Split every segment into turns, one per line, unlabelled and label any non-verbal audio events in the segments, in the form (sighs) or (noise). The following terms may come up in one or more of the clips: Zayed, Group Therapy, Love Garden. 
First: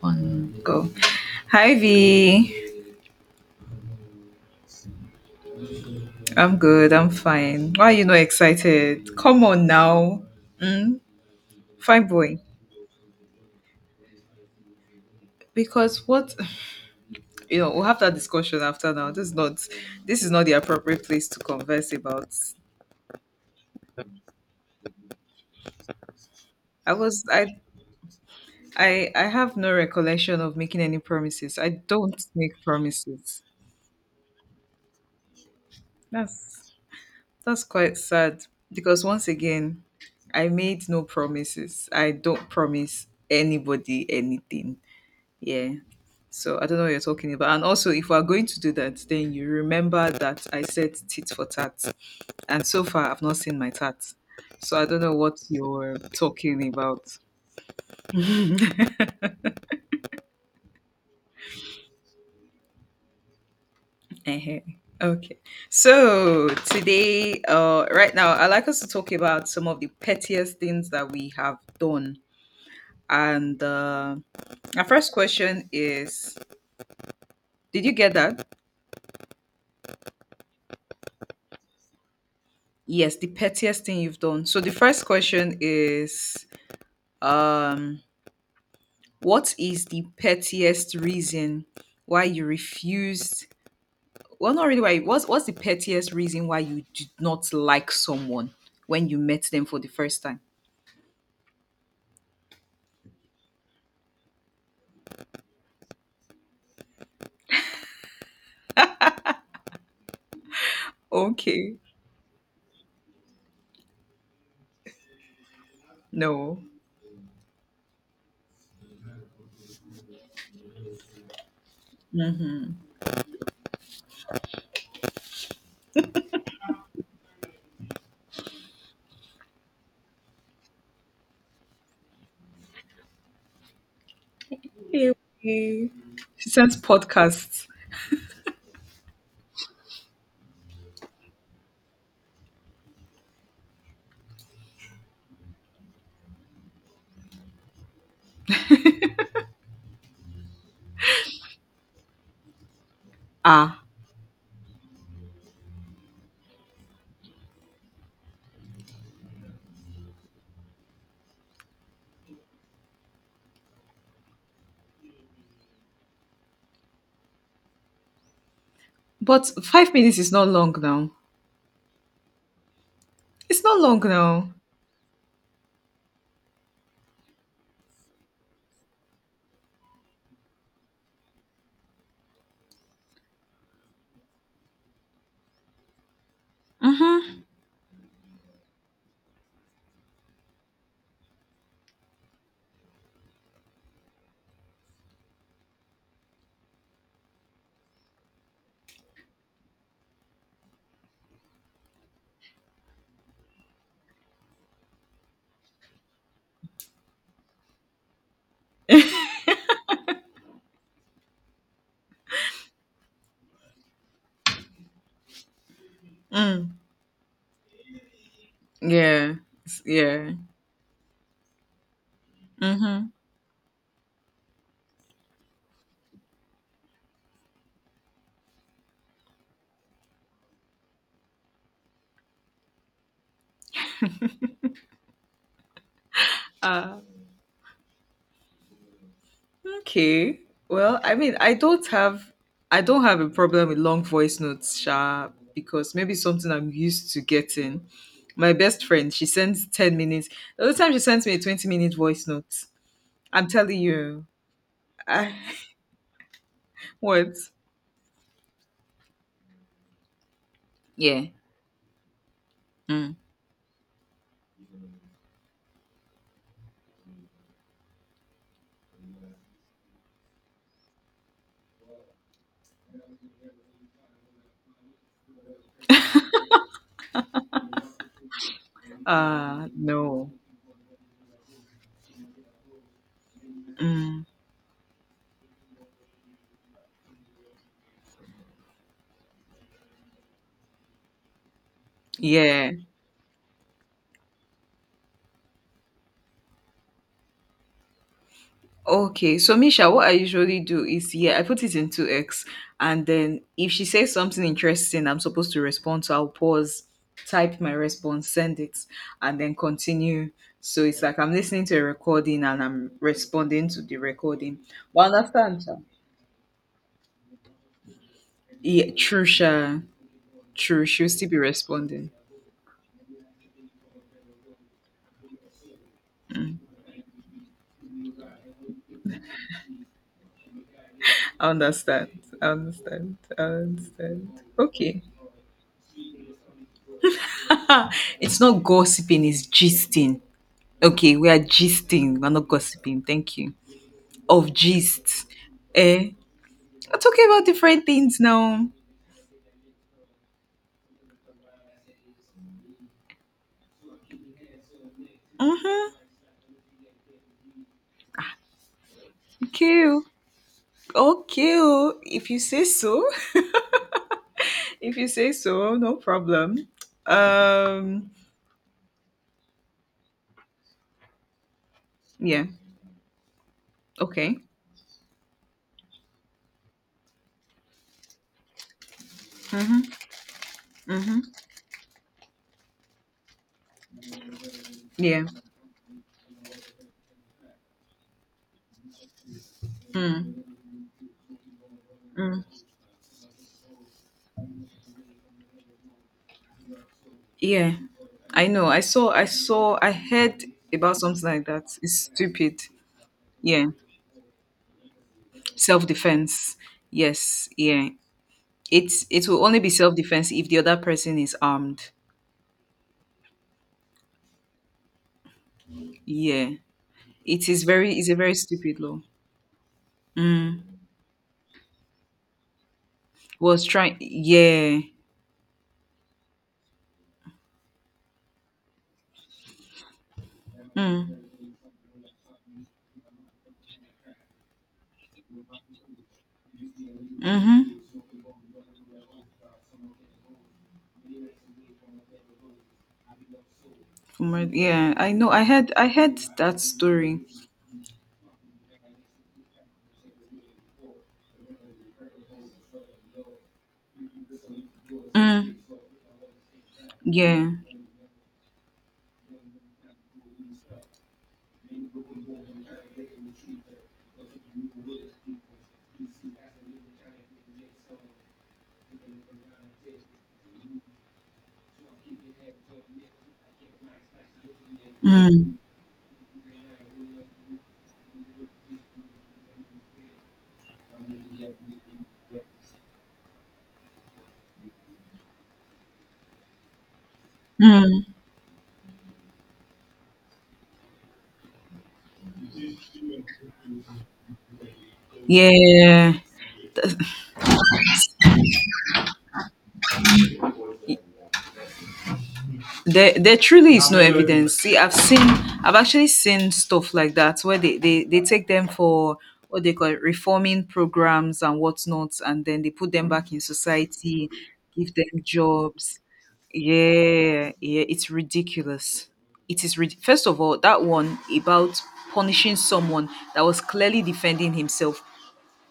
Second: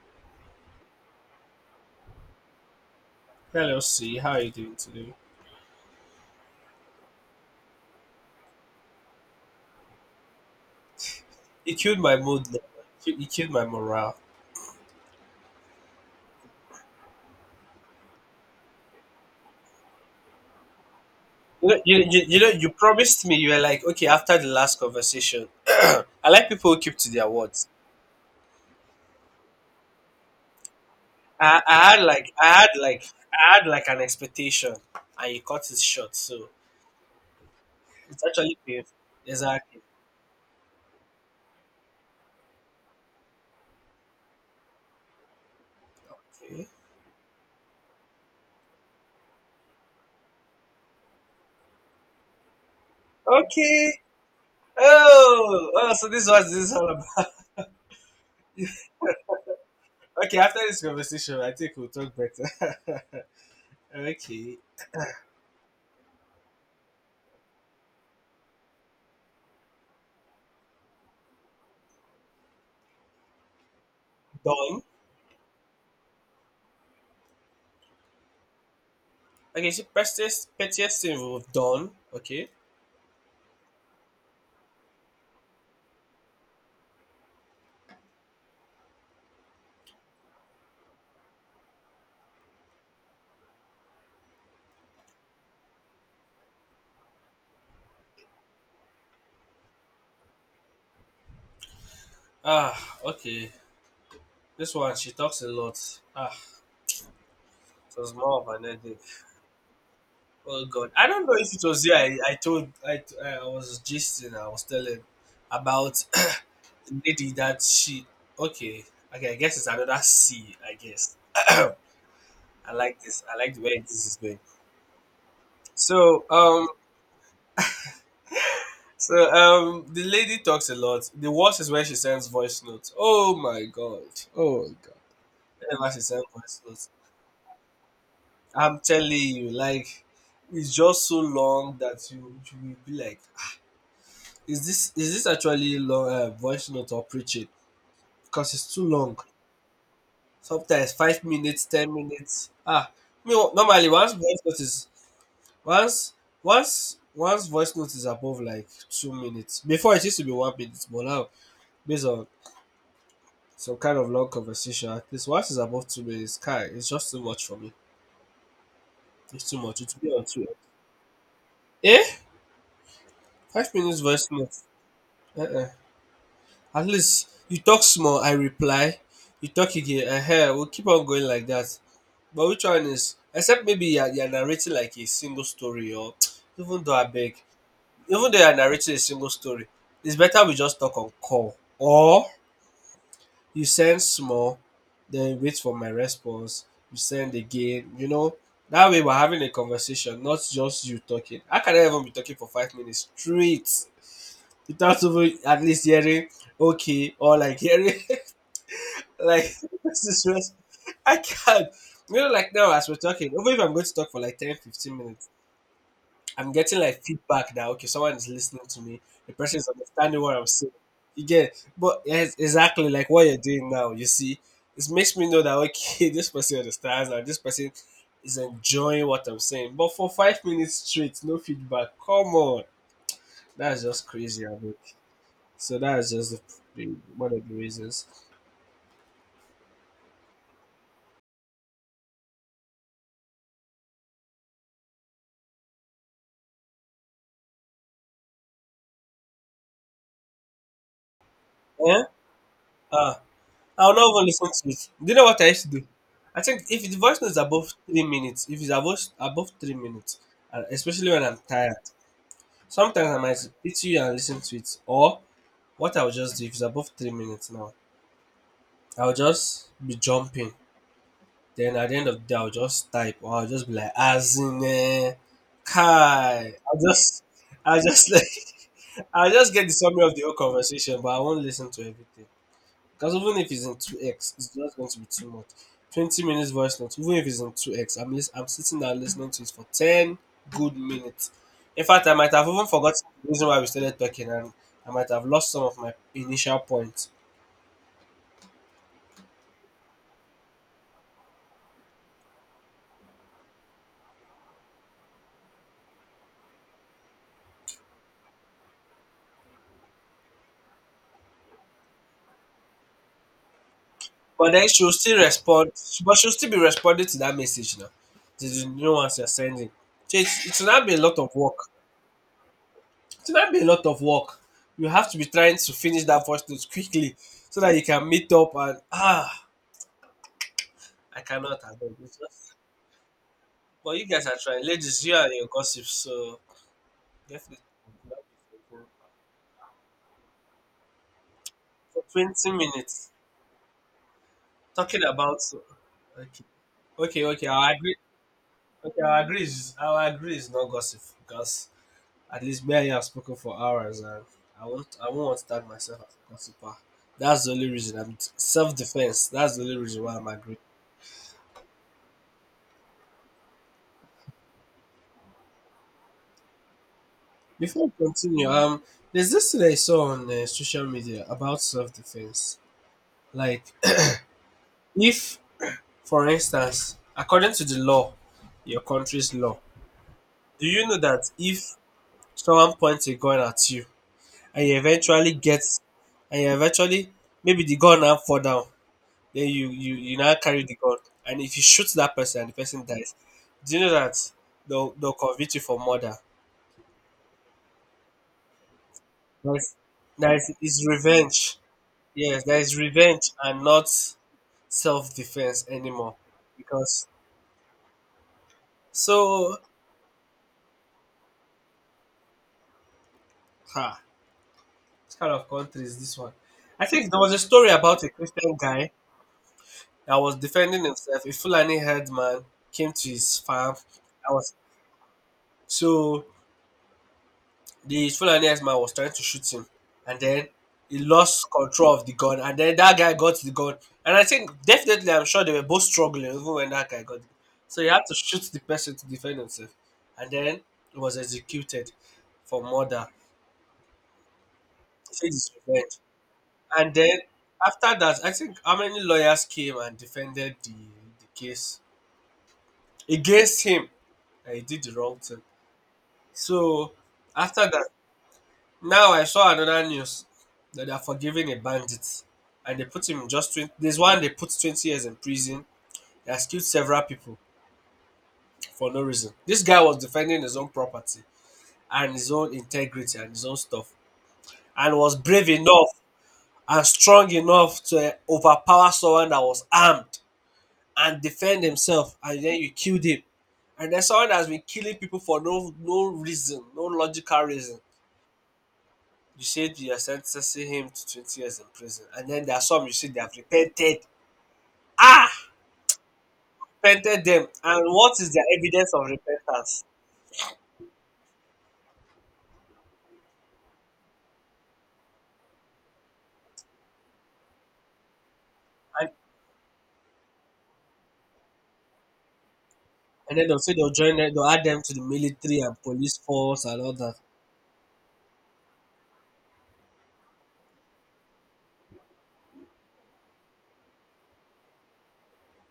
One go. Hi V.
Hello, C. How are you doing today?
I'm good. I'm fine. Why are you not excited? Come on now. Mm,
It killed
fine
my
boy.
mood now. It killed my morale.
Because what, (sighs) we'll have that discussion after now. This is not the appropriate place to converse about.
You promised me you were like, okay, after the last conversation, (clears throat) I like people who
I
keep to
was
their
I
words.
I have no recollection of making any promises.
I,
I
I had
don't
like, I
make
had like,
promises.
I had like an expectation, and you cut it short. So
That's that's quite
it's
sad.
actually painful.
Because once
Exactly.
again, I made no promises. I don't promise anybody anything. Yeah. So I
Okay.
don't know what you're talking about. And also, if we're going to do that, then you remember that I said tit for tat. And so far, I've not seen my
Okay.
tat. So I don't know what
Oh, oh.
you're
So this
talking
is all
about.
about.
(laughs) Eh-heh.
Okay. After this conversation, I think we'll talk better. (laughs) Okay.
Okay. So today, right now, I'd like us to talk about some of the pettiest things that we have done. And
Done.
our first question is— Did you get that?
Okay, see, pettiest thing we've done. Okay.
Yes, the pettiest thing you've done. So the first question is— Um, what is the pettiest reason why you refused? Well, not really why. What's the pettiest reason why you did not like someone when you met them for the first time?
Ah, okay. This one, she talks a lot. Ah, it was more of an edit. Oh God, I don't know if it
Okay,
was here. I was gisting. I was telling about (clears throat) the
no.
lady that she. Okay, okay. I guess it's another C. I guess. (clears throat) I
Mhm.
like this. I like the way this is going. So, um, so the lady talks a lot. The worst is when she sends voice notes. Oh my God. Oh my
Anyway,
God. Whenever she sends
she
voice
sends
notes.
podcasts.
I'm telling you, like it's just so long that you will be like, is this actually long voice note or preaching? Because it's too long. Sometimes 5 minutes, 10 minutes. I mean,
Ah,
normally once voice note is once once voice note is above like 2 minutes. Before it used to be 1 minute, but now based on some kind of long conversation, at least once it's above 2 minutes, Kai, it's just too much for me. It's
but
too much.
five
It's be
minutes
on
is
two.
not long now.
Eh?
It's
Five
not
minutes
long
voice
now.
note. Uh-uh. At least you talk small, I reply. You talk again, we'll keep on going like that. But which one is, except maybe you're narrating like a single story or (tsk) even though I beg,
Mm-hmm.
even though you're narrating a single story, it's better we just talk on call. Or you send small, then you wait for my response, you send again. That way we're having a conversation, not just you talking. How can I even be talking for 5 minutes straight without even at least hearing okay or like hearing (laughs) Like (laughs) this is just I can't. Like now as we're talking, even if I'm going to talk for like 10, 15 minutes, I'm getting like feedback now. Okay, someone is listening to me. The
Yeah,
person is understanding
yeah.
what I'm saying. You get, but yes, exactly like what you're doing now. You see, it makes me know that okay, (laughs) this person understands and this person is enjoying what I'm saying. But for 5 minutes straight, no feedback. Come on, that's just crazy. I mean, so that's just one of the reasons.
Okay. Well, I mean, I don't have a problem with long voice notes, Sha, because maybe it's something I'm used to getting. My best friend, she sends 10 minutes. The other time she sends me a 20-minute
Yeah.
voice note.
Ah.
I'm telling
I'll not even
you.
listen to it. Do you know
I,
what I used to do? I think if the
(laughs)
voice note
what?
is above 3 minutes, if it's above 3 minutes, and especially
Yeah.
when I'm tired, sometimes
Mm.
I might hit you and listen to it. Or what I'll just do if it's above 3 minutes now, I'll just be jumping. Then at the end of the day, I'll just type or I'll just be like, as in, Kai. I'll just (laughs) like, I'll just get the summary of the
No.
whole conversation, but I won't listen to everything. Because even if it's in
Mm.
2x, it's just going to be too much. 20 minutes voice note, even if it's in 2x, I'm sitting there listening to it for 10 good minutes. In fact, I might have even
Yeah.
forgotten the reason why we started talking and I might have lost some of my initial points.
Okay, so Misha, what I usually do is, yeah, I put it into X, and then if she says something interesting, I'm supposed to respond. So I'll pause, type my response, send it, and then continue. So it's like I'm listening to a recording and I'm responding to the
But
recording.
then she'll
But I
still
understand,
respond,
sha.
but she'll still be responding to that message now. To the
Yeah,
new ones
true,
you're sending.
sha,
So it should not
true.
be a
She'll
lot
still
of
be
work.
responding.
It should not be a lot of work. You have to be trying to finish that voice note quickly so that you can meet up and I
I
cannot. I don't.
understand. I understand. I
But you guys
understand.
are trying.
Okay.
Ladies, you and your gossip, so definitely
(laughs) It's not
for
gossiping, it's gisting. Okay, we are gisting. We're not
20
gossiping.
minutes
Thank you. Of
talking
gists.
about. So,
Eh?
okay,
We're
okay,
talking about
okay. I
different
agree.
things now.
Okay, I agree. I agree is not gossip because at least me and you have spoken for hours, and I won't. I won't want to tag
Mm-hmm.
myself as a gossiper. That's the only reason. I'm self defense. That's the only
Okay,
reason
oh.
why I'm agreeing.
Okay, oh. If you say so. (laughs) If you say so, no problem.
Before we
Um.
continue, there's this thing I saw on social media about self
Yeah.
defense. Like,
Okay.
(clears throat) if for instance, according to the law, your country's law,
Mm-hmm.
do you know
Mm-hmm.
that if someone points a gun at you and you
Yeah.
eventually get and you eventually maybe the gun now fall down, then you now
Mm,
carry the gun, and if you shoot that person
mm.
and the person dies, do you know that they'll convict you for murder?
Yeah. I know. I
Yes,
saw. I
that
heard
is
about something like
revenge.
that. It's
Yes, that
stupid.
is revenge and
Yeah.
not self defense
Self
anymore.
defense.
Because
Yes. Yeah, it's it will
so,
only be self defense if the other person is armed.
ha, this kind of country is this one.
Yeah,
I think there was a story about a
it's a very
Christian
stupid
guy
law.
that was defending himself. A Fulani headman came to his
Was
farm.
trying,
I was
yeah.
so the Fulani headman was trying to shoot him, and then he
Mm,
lost control of the gun, and then that guy got the gun. And I think definitely, I'm sure they were both struggling even when that guy got it.
mhm.
So he had to shoot the person to defend himself, and then he was executed for murder.
Yeah, I
He said
know.
it's
I
revenge.
had that
And then
story.
after that, I think how many lawyers came and defended the case against him, that he did the wrong thing.
Mm,
So
yeah.
after that, now I saw another news that they are forgiving a bandit, and they put him just 20. There's one they put 20 years in prison. He has killed several people for no reason. This guy was defending his own property and his own integrity and his own stuff, and was brave
Mm,
enough and strong enough to overpower someone that was armed and defend himself, and then you killed him. And then someone that's been killing people for no reason, no logical reason,
mm,
you said you're sentencing him to 20 years in prison. And then there are some, you see, they have repented, ah,
yeah.
repented them, and what is their evidence of repentance?
There truly is no evidence. See, I've actually seen stuff like that where they take them
and,
for what they call it, reforming programs and whatnot, and then they put them back
and
in
then they'll say, they'll join
society,
them, they'll add them to
give
the
them
military and
jobs.
police force and all that.
Yeah, yeah, it's ridiculous. First of all, that one about punishing someone that was clearly defending himself,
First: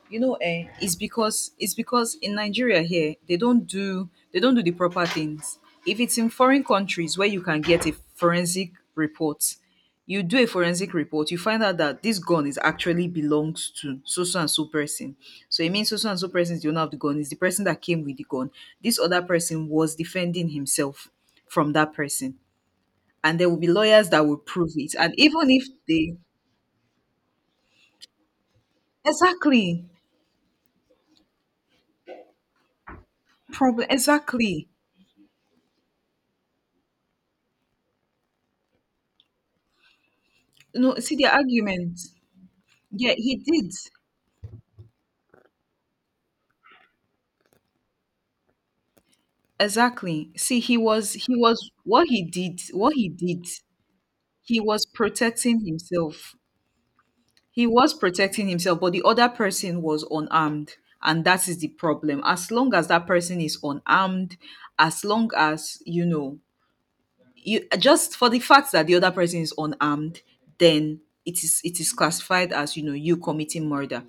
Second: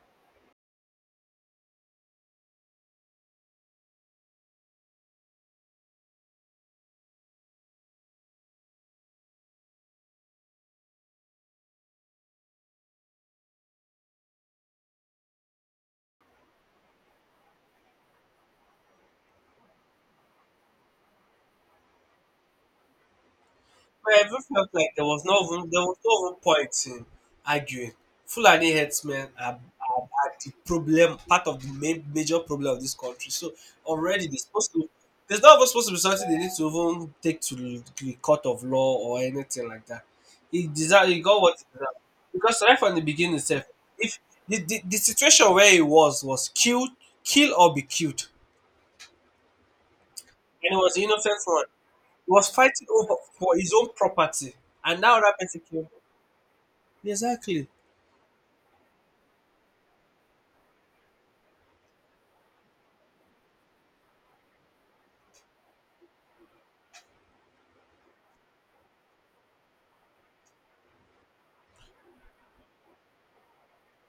you know, it's because in Nigeria here, they don't do the proper things. If it's in foreign countries where you can get a forensic report, you do a forensic report, you find out that this gun is actually belongs to so so and so person. So it means so so and so person is the owner of the gun, is the person that came with the gun. This other person was defending himself from that person, and there will be lawyers
I
that will
Everyone felt
prove
like
it. And even if
there was no
they—
even, point in arguing. Fulani herdsmen are,
exactly.
are, are the problem, part of the main major problem of this country. So
Problem,
already they're
exactly.
supposed to. There's not even supposed to be something they need to even take to the court of law or anything like that. He
No,
deserve,
see
he
the
got what he
argument—
deserved, because right from the
yeah,
beginning
he
itself,
did.
if the situation where he was killed, kill or be killed,
Exactly. See,
and he
he
was the
was—
innocent one.
what he
He was
did,
fighting over for his own property,
he was
and now that person
protecting
killed.
himself.
Exactly.
He was protecting himself, but the other person was unarmed, and that is the problem. As long as that person is unarmed, as long as, you know, you— just for the fact that the other person is unarmed, then it is classified as, you know, you committing murder.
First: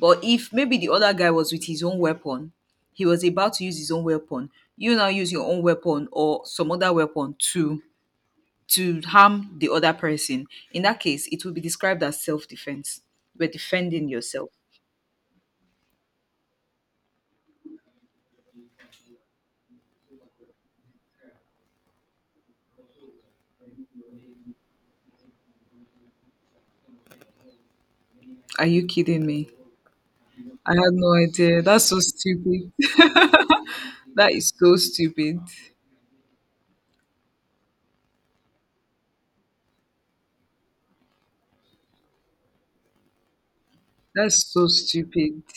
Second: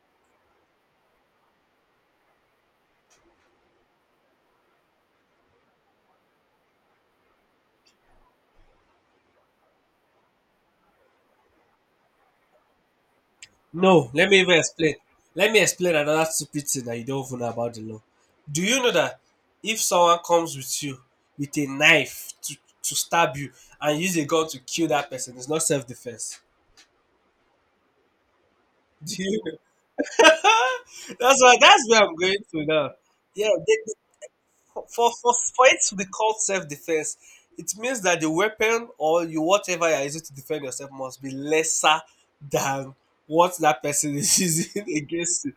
But if maybe the other guy was with his own weapon, he was about to use his own weapon. You now use your own weapon or some other weapon to— to harm the other person. In that case, it will be described as self defense. We're defending
No, let me
yourself.
even explain. Let me explain another stupid thing that you don't even know about the law. Do you know that if someone comes with you with a knife to stab you, and use a gun to kill that person, it's not self defense?
Are you
(laughs) Do
kidding
you
me?
know? (laughs)
I had no
that's why
idea. That's
that's
so
where I'm going to
stupid.
now.
(laughs)
Yeah,
That is so
for, for
stupid.
for it to be called self defense, it means that the weapon or you whatever you're using to defend yourself must be lesser than what that person is (laughs)
That's so
using
stupid.
against you.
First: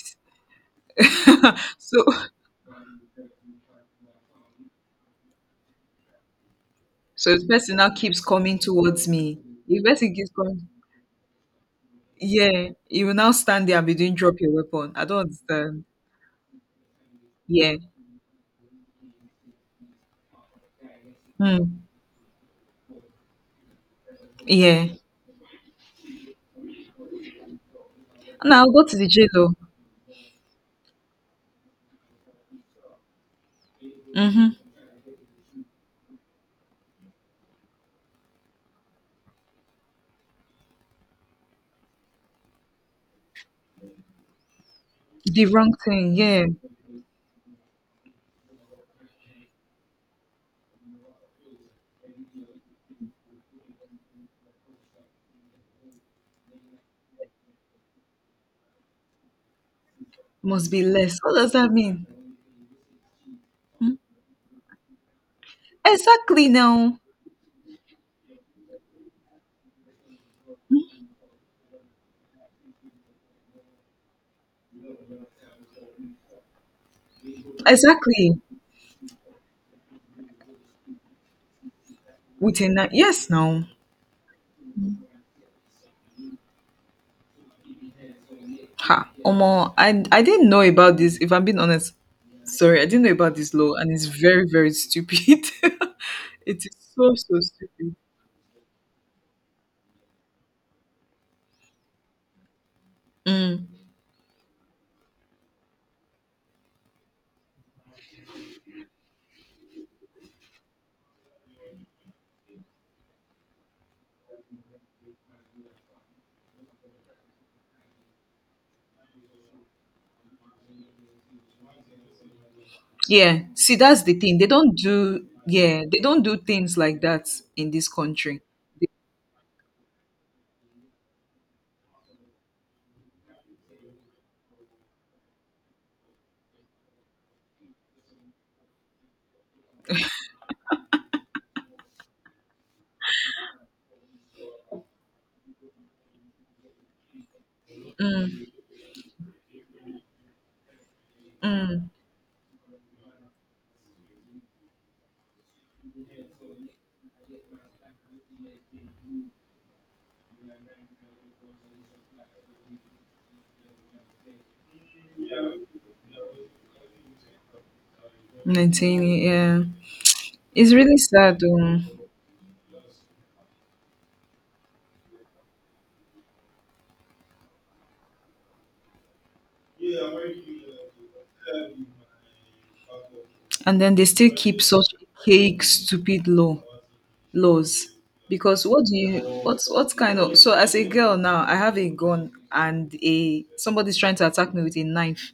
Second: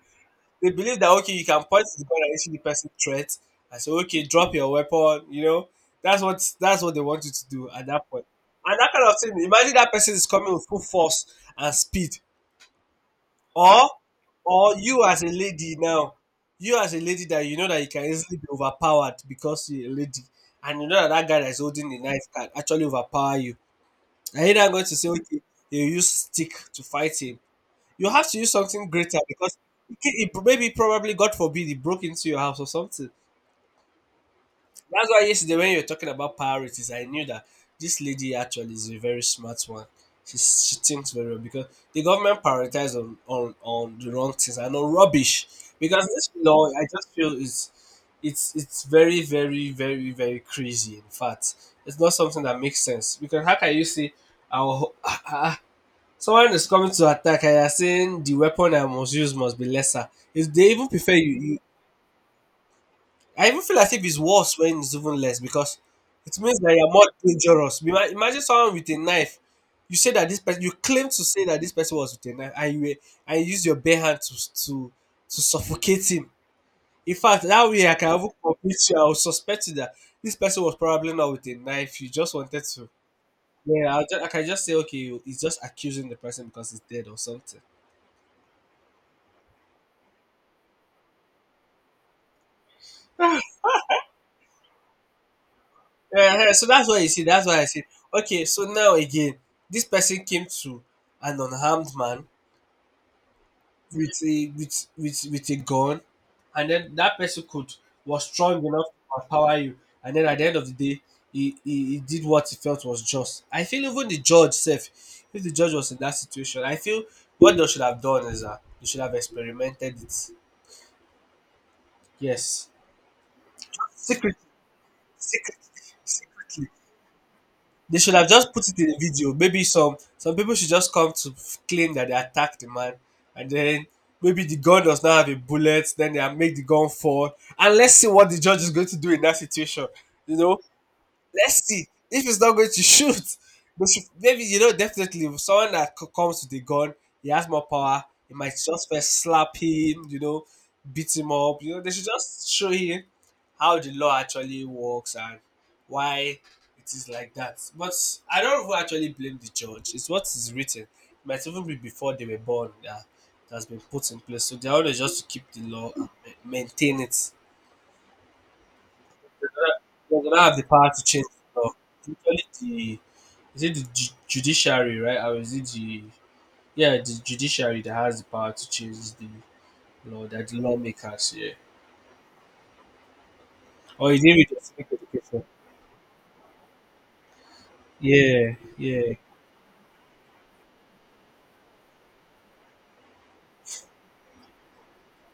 They believe that okay, you can point to
So
the gun and
(laughs)
issue the person threat and say, okay, drop your weapon. That's what they want you
so the
to do
person
at
now
that
keeps
point.
coming
And that
towards
kind of
me.
thing. Imagine
If the
that
person
person is
keeps
coming with
coming,
full force and speed,
yeah, you will now stand there and
or
be doing drop your
or
weapon.
you
I don't
as a lady
understand.
now, you as a lady that you know
Yeah.
that you can easily be overpowered because you're a lady, and you know that that guy that's
Hmm.
holding the knife can actually overpower you. Are you not going
Yeah.
to say okay, you use stick to fight him? You have to use
And I'll go
something
to the
greater,
jail, oh.
because it, maybe probably God forbid it broke into your house or something.
Mm-hmm.
That's why yesterday when you were talking about priorities, I knew that this lady actually is a very smart one. She thinks very well because the government prioritizes on the wrong things and on
The
rubbish.
wrong
Because
thing.
this
Yeah.
law, I just feel is it's very very very very crazy. In fact, it's not something that makes sense because how can you say our (laughs) someone is coming to attack and you're saying the weapon I must use must be lesser. If
Must
they
be
even prefer
less.
you,
What does
you
that mean?
I even feel as if it's worse when it's even less because it
Exactly
means that you're
now.
more dangerous. Imagine someone with a knife. You say that this person, you claim to say that this person was with a knife, and you use your bare hand to suffocate him. In fact, that way I can even
Exactly.
convince you. I will suspect you that this person was probably not with a knife. You just wanted
Within
to.
that. Yes, now.
Yeah, I can just say okay, he's just accusing the person because he's dead or something.
Ha. Omo, I didn't know about this. If I'm being honest, sorry, I didn't know about this law and it's very, very stupid. (laughs) it
Yeah, so
is
that's what you
so,
see,
so
that's why I said,
stupid.
okay, so now again, this person came to an unharmed man
Mm.
with a with with a gun, and then that person could was strong enough to empower you, and then at the end of the day, he did what he felt was just. I feel even the judge self, if the judge was in that situation, I feel what they should have done is that they should have experimented it. Yes,
Yeah. See, that's the
secretly,
thing. They don't do—
secretly,
yeah, they don't do
secretly.
things like that in this
They should have
country.
just put it in a video. Maybe some people should just come to claim that they attacked the man, and then maybe the gun does not have a bullet. Then they make the gun fall, and let's see what the judge is going to do in that situation. You know, let's see if it's not going to shoot. They should, maybe you know definitely if someone comes with a gun, he has more power. He might
Mm,
just first slap him, you know, beat him up. You know,
mm,
they should just show him how the law actually works and why it is like that. But I don't even actually blame the judge. It's what is written. It might even be before they were born that that's been put in place. So their own is just to keep the law and maintain it.
19, yeah.
They don't have the
It's
power
really
to change
sad
the law.
though.
Usually is it the judiciary, right? Or is it the yeah, the judiciary that has the power to change the law that the lawmakers, yeah.
And then they
Or is
still
it with
keep
the civic
such
education?
fake, stupid laws.
Yeah,
Because what do
yeah.
you— what kind of— so as a girl now, I have a gun and a somebody's trying to attack me with a knife.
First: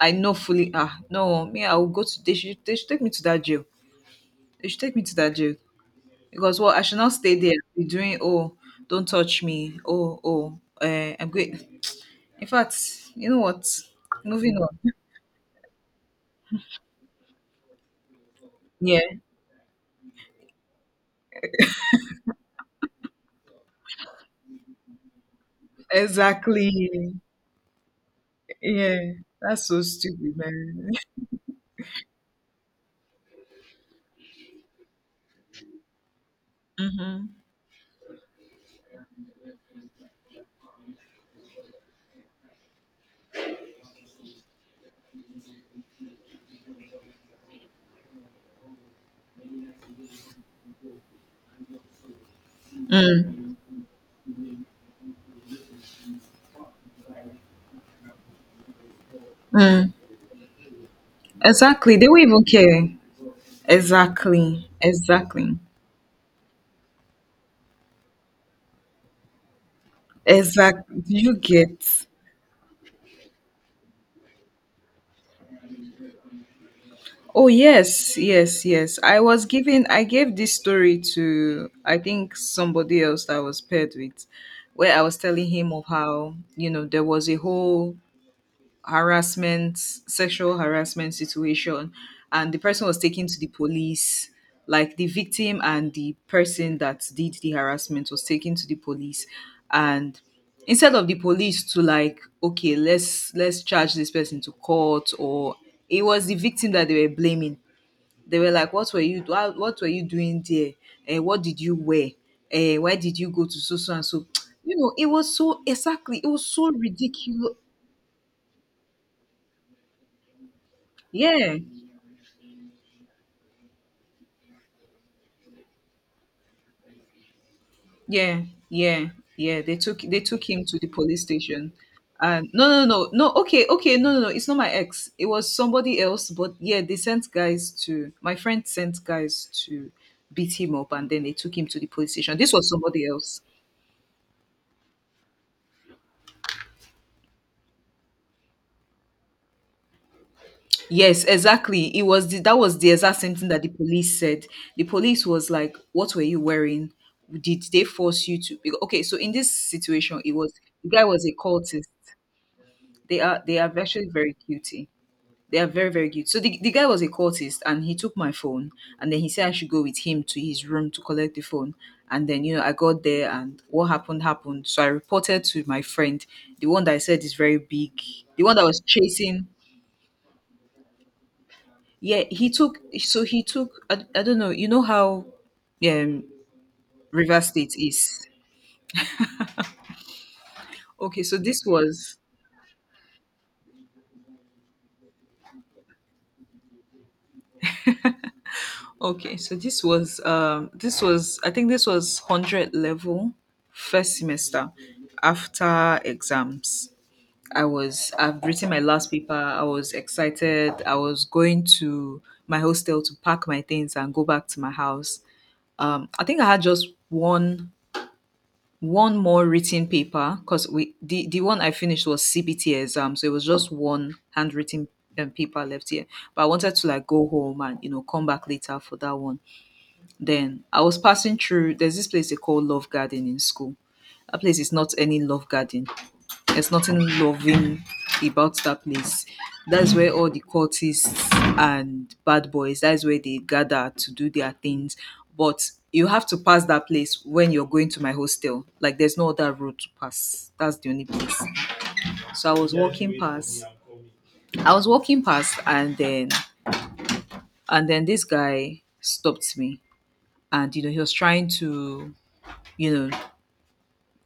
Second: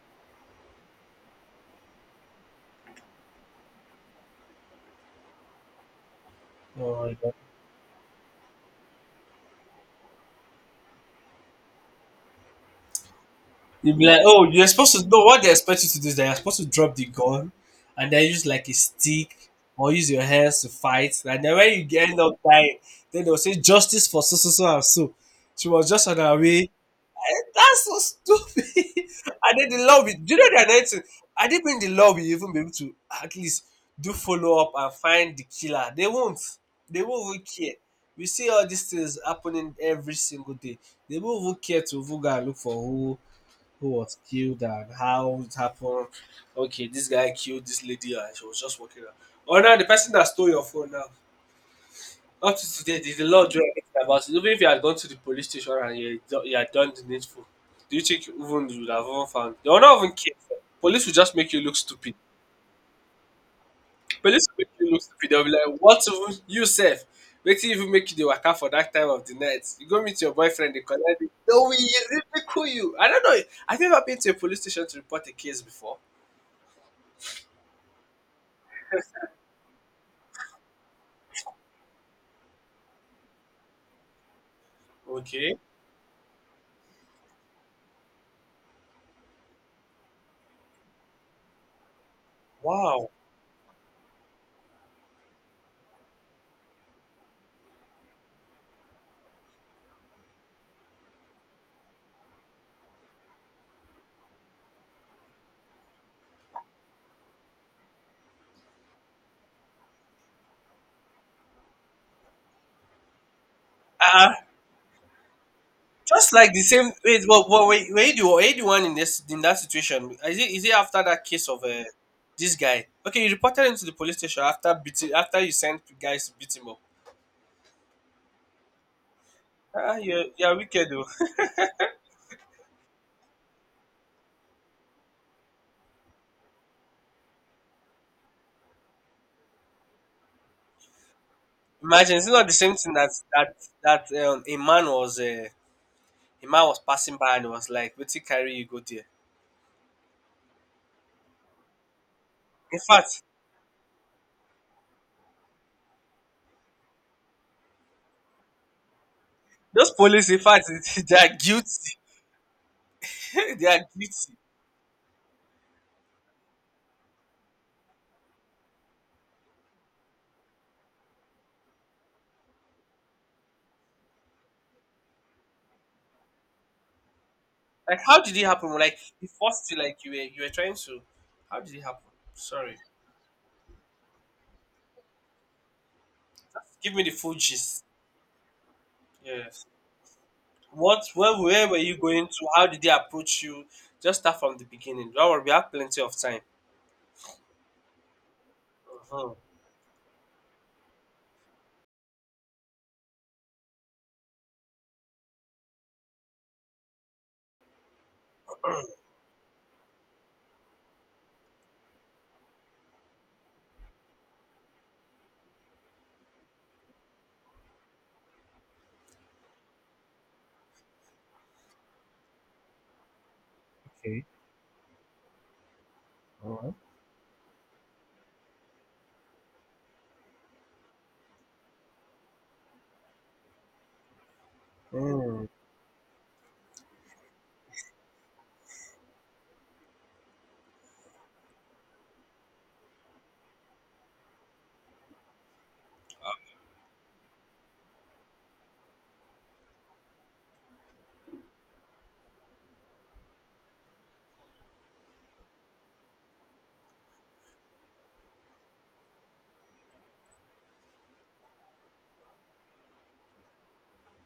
I know fully— ah no, me, I will go to— they should take me to that jail. They should take me to that jail. Because what— I should
Oh
not
my god.
stay there and be doing oh don't touch me oh oh I'm great. In fact, you know what?
You'd be like, oh,
Moving
you're
on.
supposed to know what they expect you to do is that you're supposed to drop the gun and then use like a
Yeah,
stick or use your hands to fight. And then when you get end up dying, then they'll say justice for so so so and so. She was just on her way.
exactly.
Eh, that's so stupid. (laughs)
Yeah,
And
that's
then
so
the law will,
stupid,
do you know the another
man.
thing?
(laughs)
I didn't mean the law will even be able to at least do follow up and find the killer. They won't. They won't
Mm-hmm.
even care. We see all these things happening every single day. They won't even care to even go and look for who was killed and how it happened. Okay, this guy killed this lady and she was just walking out. Oh, now the person that stole your phone now. Up to today, there's a lot
Mm,
do anything about it. Even if you had gone to the police station and you had you had done the needful, do you think you even you would have even found? They will
mm.
not even care. Police will just make you look
Exactly. They
stupid.
won't even care.
Police will make
Exactly.
you look stupid. They'll be
Exactly.
like, "What even you sef? Wetin even make you the waka for that time of the night? You go meet your boyfriend, dey
Exactly.
collect it.
You
No, we
get.
ridicule you." I don't know. Have you ever been to a police station to report a case before?
Oh yes, yes, yes. I was giving— I gave this story to, I think, somebody else that I was paired with, where I was telling
Okay.
him of how, you know, there was a whole harassment, sexual harassment situation, and the person was
Wow.
taken to the police. Like the victim and the person that did the harassment was taken to the police. And instead of the police to, like, okay, let's charge this person to court, or— it was the victim that they were blaming. They were like, "What were you do- how- what were you doing there? Eh? What did you wear? Eh? Why did you go to so so and so?"
Ah.
(tsk) You know, it was so— exactly. It
Just
was
like the
so
same wait, but,
ridiculous.
but were, were you the one in this in that situation? Is it after that case
Yeah,
of this guy? Okay, you reported him to the police station after beating after you sent guys to beat him up.
yeah, yeah, yeah.
Ah,
They took
you're
him to
wicked
the
though.
police station. And no, no, no, no. Okay, okay. No, no, no. It's not my ex. It was somebody else. But yeah, they sent guys to— my friend sent guys to beat him up, and then they took him to the police
Imagine it's
station.
not the
This was
same thing
somebody
that
else.
that that a man was passing by and was like, "What carry you go there?"
Yes, exactly. That was
In
the exact
fact,
same thing that the police said. The police was like, "What were you wearing? Did they force you to?" Because, okay, so in this
those
situation,
police,
it
in
was—
fact, (laughs)
the guy
they
was
are
a cultist.
guilty.
They
(laughs) They
are
are
actually very
guilty.
guilty. They are very very guilty. So the guy was a cultist, and he took my phone, and then he said I should go with him to his room to collect the phone. And then you know I got there, and what happened happened. So I reported to my friend, the one that I said is very big,
Like, how did
the
it
one that
happen?
was
Like, he
chasing—
forced you, like you were trying to. How did it happen?
yeah, he
Sorry.
took— so he took— I don't know, you know how um
Give me the full
River State
gist.
is.
Yes. What?
Okay, so this
Where were you
was—
going to? How did they approach you? Just start from the beginning. Don't worry, we have plenty of time. Mhm.
okay, so this was, um, this was, I think, this was 100 level first semester after exams. I've written my last paper. I was excited. I was going to my hostel to pack my things and go back to my house. Um, I think I had just one more written paper because we— the one I finished was CBT exam, so it was just one handwritten paper left here. But I wanted to like go home and, you know, come back later for that one. Then I was passing through. There's this place they call Love Garden in school. That place is not any
Mm.
Love Garden. There's nothing loving about that place. That's where all the cultists and bad boys, that's where they gather to do their things. But you have to pass that place when you're going to my hostel. Like there's no other road to pass. That's the only place. So I was walking past— I was walking past, and then this guy stopped me, and, you know, he was trying to, you know,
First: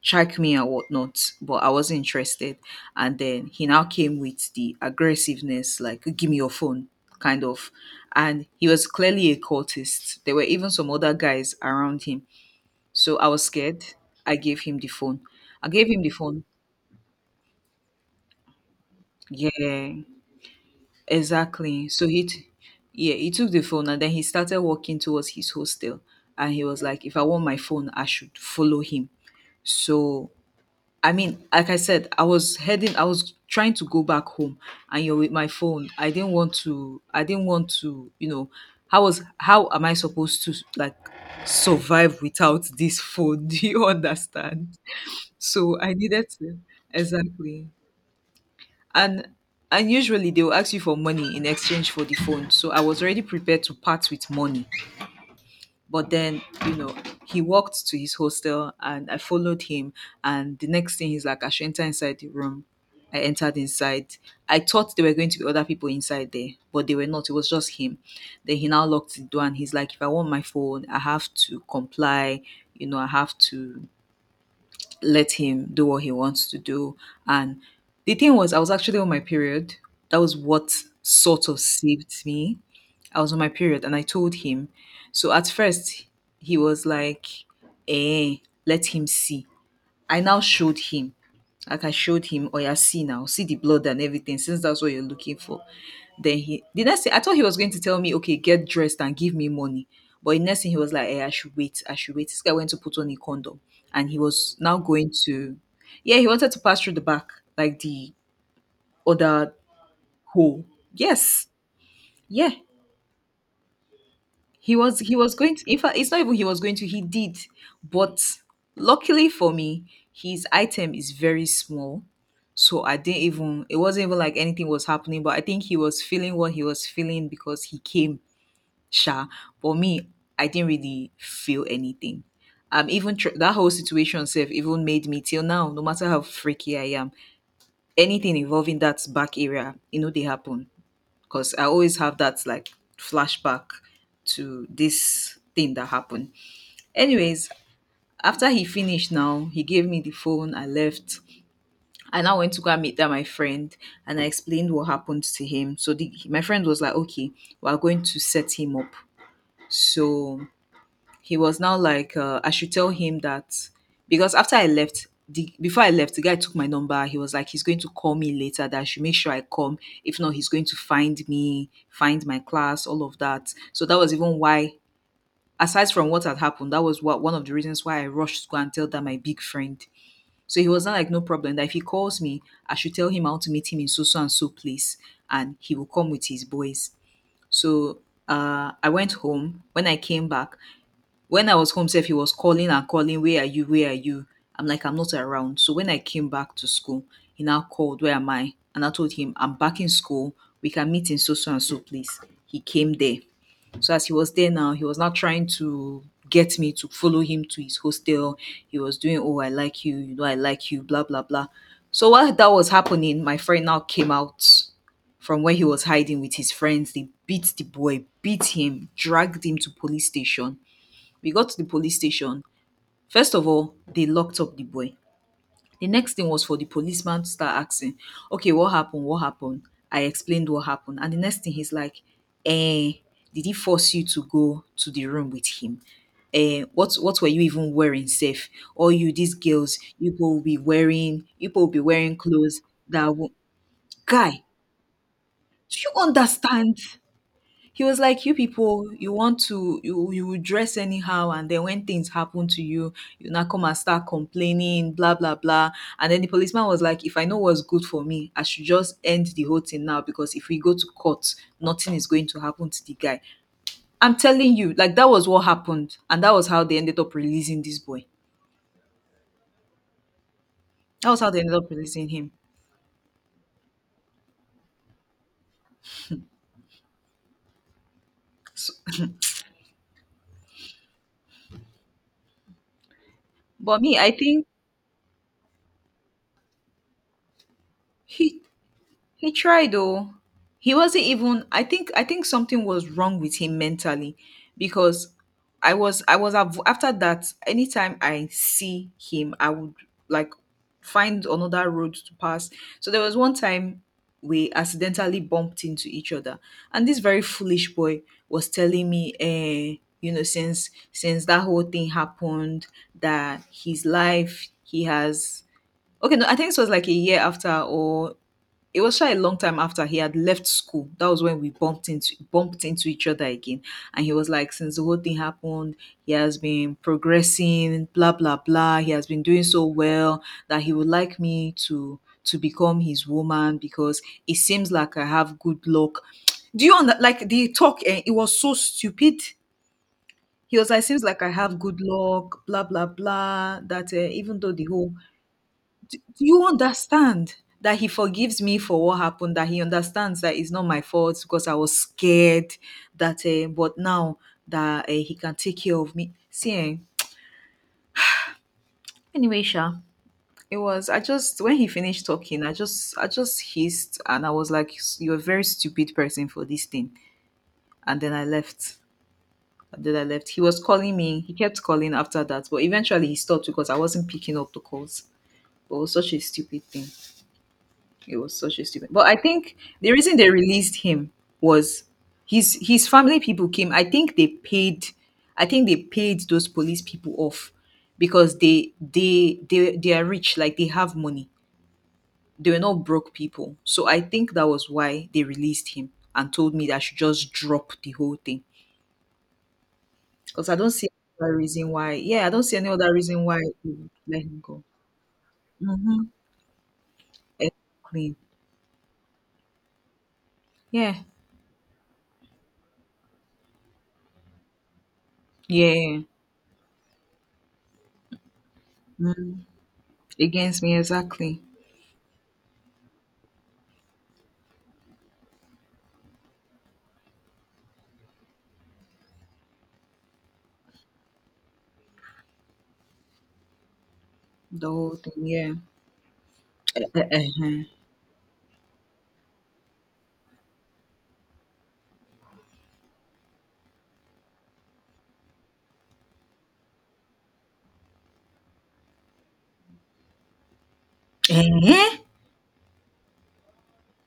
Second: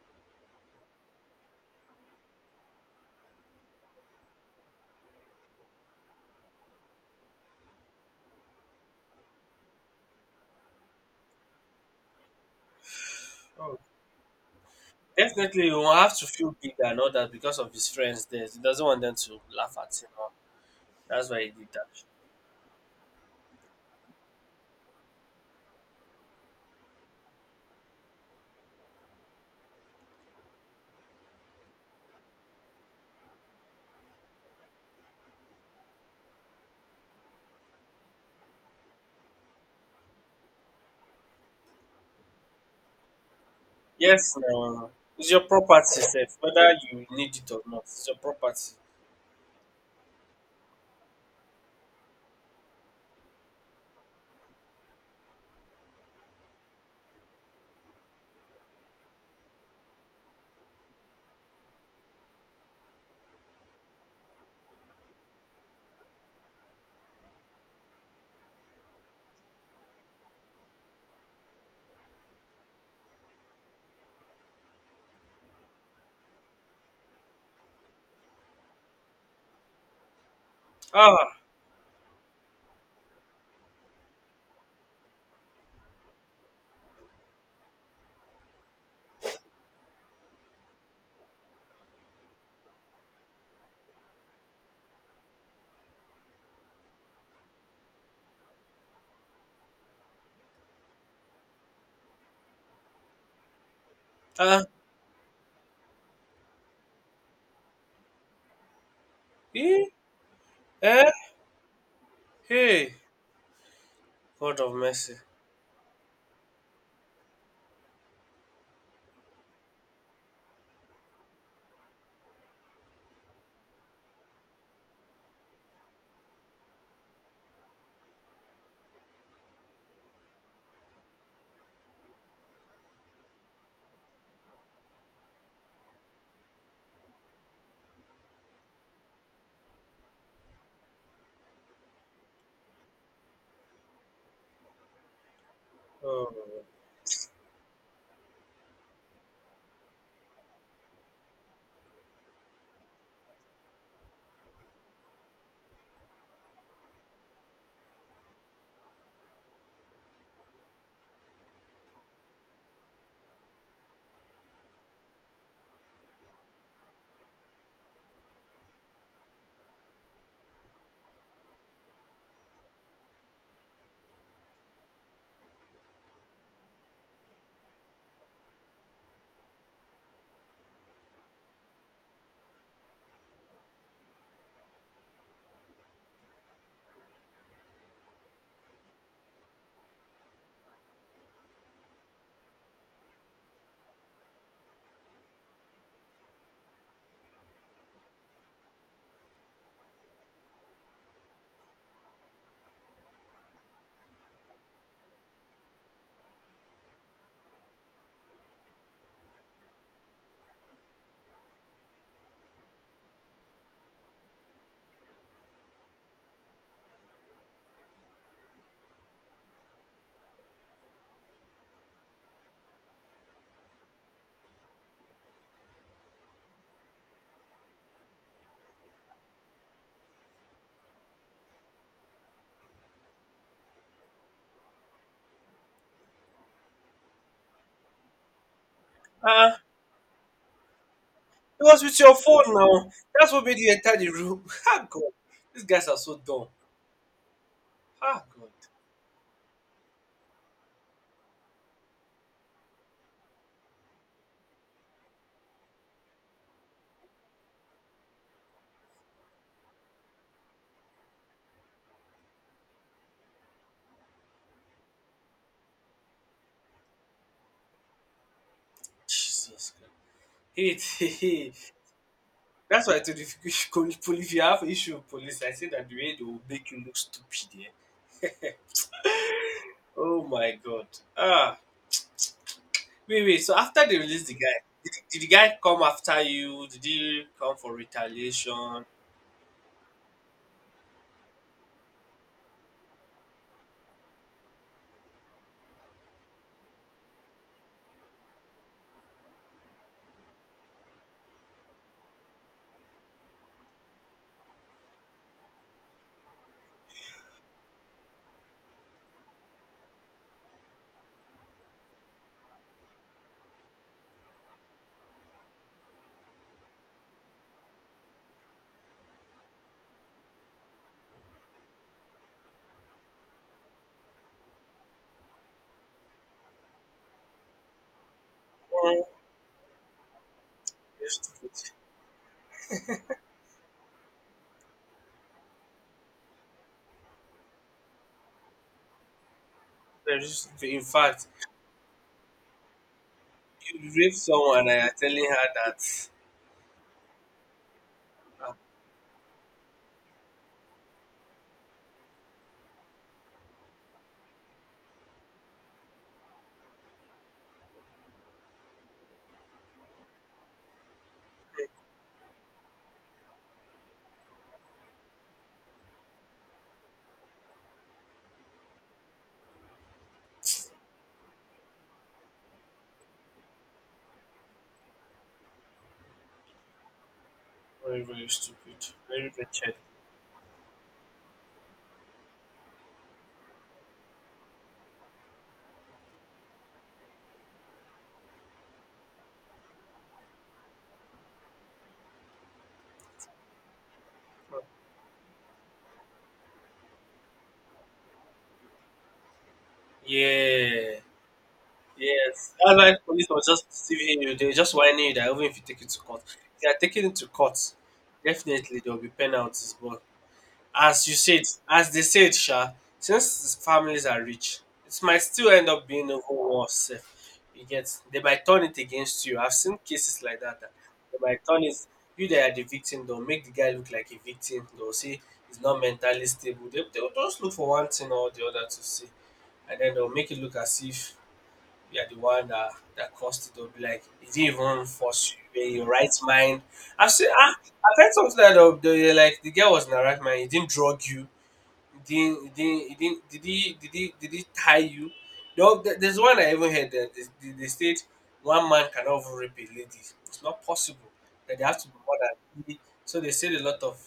strike me and whatnot, but I wasn't interested. And then he now came with the aggressiveness, like, give me your phone, kind of. And he was clearly a cultist. There were even some other guys around him. So I was
Oh,
scared. I gave him the phone.
definitely,
I
you
gave
will
him the
have to
phone.
feel big and all that because of his friends there. He doesn't want them to laugh
Yeah,
at him. Huh? That's why he did that.
exactly. So yeah, he took the phone, and then he started walking towards his hostel. And he was like, if I want my phone, I should follow him. So I mean, like I said, I was trying to go back home, and you're with my phone. I didn't want to. I didn't want to. How am I supposed to like survive without this phone? (laughs) Do you
Yes,
understand?
no. It's your
So I
property,
needed
Seth.
to.
Whether you need it or
Exactly.
not, it's your property.
And and usually they will ask you for money in exchange for the phone. So I was already prepared to part with money, but then, he walked to his hostel, and I followed him. And the next thing, he's like, I should enter inside the room. I entered inside. I thought there were going to be other people inside there, but they were not. It was just him. Then he now locked the door, and he's like, if I want my phone, I have to comply. I have to let him do what he wants to do. And the thing was, I was actually on my period. That was what
Ah,
sort of saved me. I was on my period, and I told him. So at first, he was like, eh, let him see. I now showed him. Like I showed him, oh yeah, see now, see the blood and everything, since that's what you're looking for. The next thing, I thought he was going to tell me, okay, get dressed and give me money. But the next thing, he was like, I should wait, I should wait. This guy went to put on a condom, and he was
ah,
now going to. Yeah, he wanted to pass through the back, like the other
eh,
hole.
eh,
Yes. Yeah.
hey, God of
He was
mercy.
he was going to— in fact, it's not even, he was going to, he did. But luckily for me, his item is very small. So I didn't even it wasn't even like anything was happening, but I think he was feeling what he was feeling, because he came sha. But me, I didn't really feel anything. That whole situation self even made me, till now, no matter how freaky I am, anything involving that back area, they happen, because I always have that like flashback to this thing that happened.
Oh.
Anyways, after he finished now, he gave me the phone. I left. I now went to go and meet that my friend, and I explained what happened to him. So my friend was like, okay, we are going to set him up. So he was now like, I should tell him that, because after I left— the before I left, the guy took my number. He was like, he's going to call me later, that I should make sure I come; if not, he's going to find me, find my class, all of that. So that was even why, aside from what had happened, that was what one of the reasons why I rushed to go and tell that my big friend. So he was not like, no problem, that if he calls me, I should tell him I want to meet him in so so and so place, and he will come with his boys. So I went home. When I was home sef, he was calling and calling. Where are you? Where are you? I'm like, I'm not around. So when I came back to school, he now called, where am I? And I told him, I'm back in school. We can meet in so so and so place. He came there. So as he was there now, he was now trying to get me to follow him to his hostel. He was doing, oh, I like you know, I like you, blah blah blah. So while that was happening, my friend now came out from where he was hiding with his friends. They beat the boy, beat him, dragged him to police station. We got to the police station. First of all, they locked up the boy. The next thing was for the policeman to start asking, okay, what happened, what happened? I explained what happened, and the next thing, he's like, eh did he force you to go to the room with him? What were you even wearing safe? Or you these
Ah,
girls, you go be wearing,
it was with your phone
clothes
now.
that
That's
will—
what made you enter the room.
guy,
(laughs) Ah, God. These
do
guys are
you
so dumb.
understand? He was
Ah,
like, you
God.
people, you want to, you will dress anyhow, and then when things happen to you, you now come and start complaining, blah blah blah. And then the policeman was like, if I know what's good for me, I should just end the whole thing now, because if we go to court, nothing is going to happen to the guy. I'm telling you, like that was what happened, and that was how they ended up releasing this boy.
Jesus Christ. Hey, hey,
That was how they
hey.
ended up releasing him.
That's why I told you if you, should to police, if you have issue with police, I said that the way they will make you look stupid. Eh?
So,
Oh, my God. Ah. Wait, wait. So
(laughs) but
after they
me, I
released the
think
guy, did the guy come after you? Did he come for
he
retaliation?
he tried though. He wasn't even— I think something was wrong with him mentally, because after that, anytime I see him, I would like find another road to pass. So there was one time we accidentally bumped into each other, and this very foolish boy was telling me, you know, since that whole thing happened, that his life, he has— okay, no, I think this was like a year after, or it was sha a long time after he had left school. That was when we bumped into each other again. And he was like, since the whole thing happened, he has been progressing, blah blah blah. He has been doing so well that he would like
Just-
me
just-
to become his woman, because it seems like I have good luck. Do you under like the talk? It was so stupid. He was
In
like, seems like
fact,
I have good luck, blah blah blah.
you
That,
raped
even though the
someone and you're
whole—
telling her
do
that.
you understand that he forgives
Ah,
me for what happened? That he understands that it's not my fault because I was scared, that, but now that, he can take care of me. See, anyway, Sha, it was. I just When he finished talking, I just, hissed, and I was like, "You're a very stupid person for this thing," and then I left. And then I left. He was calling me. He kept calling after that, but eventually he stopped because I wasn't picking up the calls. But it was such a stupid thing.
very,
It
very
was such a
stupid.
stupid. But I
Very
think
wretched.
the reason they released him was, his family people came. I think they paid. I think they paid those police people off, because they are rich. Like they have money. They were not broke people. So I think that was why they released him and told me that I should just drop the whole thing. Because I don't see
Yeah,
any other reason why. Yeah, I don't
yes.
see any
That's
other
why
reason
police
why
was just
they would
deceiving
let
you.
him
They
go.
just warning you that even if you take it to
Mm-hmm.
court, if you are taking it to court,
Exactly.
definitely there will be penalties. But
Yeah.
as you said, as they said, Sha, since families are rich, it might still end up
Yeah.
being even worse. If you get, they might turn it against you.
Mhm.
I've seen cases like that.
Against
That
me,
they might
exactly.
turn it. You that are the victim, they'll make the guy look like a victim. They'll say he's not mentally stable. They'll just look for one thing or the other to see, and then they'll make it look as if you are the one that that caused it. They'll be like, it didn't
The
even
whole thing,
force
yeah.
you. You were in your right mind.
Uh-huh.
I've heard something like the like the girl was in her right mind. He didn't drug you. He didn't. He didn't. He didn't. Did he? Did he? Did he tie you? No, there's one I even heard that they said one man cannot even rape a lady. It's not possible. That they have to
Eh?
be more than three. So they said a lot of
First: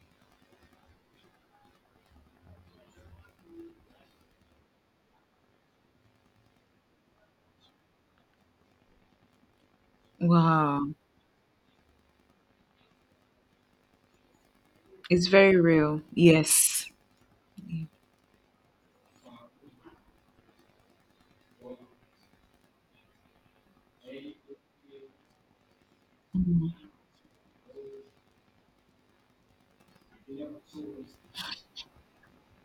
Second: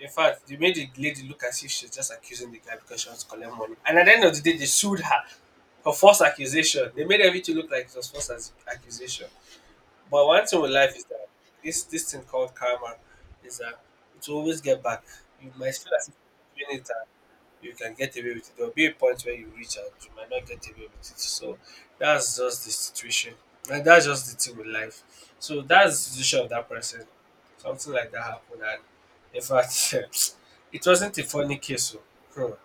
in fact, they made the lady look as if she's just accusing the guy because she wants to collect money. And at the end of the day, they sued her for false accusation. They made everything look like it was accusation. But one thing with
Wow,
life is that this thing called karma is that it will always get back.
it's
You
very
might feel
real.
as if you're doing
Yes,
it you can get away with it. There'll be a point where you reach and you might not get away with it. So that's just the situation. And that's just the thing with life. So that's the situation of that person. Something like that happened and in fact (laughs) it wasn't a funny case. So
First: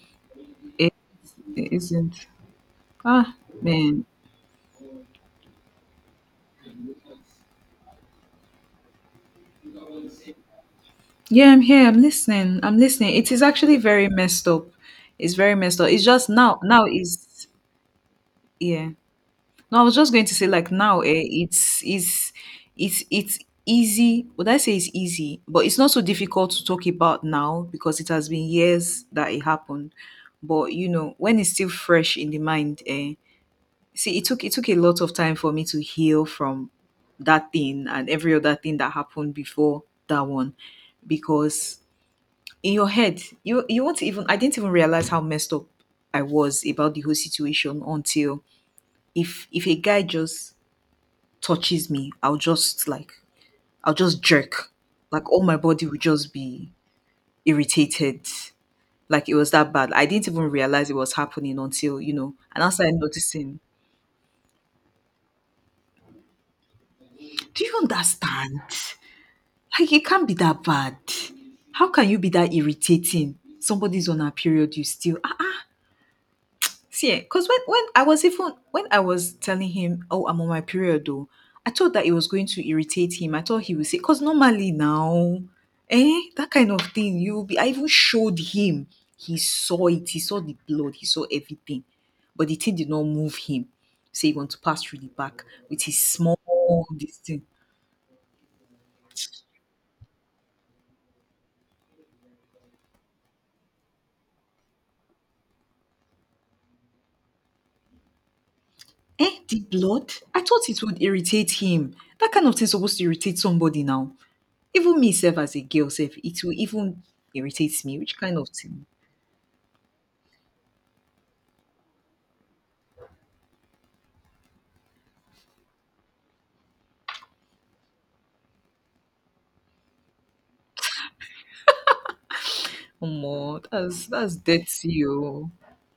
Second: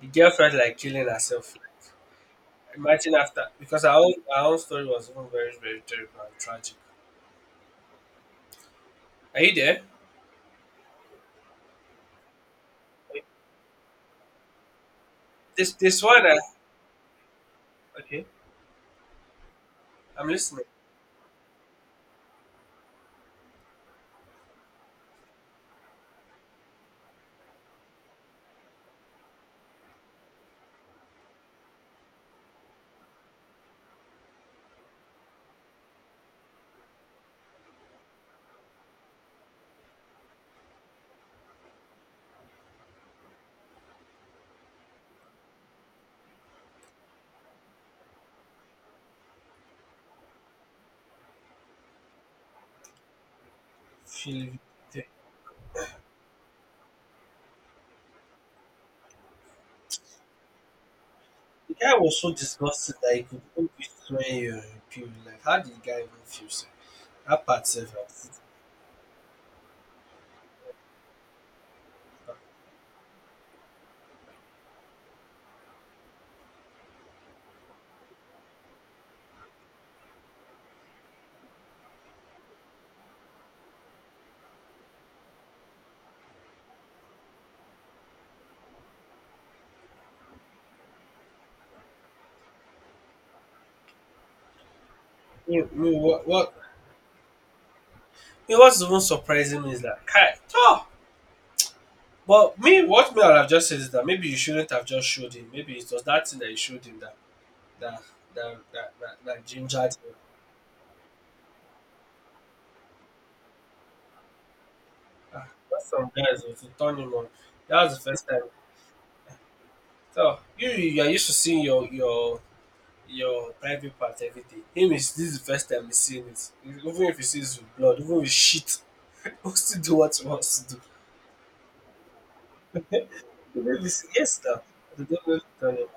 the girl felt like
it,
killing herself.
it isn't.
Imagine
Ah,
after because
man.
our own story was even very, very terrible and tragic. Are you there?
Yeah, I'm here. I'm listening. I'm listening. It is actually very messed up. It's very
This
messed up.
this
It's
one
just
I,
now. Now is.
okay.
Yeah. No, I was just going
I'm
to say,
listening.
like, now, it's easy. Would I say it's easy? But it's not so difficult to talk about now because it has been years that it happened. But when it's still fresh in the mind, see, it took a lot of time for me to heal from that thing and every other thing that happened before that one, because in your head, you won't even. I didn't even realize how messed up I was about the whole situation until— if a guy just touches me, I'll just,
She-
jerk. Like all my body would just be irritated. Like it was that bad. I didn't even realize it was happening
The guy
until,
was so
and I
disgusted
started
that he could
noticing.
almost swear appeal. Like, how did the guy even feel? Sir? That
Do
part
you
self.
understand? Like it can't be that bad. How can you be that irritating? Somebody's on a period, you still ah. See, because when I was— even when I was telling him, "Oh, I'm on my period," though, I thought that it was going to irritate him. I thought he would say, "Because normally now, that kind of thing, you will be." I even showed him. He saw it. He saw the blood. He saw everything, but the thing did not move him. So he want to pass through the back
You
with
know
his
what?
small
What?
this thing.
You know what's even surprising me is that Kai. Oh, but me, what me I would have just said is that maybe you shouldn't have just showed him. Maybe it was that thing that you showed him that that
The
gingered
blood.
him.
I thought it would irritate him. That kind of thing is supposed to irritate somebody now. Even me self
Ah,
as a
that's
girl
some
self,
guys
it will
who to turn
even
him on. That
irritates
was
me.
the
Which
first
kind
time.
of thing?
So you are used to seeing your your private part, everything. Him, is this is the first time he's seeing it. Even if he sees with blood, even with shit, (laughs) he still do what he wants to do.
Omo, that's
Yes
that's
now, they
dirty
don't really
oh.
tell him.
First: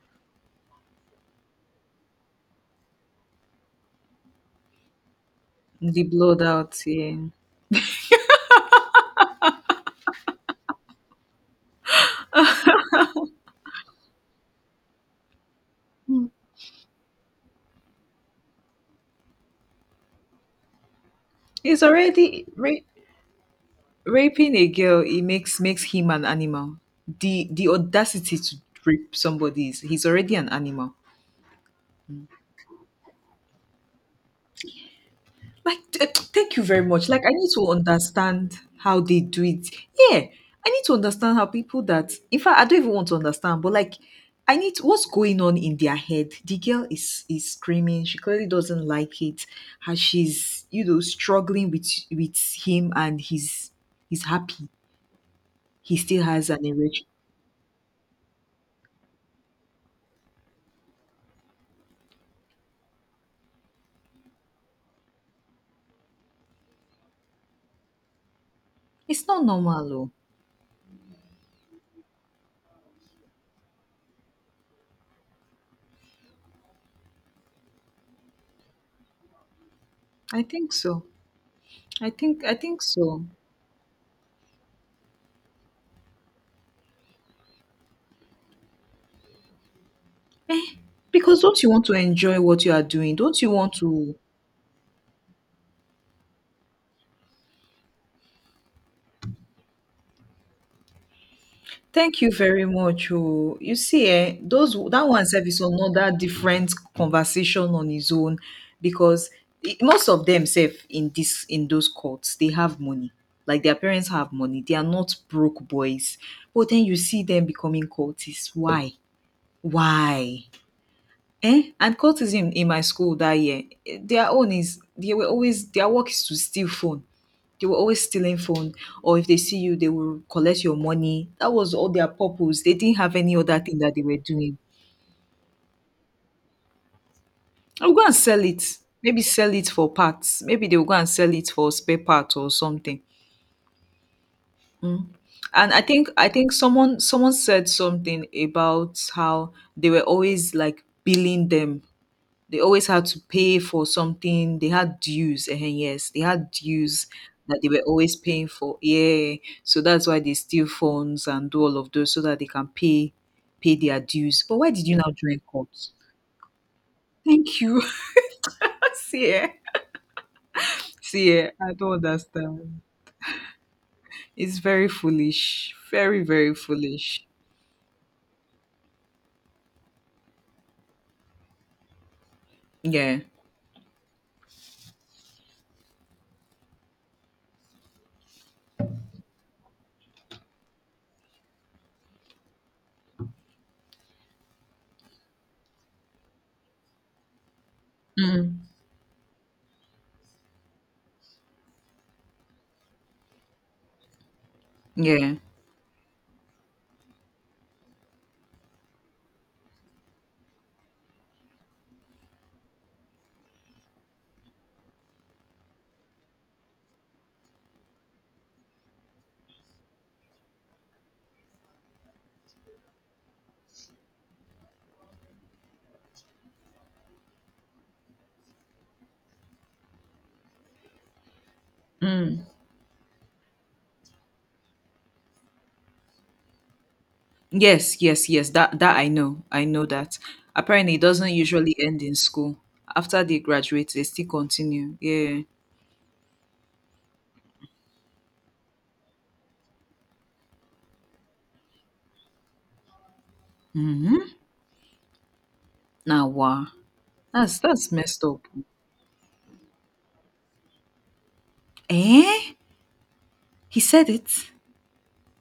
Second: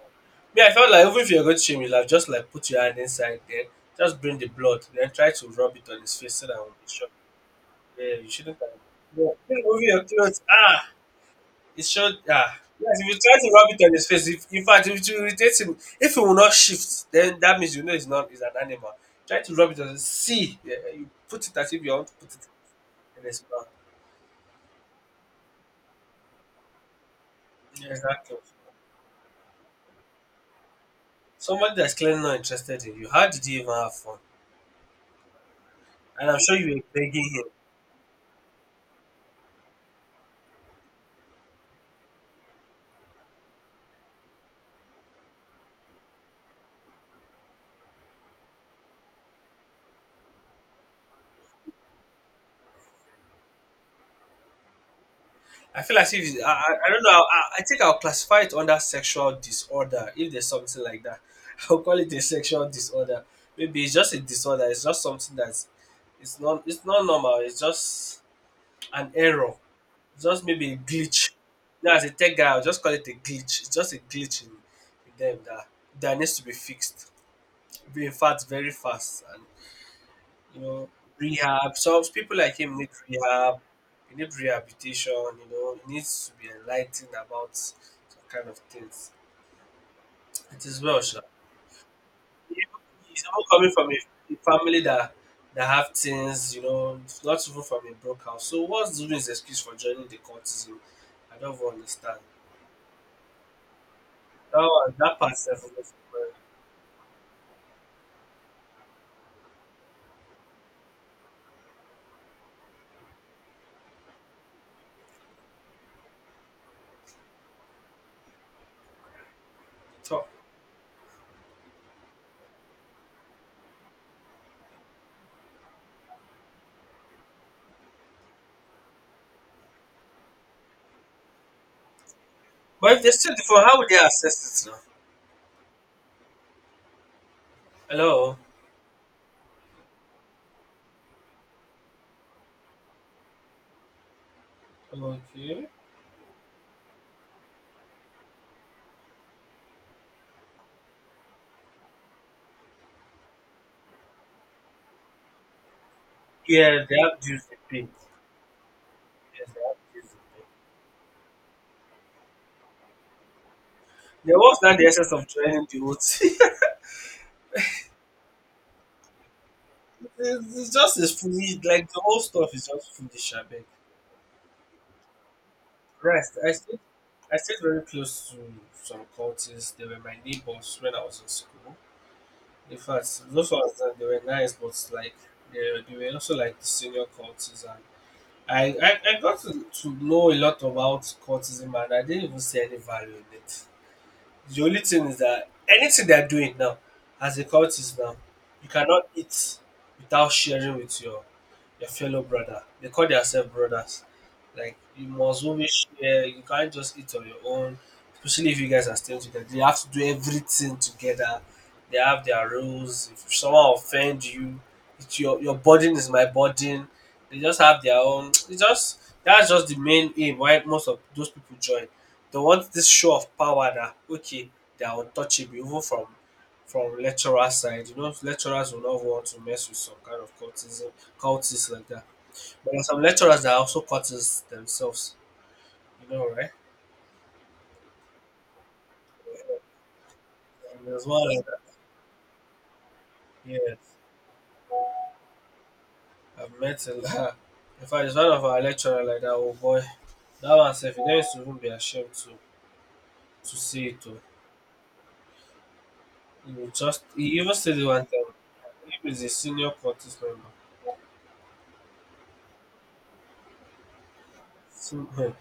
Me, I felt like even if you're going to shame him, like, just like put your hand inside there, just bring the blood then try to rub it on
The
his face
blood
so that it will
out
be sure.
here.
Yeah, you shouldn't have. Yeah, remove your clothes, ah. It should, ah, yes, if you try to rub it on his face, if in fact if it will irritate him, if he will not shift, then that means, you know, he's not, he's an animal. Try to rub it on his, see, yeah, you put it as if
It's
you want to put
already
it
ra-
in his mouth.
Raping a girl. It makes him an animal. The
Yeah, exactly.
audacity to rape somebody is he's already an animal.
Somebody that's clearly not interested in you, how did you even have fun?
Like,
And I'm
thank
sure
you
you were
very much. Like,
begging
I need
him.
to understand how they do it. Yeah, I need to understand how people that, in fact, I don't even want to understand, but like, what's going on in their head. The girl is screaming. She clearly doesn't like it. How she's struggling with with him, and he's happy.
I feel
He
as
still
if I,
has an
I I don't
erection.
know. I think I'll classify it under sexual disorder if there's something like that. (laughs) I'll call it a sexual disorder. Maybe it's just a disorder. It's just something that's it's not normal. It's just an
It's not
error.
normal, though.
It's just maybe a glitch. Now as a tech guy, I'll just call it a glitch. It's just a glitch in, them that needs to be fixed. Be in fact very fast,
I
you
think
know,
so.
rehab. So people
I
like him
think
need
so.
rehab. He need rehabilitation. You know, he needs to be enlightened about some kind of things. It is well, sure.
Because don't you want to enjoy what you are doing?
He's
Don't
not
you
coming
want
from
to?
a, family that have things. You know, not even from a broke house. So what's doing his excuse for joining the cultism? I don't even understand.
Thank you very much. Oh, you see,
That
those
one,
that
that
one
part
self is
self
another different conversation on his own because most of them self in this in those cults they have money. Like their parents have money. They are not broke boys. But then you see them becoming cultists. Why?
talk.
Why? Eh? And cultism in my school that year, eh, their own is they were always their work is to steal phone. They were always stealing phone, or if they see you, they will collect your money. That was all their purpose. They
But
didn't
if they
have
still
any other
different, how
thing
would
that
they
they were doing.
assess it now?
I will go and
Hello.
sell it. Maybe sell it for parts. Maybe they will go and sell it for spare parts or something. Mm.
Okay.
And I think someone said something about how they were always like billing them. They always had to pay for something. They had dues. Yes, they had
Yeah, they
dues
have dues to
that they were
pay.
always paying for. Yeah,
Yes, they have
so that's
dues to
why they
pay.
steal phones and do all of those so that they can pay their
They
dues. But
what's
why
not the
did you
essence
now
of
join
trying the
cups?
oats? (laughs)
Thank you. (laughs) See, eh?
It's just as
See, eh?
foolish.
I
Like
don't
the whole stuff is
understand.
just foolish. I beg.
It's very foolish. Very,
Rest. I
very
stayed,
foolish.
I stayed very close to some cultists. They were my neighbors when I was in school. In
Yeah.
fact, those ones that they were nice, but like they were also like the senior cultists. And I got to, know a lot about cultism, and I didn't even see any value in it. The only thing is that anything they're doing now, as a cultist now,
Mm.
you cannot eat without sharing with your fellow brother. They call themselves brothers. Like you
Yeah.
must always share. You can't just eat on your own, especially if you guys are staying together. They have to do everything together. They have their rules. If someone offends you, it's your burden is my burden. They just have their own. It's just that's just the main aim why most of those people join. They want this show of power, that okay, they are untouchable even from lecturer side. You know, lecturers will not want to mess with some kind of cultism, cultists like that.
Mm.
But there are some lecturers that are also cultists themselves. You know, right?
Yes, yes, yes. That that I know. I know that.
And
Apparently, it
there's one
doesn't
like
usually
that.
end in school. After they graduate,
Yes,
they still continue. Yeah.
I've met a lot. In fact, it's one of our lecturer like that. Oh boy, that one self, he used to even be ashamed to say it. Oh.
Mm-hmm. Now,
He
wow.
would just he even
That's
said it
that's
one
messed
time.
up.
He is a senior cultist member.
Eh? He said it.
So, (laughs)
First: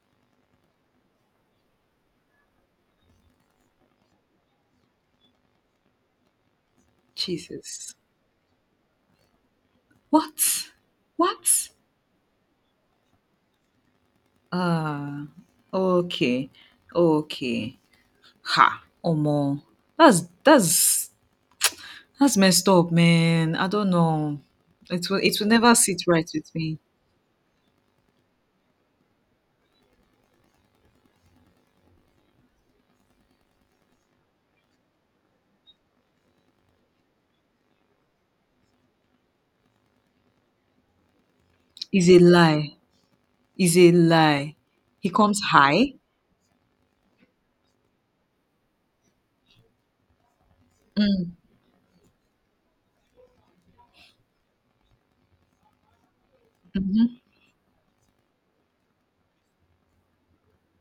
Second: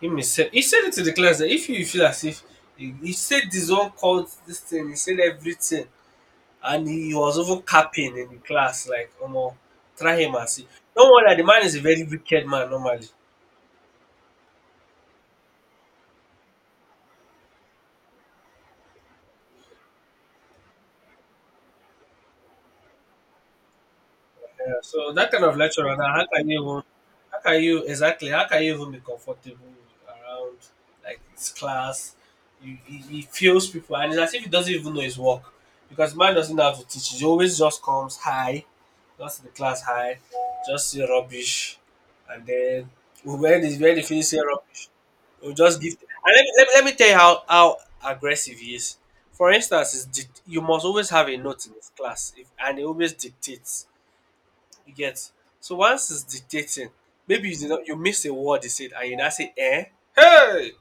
him himself, he said it to the class that if you feel as if he said this one called this thing, he said everything, and he was over
Jesus.
capping in the class like, "Omo, try him and see."
What?
Don't worry, the man
What?
is a very wicked man normally.
Ah. Okay. Okay. Ha. Omo. That's messed up, man. I don't know.
Yeah, so that
It
kind
will
of
never
lecturer,
sit
now how
right
can
with
you,
me.
how can you, exactly, how can you even be comfortable around like his class? He feels people, and it's as if he doesn't even know his work because man doesn't have to teach. He always just comes high, just in the class high, just say rubbish,
Is a
and
lie.
then when he
Is a
when he finish saying
lie.
rubbish,
He comes
he'll just give.
high.
And let me tell you how aggressive he is. For instance, you must always have
Mm.
a note in his class, if, and he always dictates, you get? So once it's dictating, maybe you did not you missed a word he said and you now say, eh? Hey!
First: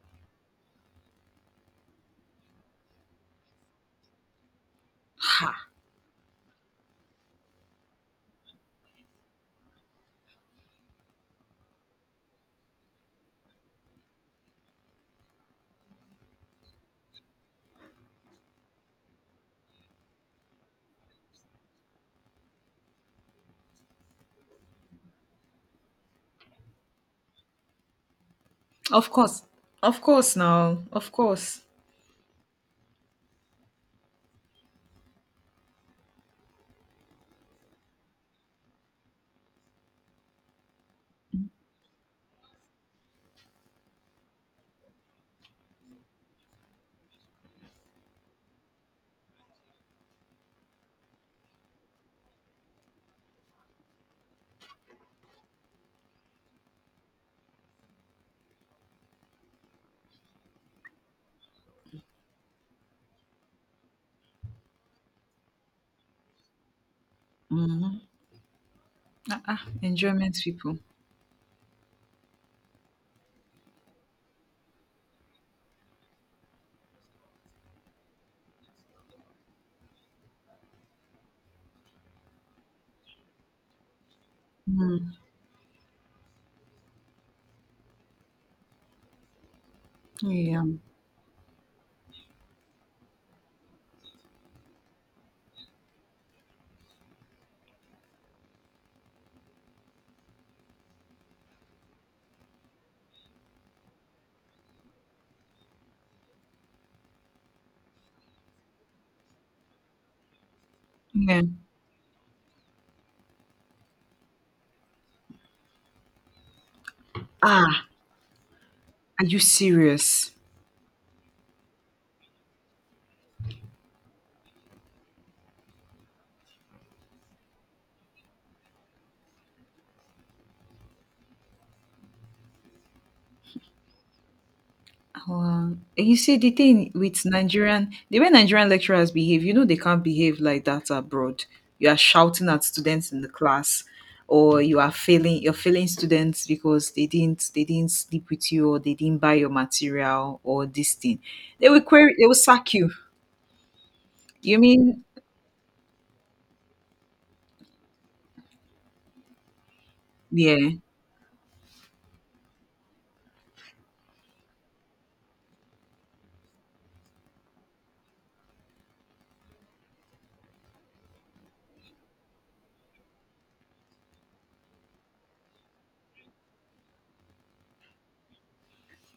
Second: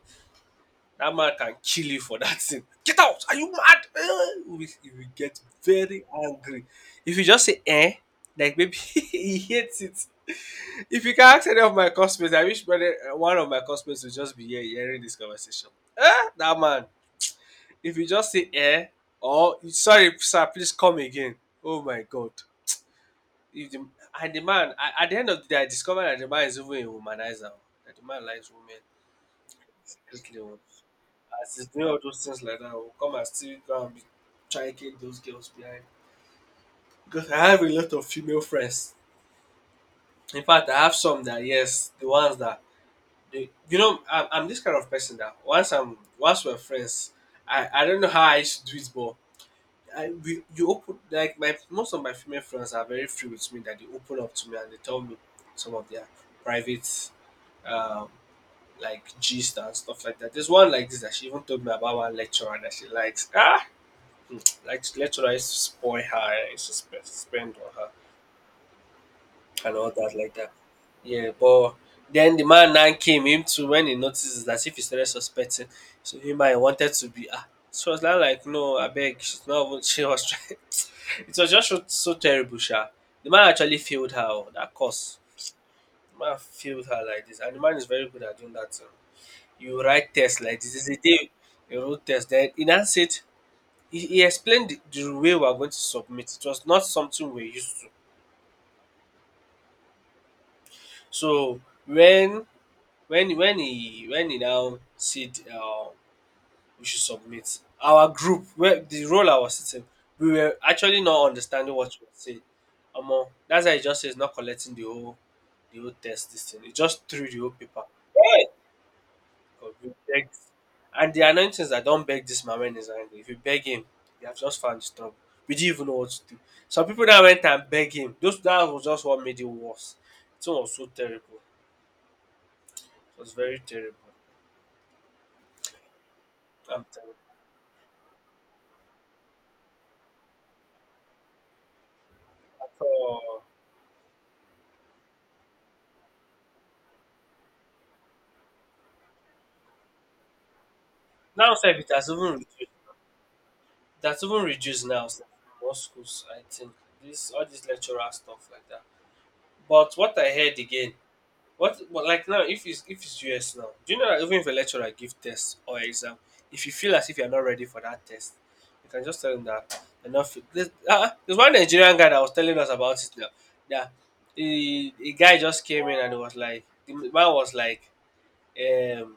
That man can kill you for that thing. Get out! Are you mad? Eh, we, he will get
Ha.
very angry. If you just say eh, like maybe (laughs) he hates it. If you can ask any of my customers, I wish one of my customers will just be here hearing this conversation. Eh, that man. If you just say eh, or sorry, sir, please come again. Oh my god. If the and the man a at the end of the day, I discovered that the man is even a womanizer oh, that the man likes women
Of course. Of course,
secretly oh.
now. Of
As
course.
he's doing all those things like that, will come and still go and be chiking those girls behind. Because I have a lot of female friends. In fact, I have some that yes, the ones that they, you know, I'm this kind of person that once we're friends, I don't know how I used to do it, but I we you open like my most of my female friends are very free with me that they open up to me and they tell me some of their private um, like gist and stuff like that. There's one like this that she even told me about one lecturer that she likes. Ah, (tsk) like lecturer is to spoil her, is to spend on her
Mm-hmm. Ah,
and all that like
Enjoyment
that.
people.
Yeah, but then the man now came him to when he notices that if he started suspecting, so he might wanted to be ah. So was now like no, I beg, she's not even she was trying. (laughs) It was just so, so terrible, sha. The man actually failed her oh, that course. The man failed her like this, and the man is very good at doing that. Too. You write test like
Yeah.
this. This is the day you wrote test. Then in answer, it, he explained the, way we are going to submit. It was not something we're used to. So when when he now said we should submit, our group where the role I was sitting, we were actually not
Yeah.
understanding what you were saying. That's why he just says not collecting the whole test this thing. He just threw the whole paper.
Ah, are you
Because we
serious?
begged. And the annoying thing is that don't beg this man when he's angry. If you beg him, you have just found his trouble. We didn't even know what to do. Some people that went and beg him, those that was just what made it worse. It was so terrible. It was very terrible.
Wow. You see, the
I'm
thing
terrible.
with Nigerian, the way Nigerian lecturers behave, you know, they can't behave like that abroad. You are shouting at students in the
So,
class, or you are failing, you're failing students because they didn't sleep with you, or they didn't buy your material, or this thing.
now
They
self
will
it has
query, they
even
will
reduced.
sack you.
It even
You
reduced
mean,
now sef, in most schools, I think. This all this lecturer stuff like that. But what I heard
yeah,
again. What, but like now, if it's US now, do you know that even if a lecturer give test or exam, if you feel as if you're not ready for that test, you can just tell them that you're not fit. There's one Nigerian guy that was telling us about it now. That a, guy just came in and it was like the man was like, um,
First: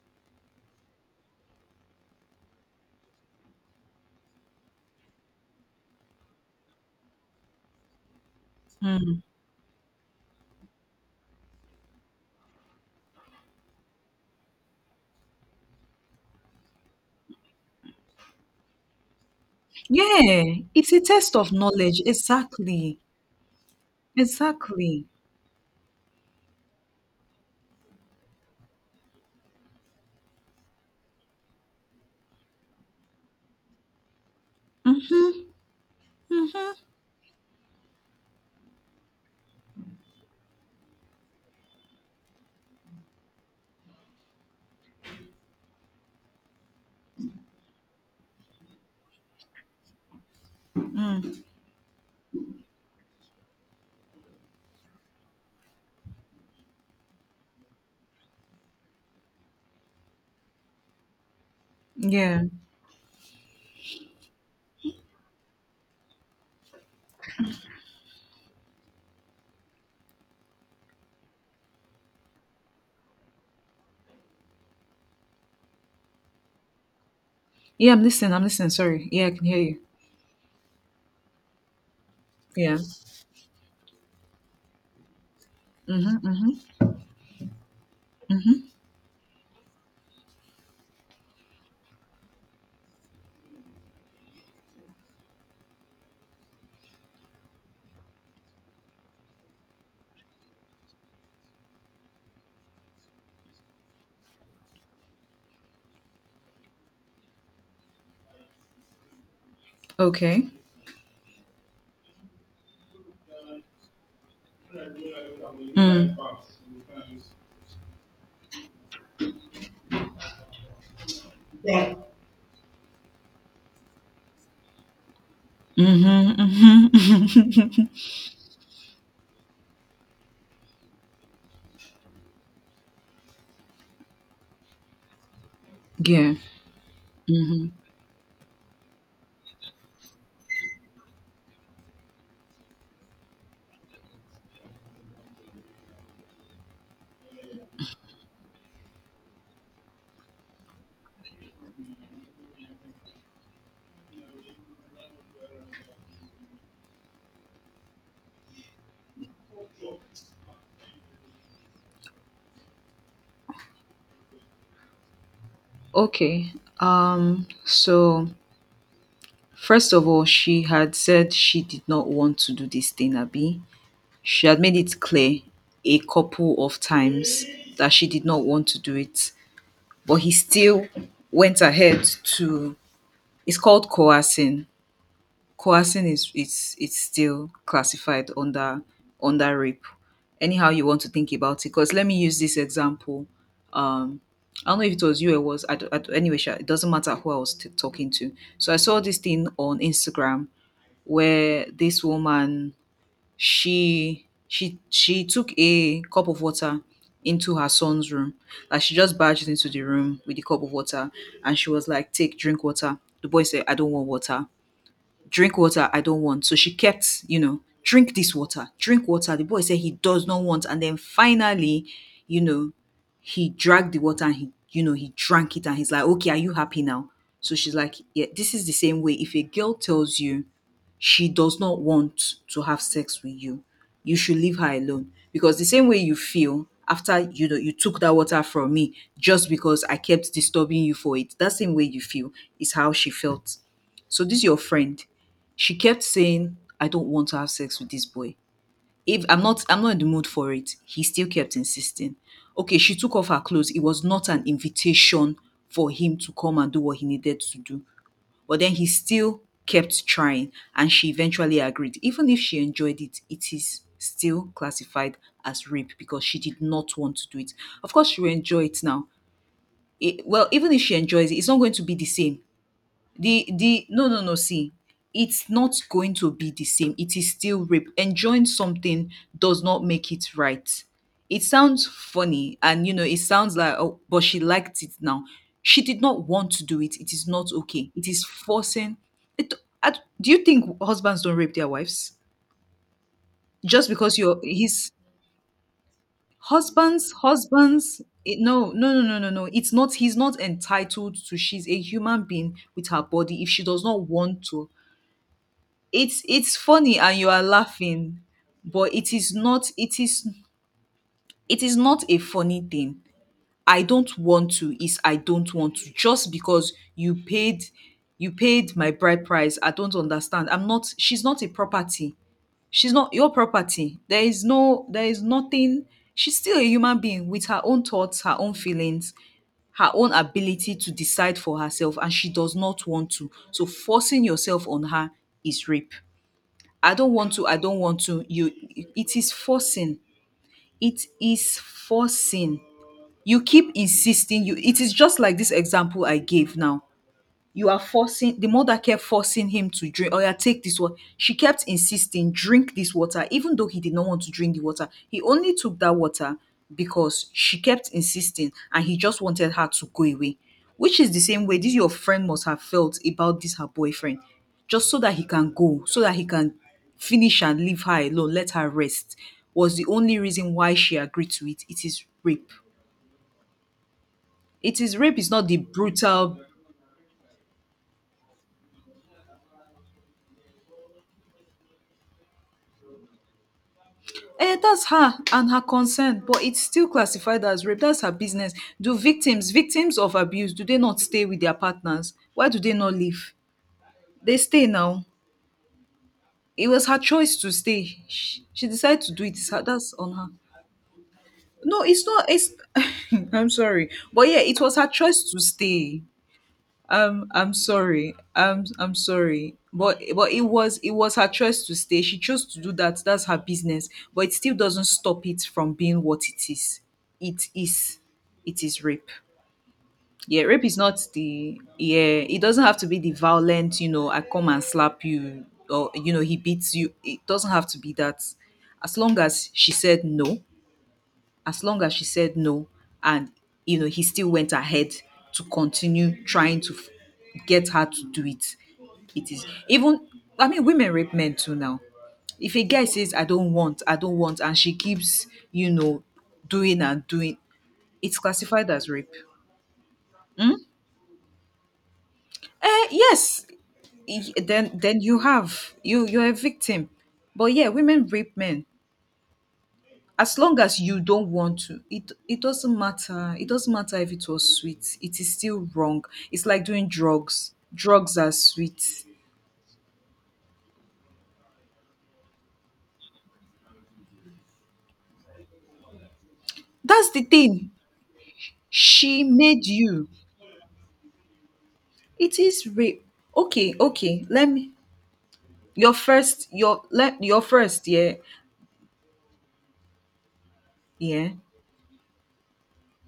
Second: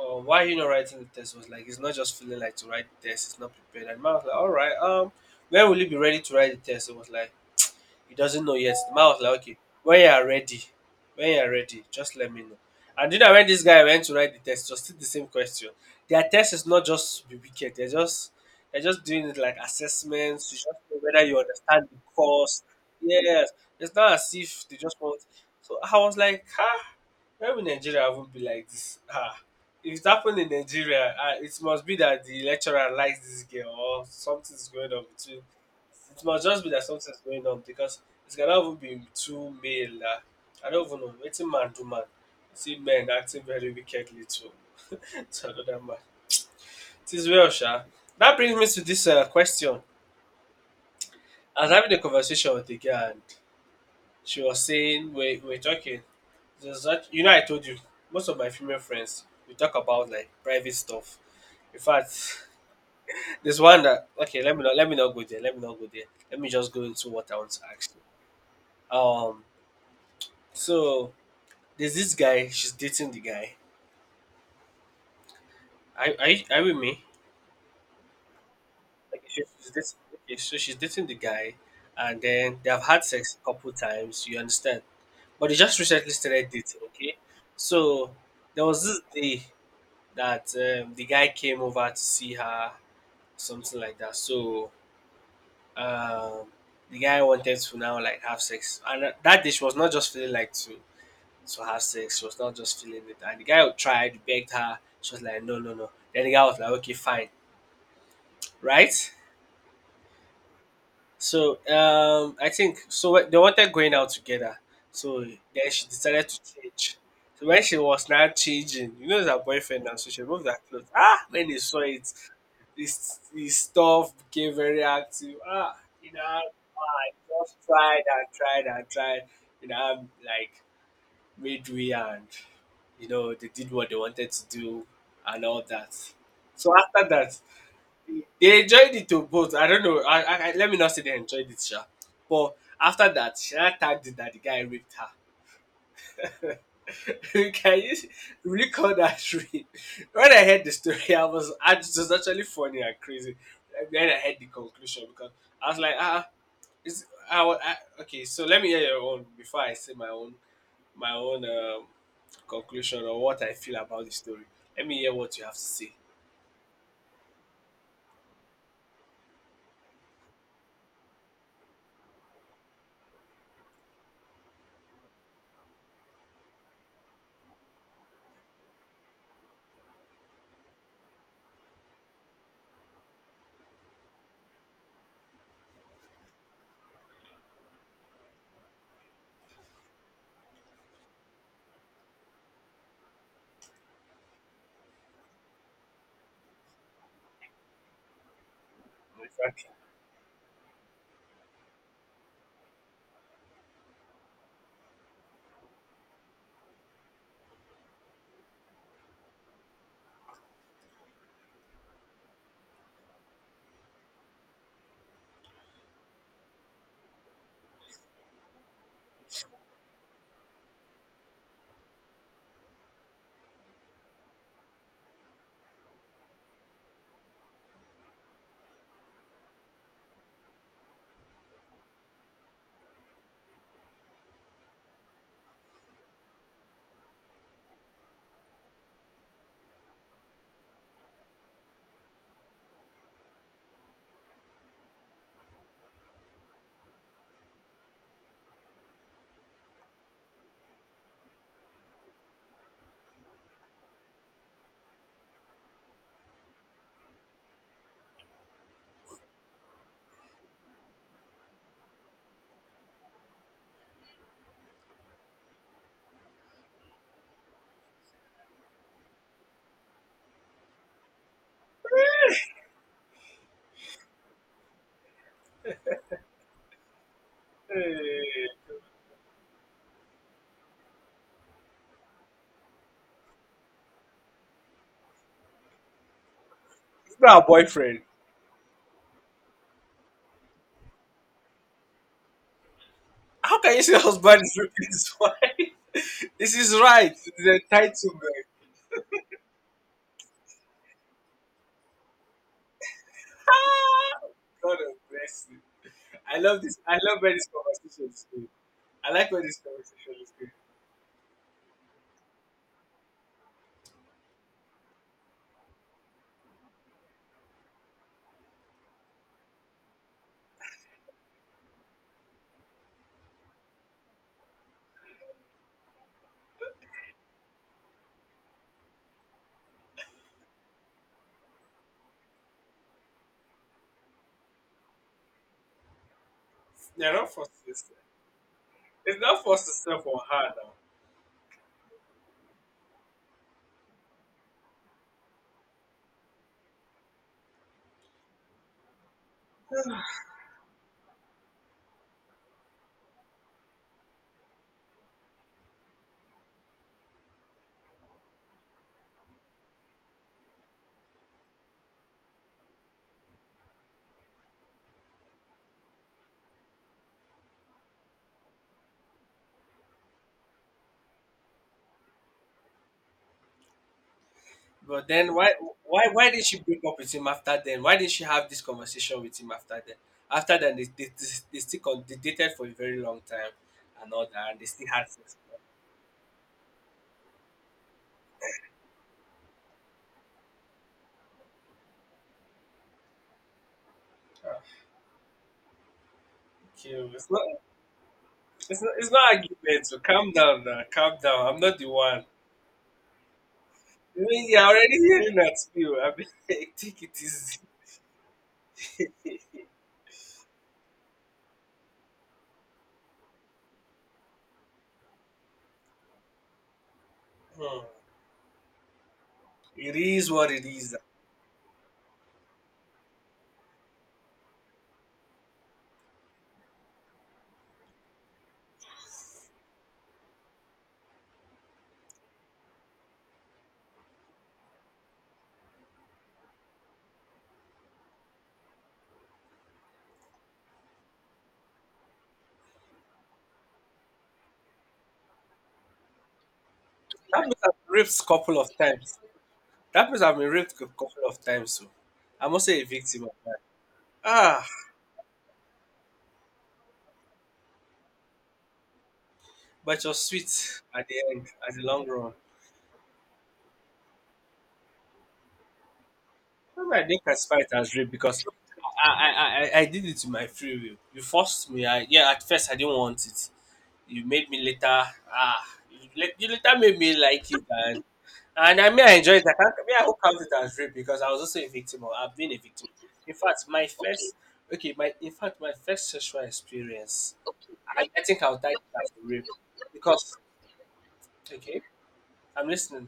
why are you not writing the test? He was like, it's not just feeling like to write the test, it's not prepared. And the man was like, all right, when will you be ready to write the test? It was like he doesn't know yet. The man
Mm.
was like, "Okay, when you are ready, just let me know." And you know when this guy went to write the test, it was still the same question. Their test is not just to be wicked. They're just doing it like assessments
Yeah.
to just
It's
know
a
whether
test
you
of
understand the
knowledge,
course.
exactly,
Yes, it's not as if they just
exactly.
want. So I was like, ah, maybe Nigeria won't be like this. Ah, if it happened in Nigeria, ah, it must be that the lecturer likes this girl or something's going on
Hmm.
between. It must just be that something's going on because it cannot even be too male. Ah. I don't even know. It's a man to man? See men acting very wickedly to (laughs) to another man. It is well, sha. That brings me to this question. I was having a conversation with a girl and she was saying we're talking. There's that you know, I told you most of my female friends we talk about like private stuff. In fact,
Yeah,
(laughs) there's one that okay. Let me not go there. Let me not go there. Let me just go into what I want to ask you. So there's this guy. She's dating the guy. Are you with me?
yeah. I'm listening. I'm listening. Sorry.
Like
Yeah, I
she-
can hear
she's
you.
dating, she's dating the guy, and then they
Yeah.
have had sex a couple times. You understand? But they just recently
Mhm,
started
mhm.
dating. Okay, so there was this day that the guy came over to see her, something like that. Um, the guy wanted to now like have sex, and that day she was not just feeling like to. So her sex, she was not just feeling it. And the guy who tried, begged her. She was like, no, no, no. Then the guy was like, okay, fine, right?
Okay.
So I think so. They wanted going out together. So then she
Mm.
decided to change. So when she was now changing, you know, it's her boyfriend now. So she removed her clothes. Ah, when he saw it, this his stuff became very active. Ah, you know,
Mhm,
I
mhm.
just tried and tried and tried. You know, I'm like midway and you know, they did what they wanted to do and all
(laughs)
that.
Yeah.
So after that,
Mhm.
they enjoyed it to both. I don't know. Let me not say they enjoyed it, Sha. But after that, Shana tagged it that the guy raped her. (laughs) Can you really call that rape? When I heard the story, it was actually funny and crazy. Then I heard the conclusion because I was like, ah, is I, wa- I okay. So let me hear your own before I say my own. My own. Conclusion or what I feel about the story. Let me hear what you have to say.
Okay. So first of all, she had said she did not want to do this thing, Abby. She had made it clear a couple of times that she did not want to do it, but he still went ahead to. It's called coercing. Coercing is it's still classified under rape. Anyhow you want to think about it. Because let me use this example. Um, I don't know if it was you or was I, anyway. Sha, it doesn't matter who I was talking to. So I saw this
I'm
thing
like,
on Instagram where this woman she took a cup of water into her son's room. Like she just barged into the room with the cup of water and she was like, "Take drink water." The boy said, "I don't want water." Drink water, I don't want. So she kept, you know, drink this water, drink water. The boy said he does not want, and then finally, you know, he dragged the water and he, you know, he drank it and he's like, "Okay, are you happy now?" So she's like, yeah, this is the same way if a girl tells you she does not want to have sex with you, you should leave her alone. Because the same way you feel after, you know, you took that water from me just because I kept disturbing you for it, that same way you feel is how she felt. So this is your friend. She kept saying, "I don't want to have sex with this boy. If I'm not, I'm not in the mood for it." He still kept insisting. Okay, she took off her clothes. It was not an invitation for him to come and do what he needed to do. But then he still kept trying and she eventually agreed. Even if she enjoyed it, it is still classified as rape because she did not want to do it. Of course, she will enjoy it now. It, well, even if she enjoys it, it's not going to be the same. The no no No, see, it's not going to be the same. It is still rape. Enjoying
hey,
something does not make it right. It sounds funny and, you know, it sounds like, oh, but she liked it now. She did not want to do it. It
it's
is
not a
not okay.
boyfriend.
It is forcing. It I, do you think husbands don't rape their wives
How can you
just
say
because you're
husband is raping
his
his wife? (laughs) This is right. The
husbands?
title, man.
No, no, no, no, no, no, it's not. He's not entitled to. She's a human being with her body. If she does not
Ah,
want to,
God bless. Mercy.
it's
I
it's
love this. I
funny and
love
you
where
are
this conversation
laughing,
is going.
but
I like where this
it
conversation
is,
is going.
it is not a funny thing. I don't want to is I don't want to. Just because you paid my bride price, I don't understand. I'm not She's not a property. She's not your property. There is nothing. She's still a human being with her own thoughts, her own feelings, her own ability to decide for herself, and she does not want to. So forcing yourself on her is rape. I
They're
don't
not
want to,
forced
I
to.
don't want to. You it
It's
is
not forced to
forcing.
sell for her now.
It is forcing. You keep insisting. You it is just like this example I gave now. You are forcing. The mother kept forcing him to drink. Oh yeah, take this water. She kept insisting, drink this water, even though he did not want to drink the water. He only took that water because she kept insisting and he just wanted her to go away. Which is the same way this your friend must have felt about this her boyfriend. Just so that he can go, so that he can finish and leave her alone, let her rest, was the only reason why she agreed to it. It is rape. It is
But
rape, it's
then
not the
why
brutal.
did she break up with him after then? Why did she have this conversation with him after then? After then they still they dated for a very long time and all that and they still
That's
had
her
sex.
and her consent, but it's still classified as rape. That's her business. Do victims, victims of abuse, do they not stay with their partners? Why do they not leave? They
Ah,
stay now. It was her
kill.
choice to stay. She decided
It's
to do it.
not
It's her-
argument,
that's
so
on her.
calm down now, calm down. I'm not
No
the
it's
one.
not it's (laughs) I'm sorry,
I
but yeah,
mean, you're
it was her
already
choice
hearing
to
that you
stay.
I mean (laughs) I think it
I'm
is
sorry. I'm sorry. But it was, it was her choice to stay. She chose to do that. That's her business. But it still doesn't stop it from being what it is. It
hmm,
is. It is rape.
it is
Yeah,
what it
rape is
is.
not the yeah. It doesn't have to be the violent. You know, I come and slap you, or you know, he beats you. It doesn't have to be that. As long as she said no, as long as she said no, and you know he still went ahead to continue trying to get her to do it. It is even, I mean, women rape men too now. If a guy says, I don't want, I don't want, and she keeps, you know doing and doing,
That means I've been
it's
raped a couple
classified
of
as rape.
times. That means I've been raped a couple of times, so I'm also a victim of
Yes.
that.
y-
Ah,
then then you have you you're a victim, but yeah, women rape men.
but you're
As long as
sweet
you
at the
don't
end,
want
at
to,
the long
it
run.
it doesn't matter. It doesn't matter if it was sweet, it is still wrong. It's like doing
Maybe I didn't
drugs.
classify it as rape
Drugs are
because
sweet.
I did it to my free will. You forced me. I yeah. At first, I didn't want it. You made me later. Ah, you later made me
That's the
like it,
thing.
and I mean I
She
enjoyed it. I
made
can't. I
you.
will count it as rape because I was also a victim. Or I've
It
been a
is
victim.
rape.
In fact,
Okay,
my
okay,
first
let me.
okay, my in fact my first sexual experience.
Your first,
I,
yeah.
I think I'll type it as rape because
Yeah.
okay, I'm listening.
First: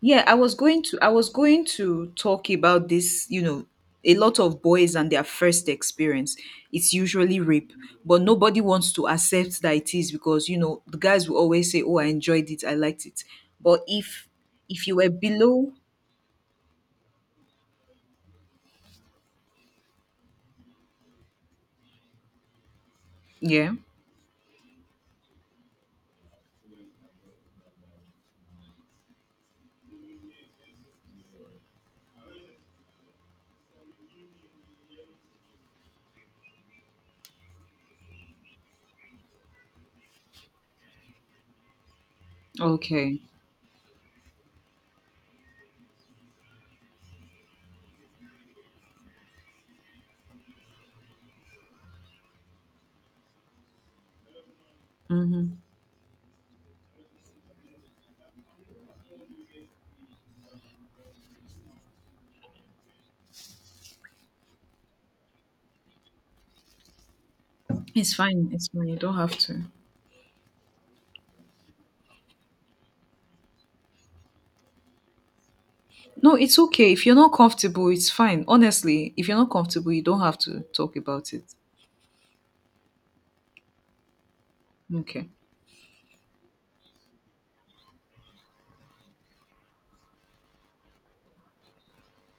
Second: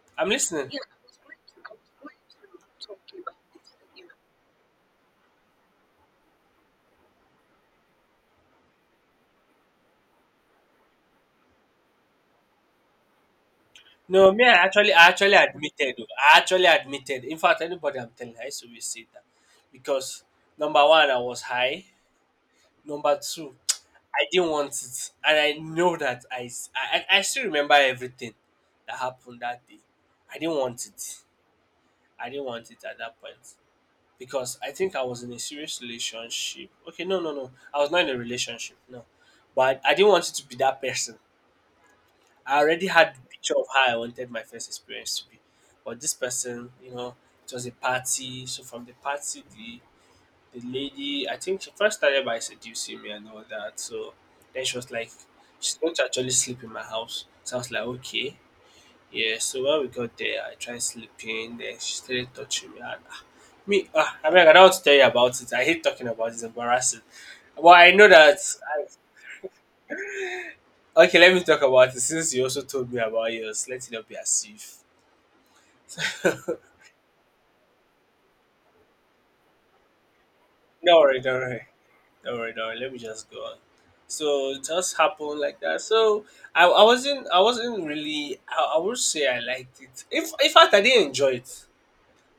Yeah,
I'm
I was
listening.
going to, I was going to talk about this, you know, a lot of boys and their first experience. It's usually rape, but nobody wants to accept that it is because, you know, the guys will always say, "Oh, I enjoyed it. I liked it." But if
No, me,
if you
I
were
actually
below,
admitted. Oh, I actually admitted. In fact, anybody I'm telling, I used to always say that because number one, I was high. Number two,
yeah.
I didn't want it, and I know that I, s- I still remember everything that happened that day. I didn't want it. I didn't want it at that point because I think I was in a serious relationship. Okay, no, no, no, I was not in a relationship. No, but I didn't want it to be that person. I already had the
Okay.
picture of how I wanted my first experience to be. But this person, you know, it was a party. So from the party, the lady, I think she first started by seducing me and all that. So then she was like,
Mhm.
she's going to actually sleep in my house. So I was like, okay. Yeah, so when we got there, I tried sleeping, then she started touching me. And ah, me, ah, I mean, I don't want to tell you about it. I hate talking about it, it's embarrassing. Well, I know
It's
that.
fine. It's fine. You don't have to.
Okay, let me talk about it since you also told me about yours. Let it not be as if (laughs)
No,
Don't
it's okay. If you're not comfortable, it's fine. Honestly, if you're not comfortable, you don't have to talk
worry,
about
don't
it.
worry, don't worry. Let me just go on. So it just
Okay.
happened like that. So I would say I liked it. If in fact I didn't enjoy it.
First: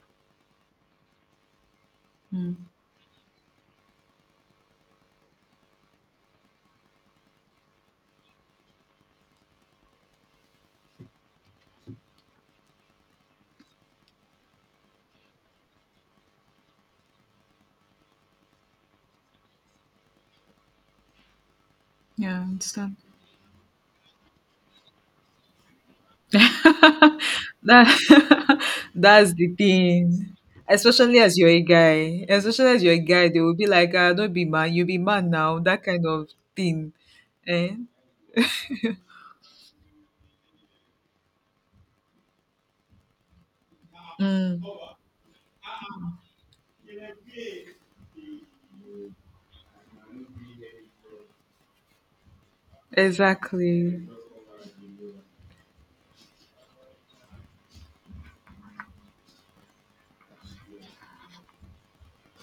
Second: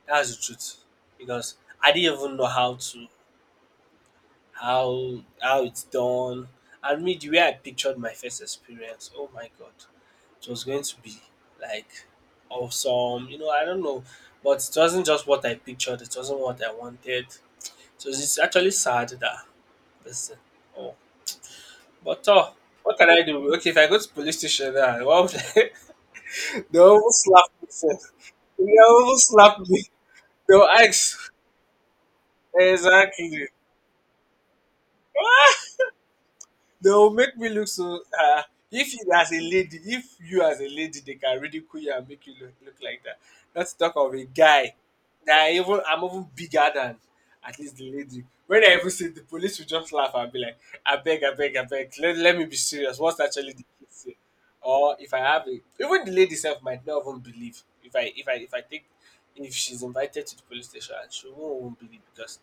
That's the truth. Because I didn't even know
Mm.
how to how it's done. I mean, the way I pictured my first experience, oh my God. It was going to be like awesome. You know, I don't know. But it wasn't just what I pictured, it wasn't what I wanted. So it's actually sad that. Listen. Oh, but
Yeah, I
oh, what
understand.
can I do? Okay, if I go to police station now, what would I,
(laughs)
(laughs) they'll even
That
slap me, sef.
(laughs)
They'll even
that's the
slap me.
thing.
They'll
Especially
ask.
as you're a guy, especially as you're a guy, they
Exactly.
will be like, ah, don't be man, you be man now,
(laughs)
that kind of
They
thing.
will make me look
Eh?
so. If you as a lady, if you as a lady, they can ridicule you and make you look, look like that. Let's talk of a
Mm,
guy. That even I'm even bigger than at least the lady. When I even see the police, will just laugh and be like, "I beg, I beg, I beg. Let, let me be serious. What's actually the case
exactly.
here?" Or if I have a, even the lady self might not even believe if I take if she's invited to the police station and she won't even believe because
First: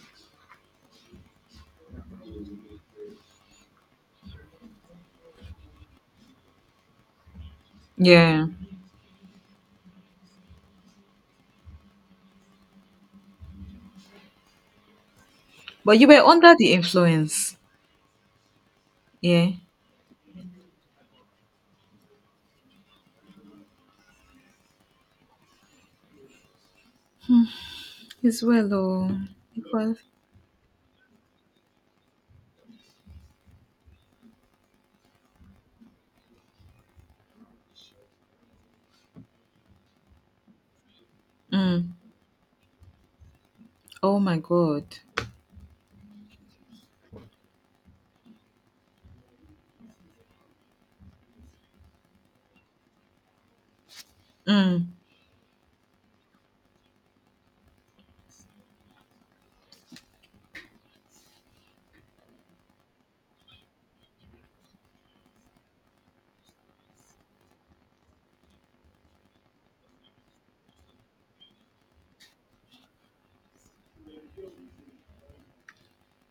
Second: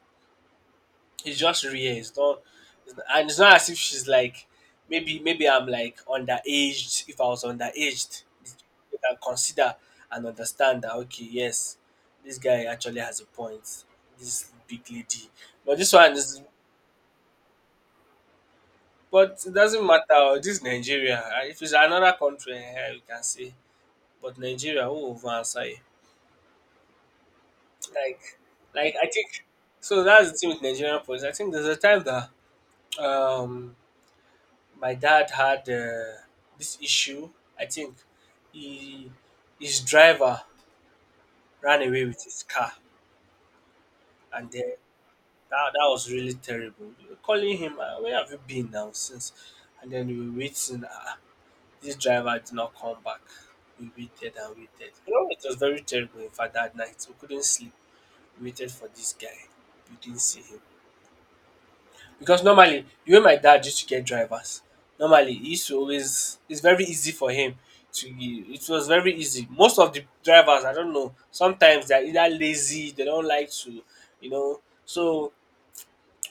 it's just real. It's not- and it's not as if she's like, maybe I'm like underaged. If I was underaged,
Yeah.
you can consider and understand that okay, yes, this guy actually has a point. This big lady, but this
But you
one
were
is,
under the influence.
but it
Yeah.
doesn't matter. Oh, this is Nigeria. Ah, if it's another country, eh, you can say, but Nigeria, who will even answer you? Like,
As well,
like I
oh,
think.
because,
So that's the thing with Nigerian police. I think there's a time that um my dad had this issue. I think he, his driver ran
mm,
away with his car,
oh my
and then
God.
that was really terrible. We were calling him, where have you been now since? And then we were waiting. This driver did not come back. We waited and
Mm,
waited. You know, it was very terrible. In fact, that night we couldn't sleep. We waited for this guy. We didn't see him. Because normally de way my dad used to get drivers, normally he used to always it's very easy for him to it was very easy. Most of the drivers I don't know, sometimes they're either lazy, they don't like to you know so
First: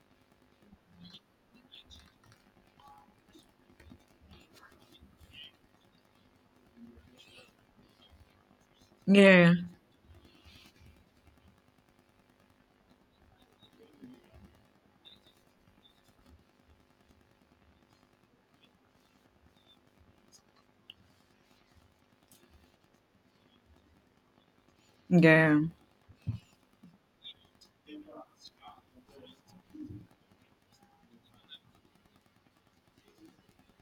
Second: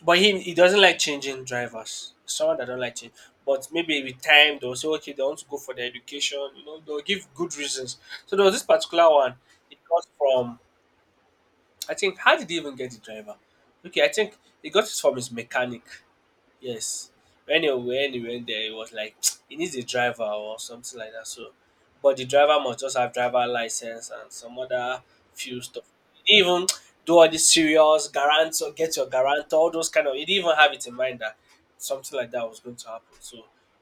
but him he doesn't like changing drivers. Someone that don't like change. But maybe with time they'll say okay they want to go for their education, you know, they'll give good reasons. So there was this particular one,
yeah.
it got from I think how did he even get the driver? Okay, I think he got it from his mechanic. Yes. When he went there, it was like (tsk) he needs a driver or something like that. So, but the driver must just have driver license and some other
Yeah.
few stuff. He didn't even (tsk) do all this serious guarantor, get your guarantor, all those kind of. He didn't even have it in mind that something like that was going to happen. So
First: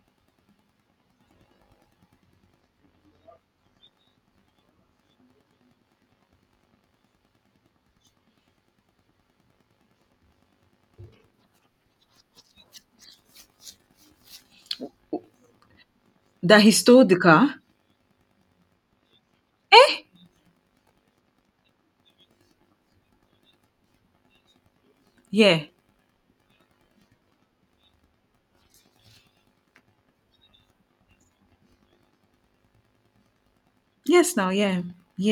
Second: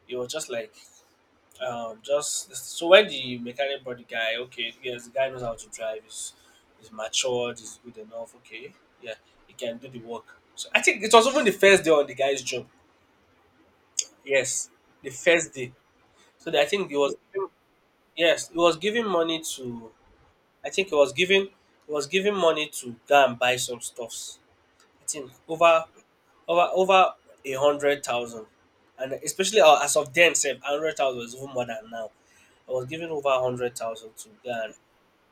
it was just like just so when the mechanic brought the guy, okay, yes, the guy knows how to drive. He's matured. He's good enough. Okay, yeah, he can do the work. So I think it was even the first day on the guy's job. Yes, the first day. So that
That
I
he
think it
stole the
was
car?
yes, it was giving money to I think it was giving. It was giving money to go and buy some stuffs. I think
Yeah.
over a hundred thousand. And especially as of then, sef, 100,000 was even more than now. I was giving over 100,000 to
Yes, now,
go
yeah.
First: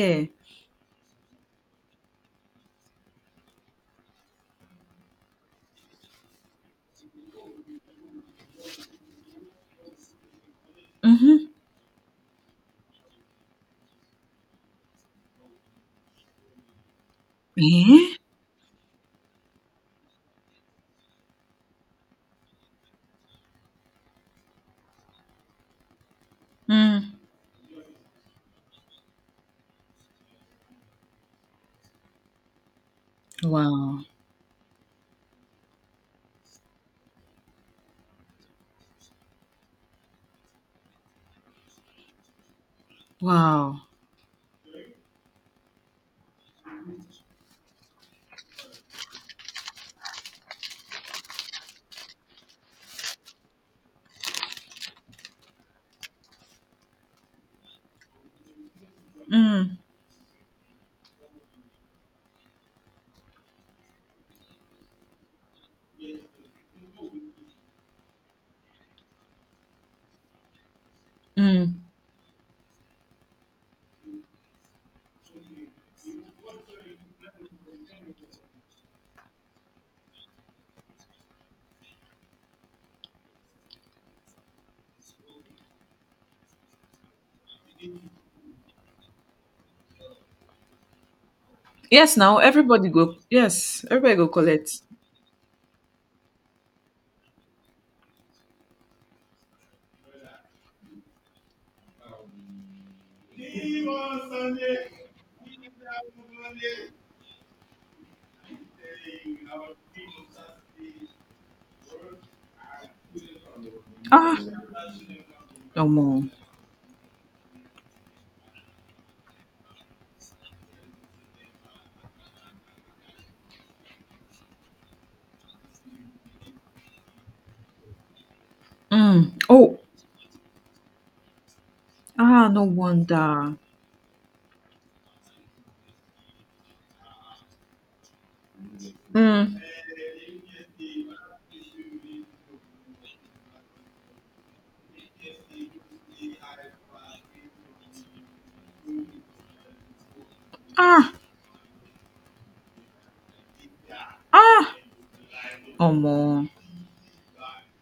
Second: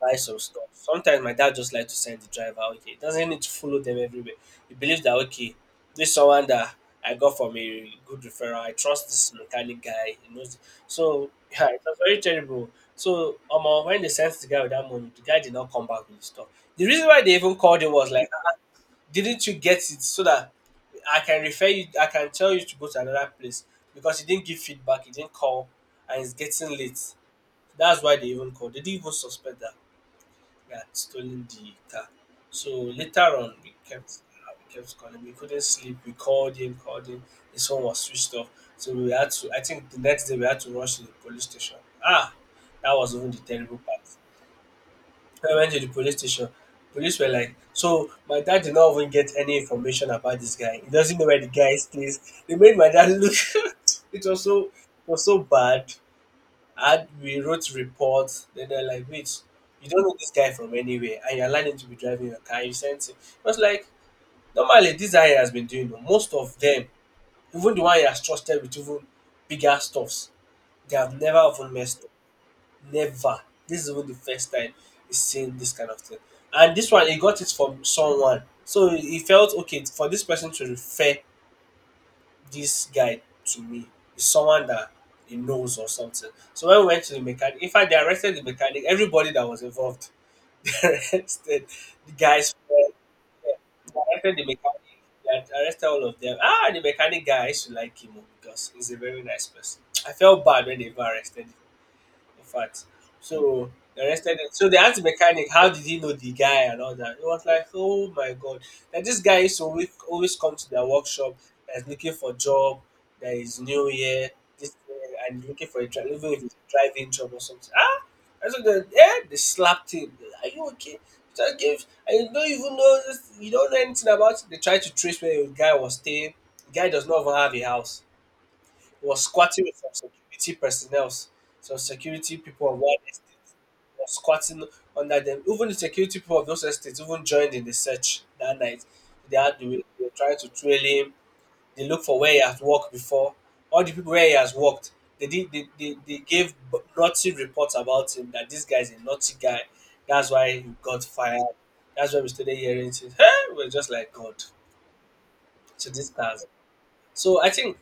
buy some stuff. Sometimes my dad just like to send the driver. Okay, he doesn't need to follow them everywhere. He believes that okay, this someone that I got from a good referral. I trust this mechanic guy. He knows. So
Mm-hmm.
(laughs) yeah, it was very terrible. So when they sent the guy with that money, the guy did not come back with the stuff. The reason why they even called him was
Yeah?
like, "Ah, didn't you get it so that I can refer you? I can tell you to go to another place because he didn't give feedback. He didn't call, and it's getting late."
Mm.
That's why they even called. They didn't even suspect that we had stolen the car. So later on,
Wow.
we kept calling. We couldn't sleep. We called him, called him. His phone was switched off. So we had to. I think the next day we had to rush to the police station. Ah, that was even the terrible
Wow.
part. When we went to the police station, police were like, "So my dad did not even get any information about this guy. He doesn't know where the guy stays." They made my dad look. (laughs) It was so it was so bad. And we wrote reports. Then they're like, "Wait,
Mm.
you don't know this guy from anywhere, and you're learning to be driving your car. You sent him." It was like, normally, this guy has been doing it. Most of them, even the one he has trusted with even bigger stuffs, they have never even
Mm.
messed up. Never. This is even the first time he's seen this kind of thing. And this one, he got it from someone. So he felt, okay, for this person to refer this guy to me is someone that he knows or something. So when we went to the mechanic, in fact, they arrested the mechanic, everybody that was involved. (laughs) They arrested the
Yes, now
guy's
everybody
friend,
go.
yeah,
Yes,
they
everybody go
arrested the
collect.
mechanic, they arrested all of them. Ah, the mechanic guy, I used to like him oh, because he's a very nice person. I felt bad when they even arrested him in fact. So they arrested him. So they asked the mechanic, how did he know the guy and all that? It was like, oh my god. That this guy is always always come to their workshop that's looking for job, that is new year,
Ah,
this year, and looking for a
no
drive,
more.
even if it's a driving job or something. Ah, I said, that, yeah, they slapped him. Are you okay? Just give, and you don't even know this, you don't know anything about it. They tried to trace where the guy was staying. The guy does not even have a house, was
Mm.
squatting with
Oh,
some security personnel, some security
ah, no
people of one estate,
wonder.
was squatting under them. Even the security people of those estates even joined in the search that night. They had
Mm.
they were trying to trail him. They looked for where he has worked before. All the people where he has worked, they did they gave naughty reports about him that this guy is a naughty guy. That's why he got
Ah,
fired. That's why we started hearing things. Hey, we're just like God.
ah,
So
no
this guy
more.
so I think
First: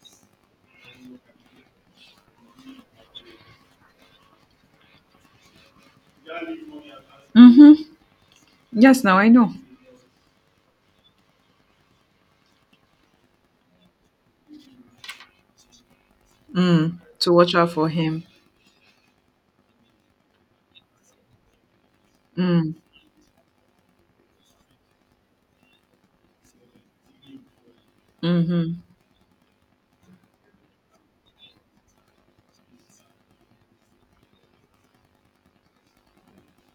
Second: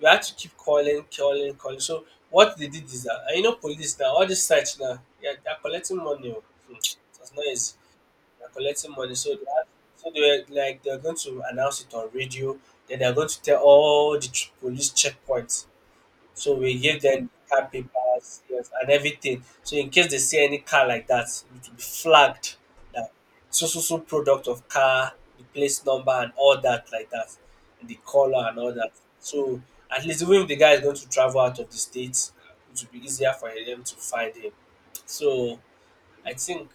we had to keep calling, calling, calling. So what they did is that, and you know, police now, all this search now, yeah, they're collecting money. Oh. Hmm, it was not easy.
Mm-hmm.
They're collecting
Yes,
money.
now I
So they
know.
had, so they were like, they're going to announce it on radio. Then they're going to tell all the police checkpoints. So we
Mm.
give them
To watch
car
out for him.
papers, yes, and everything. So in case they see any car like that, it will be flagged
Mm.
that so so so product of car, the place number and all that like that, and the color and all
Mm-hmm.
that. So at least even if the guy is going to travel out of the states, it will be easier for them to find him. So I think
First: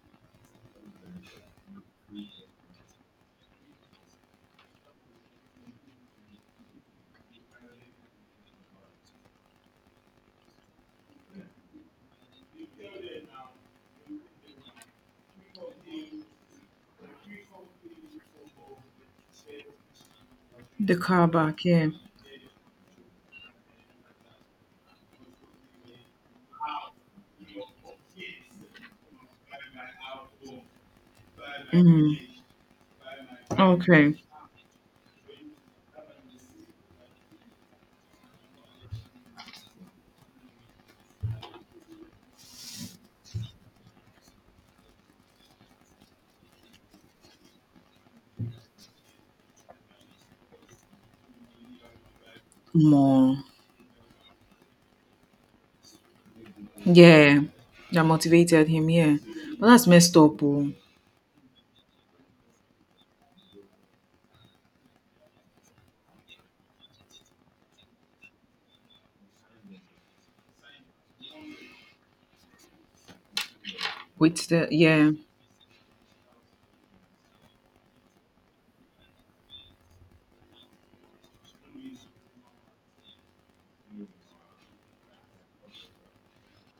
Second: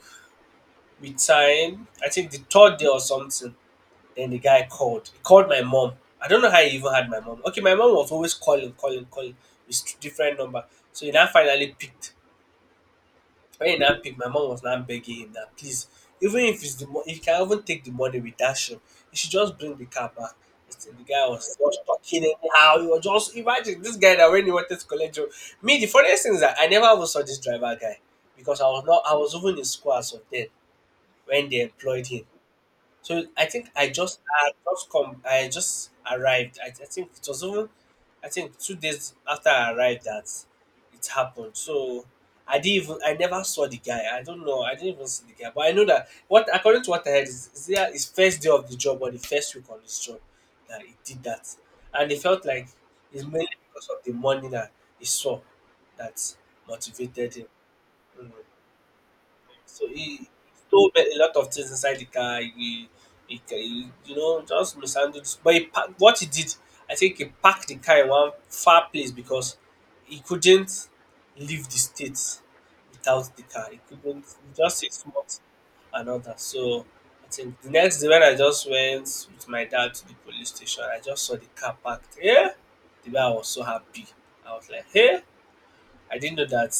with time, I think the third day or something, then the guy called. He called my mom. I don't know how he even had my mom. Okay, my mom was always calling, calling, calling, with different number. So he now finally picked. When he now picked, my mom was now begging him that please, even if it's the if you can even take the money with Dash, he should just bring the car back. It's
The
the guy
car
was
back,
just
yeah.
talking anyhow. He was just imagine this guy that when he wanted to collect job. Me, the funniest thing is that I never even saw this driver guy because I was not I was even in school as of then when they employed
Mm.
him. So I think
Okay.
I just come I just arrived. I think it was even I think 2 days after I arrived that it happened. So I didn't even I never saw the guy. I don't know. I didn't even see the guy. But I know that what according to what I heard is there his first day of the job or the first week on his job that he did that. And it felt like it's
More.
mainly because of the money that he saw that motivated
Yeah.
him.
That
Mm.
motivated him, yeah. But
So
that's messed
he
up. Oh.
stole a lot of things inside the car. He, he you know, just mishandled. But he packed, what he did, I think he parked the car in one far place because he couldn't leave the state without the car. He couldn't
With the
just six
yeah.
months and all that. So I think the next day when I just went with my dad to the police station, I just saw the car parked. Yeah, the guy was so happy. I was like, hey, I didn't know that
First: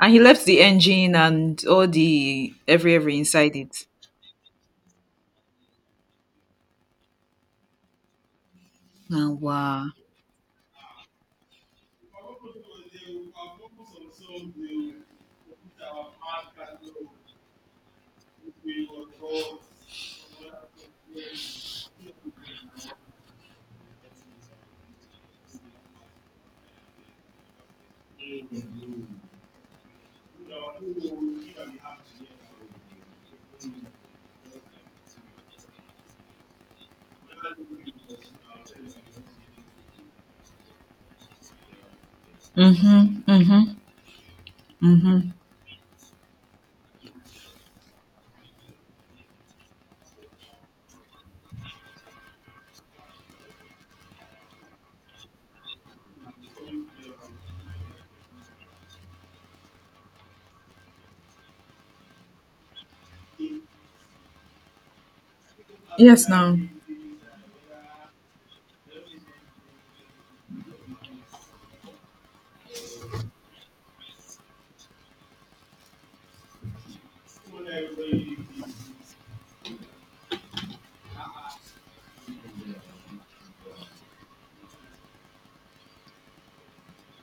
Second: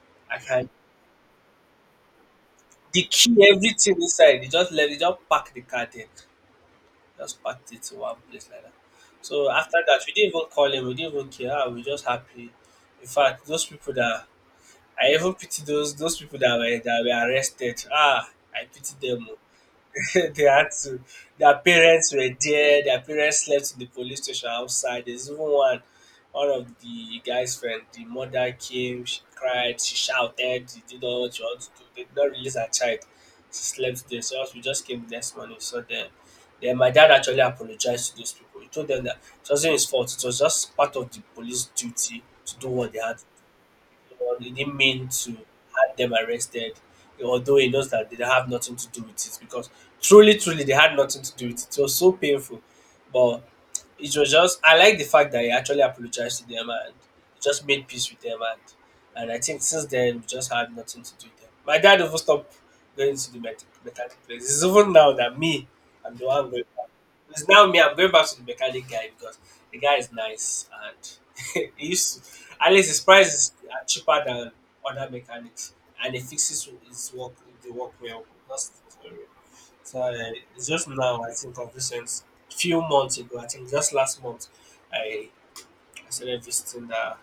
And he
I
left the
can
engine and all the every
the
every
key,
inside it.
everything inside. They just let, they just pack the car there. Just packed it to one place like that.
Oh,
So after
wow.
that, we didn't even call him. We didn't even care. Ah, we were just happy. In fact, those people that I even pity those people that were arrested. Ah, I pity them. Oh. (laughs) They had to their parents were there, their parents slept in the police station outside. There's even one one of the guy's friend, the mother came, she cried, she shouted, she did all what she wanted to do. They did not release her child. She slept there, so as we just came the next morning. So then my dad actually apologized to those people. He told them that it wasn't his fault, it was just part of the police duty to do what they had.
Mhm. Mhm.
Well, he didn't mean to
Mhm.
have them arrested, although he knows that they have nothing to do with it, because truly, truly, they had nothing to do with it. It was so painful, but it was just. I like the fact that he actually apologized to them and just made peace with them, and I think since then we just had nothing to do with them. My dad even stopped going to the mechanic place. It's even now that me, I'm the
Yes,
one
now.
going. Back. It's now me. I'm going back to the mechanic guy because the guy is nice and (laughs) he used to at least his price is cheaper than other mechanics, and he fixes his work the work well. That's so it's just now I think of recent few months ago. I think just last month I I started visiting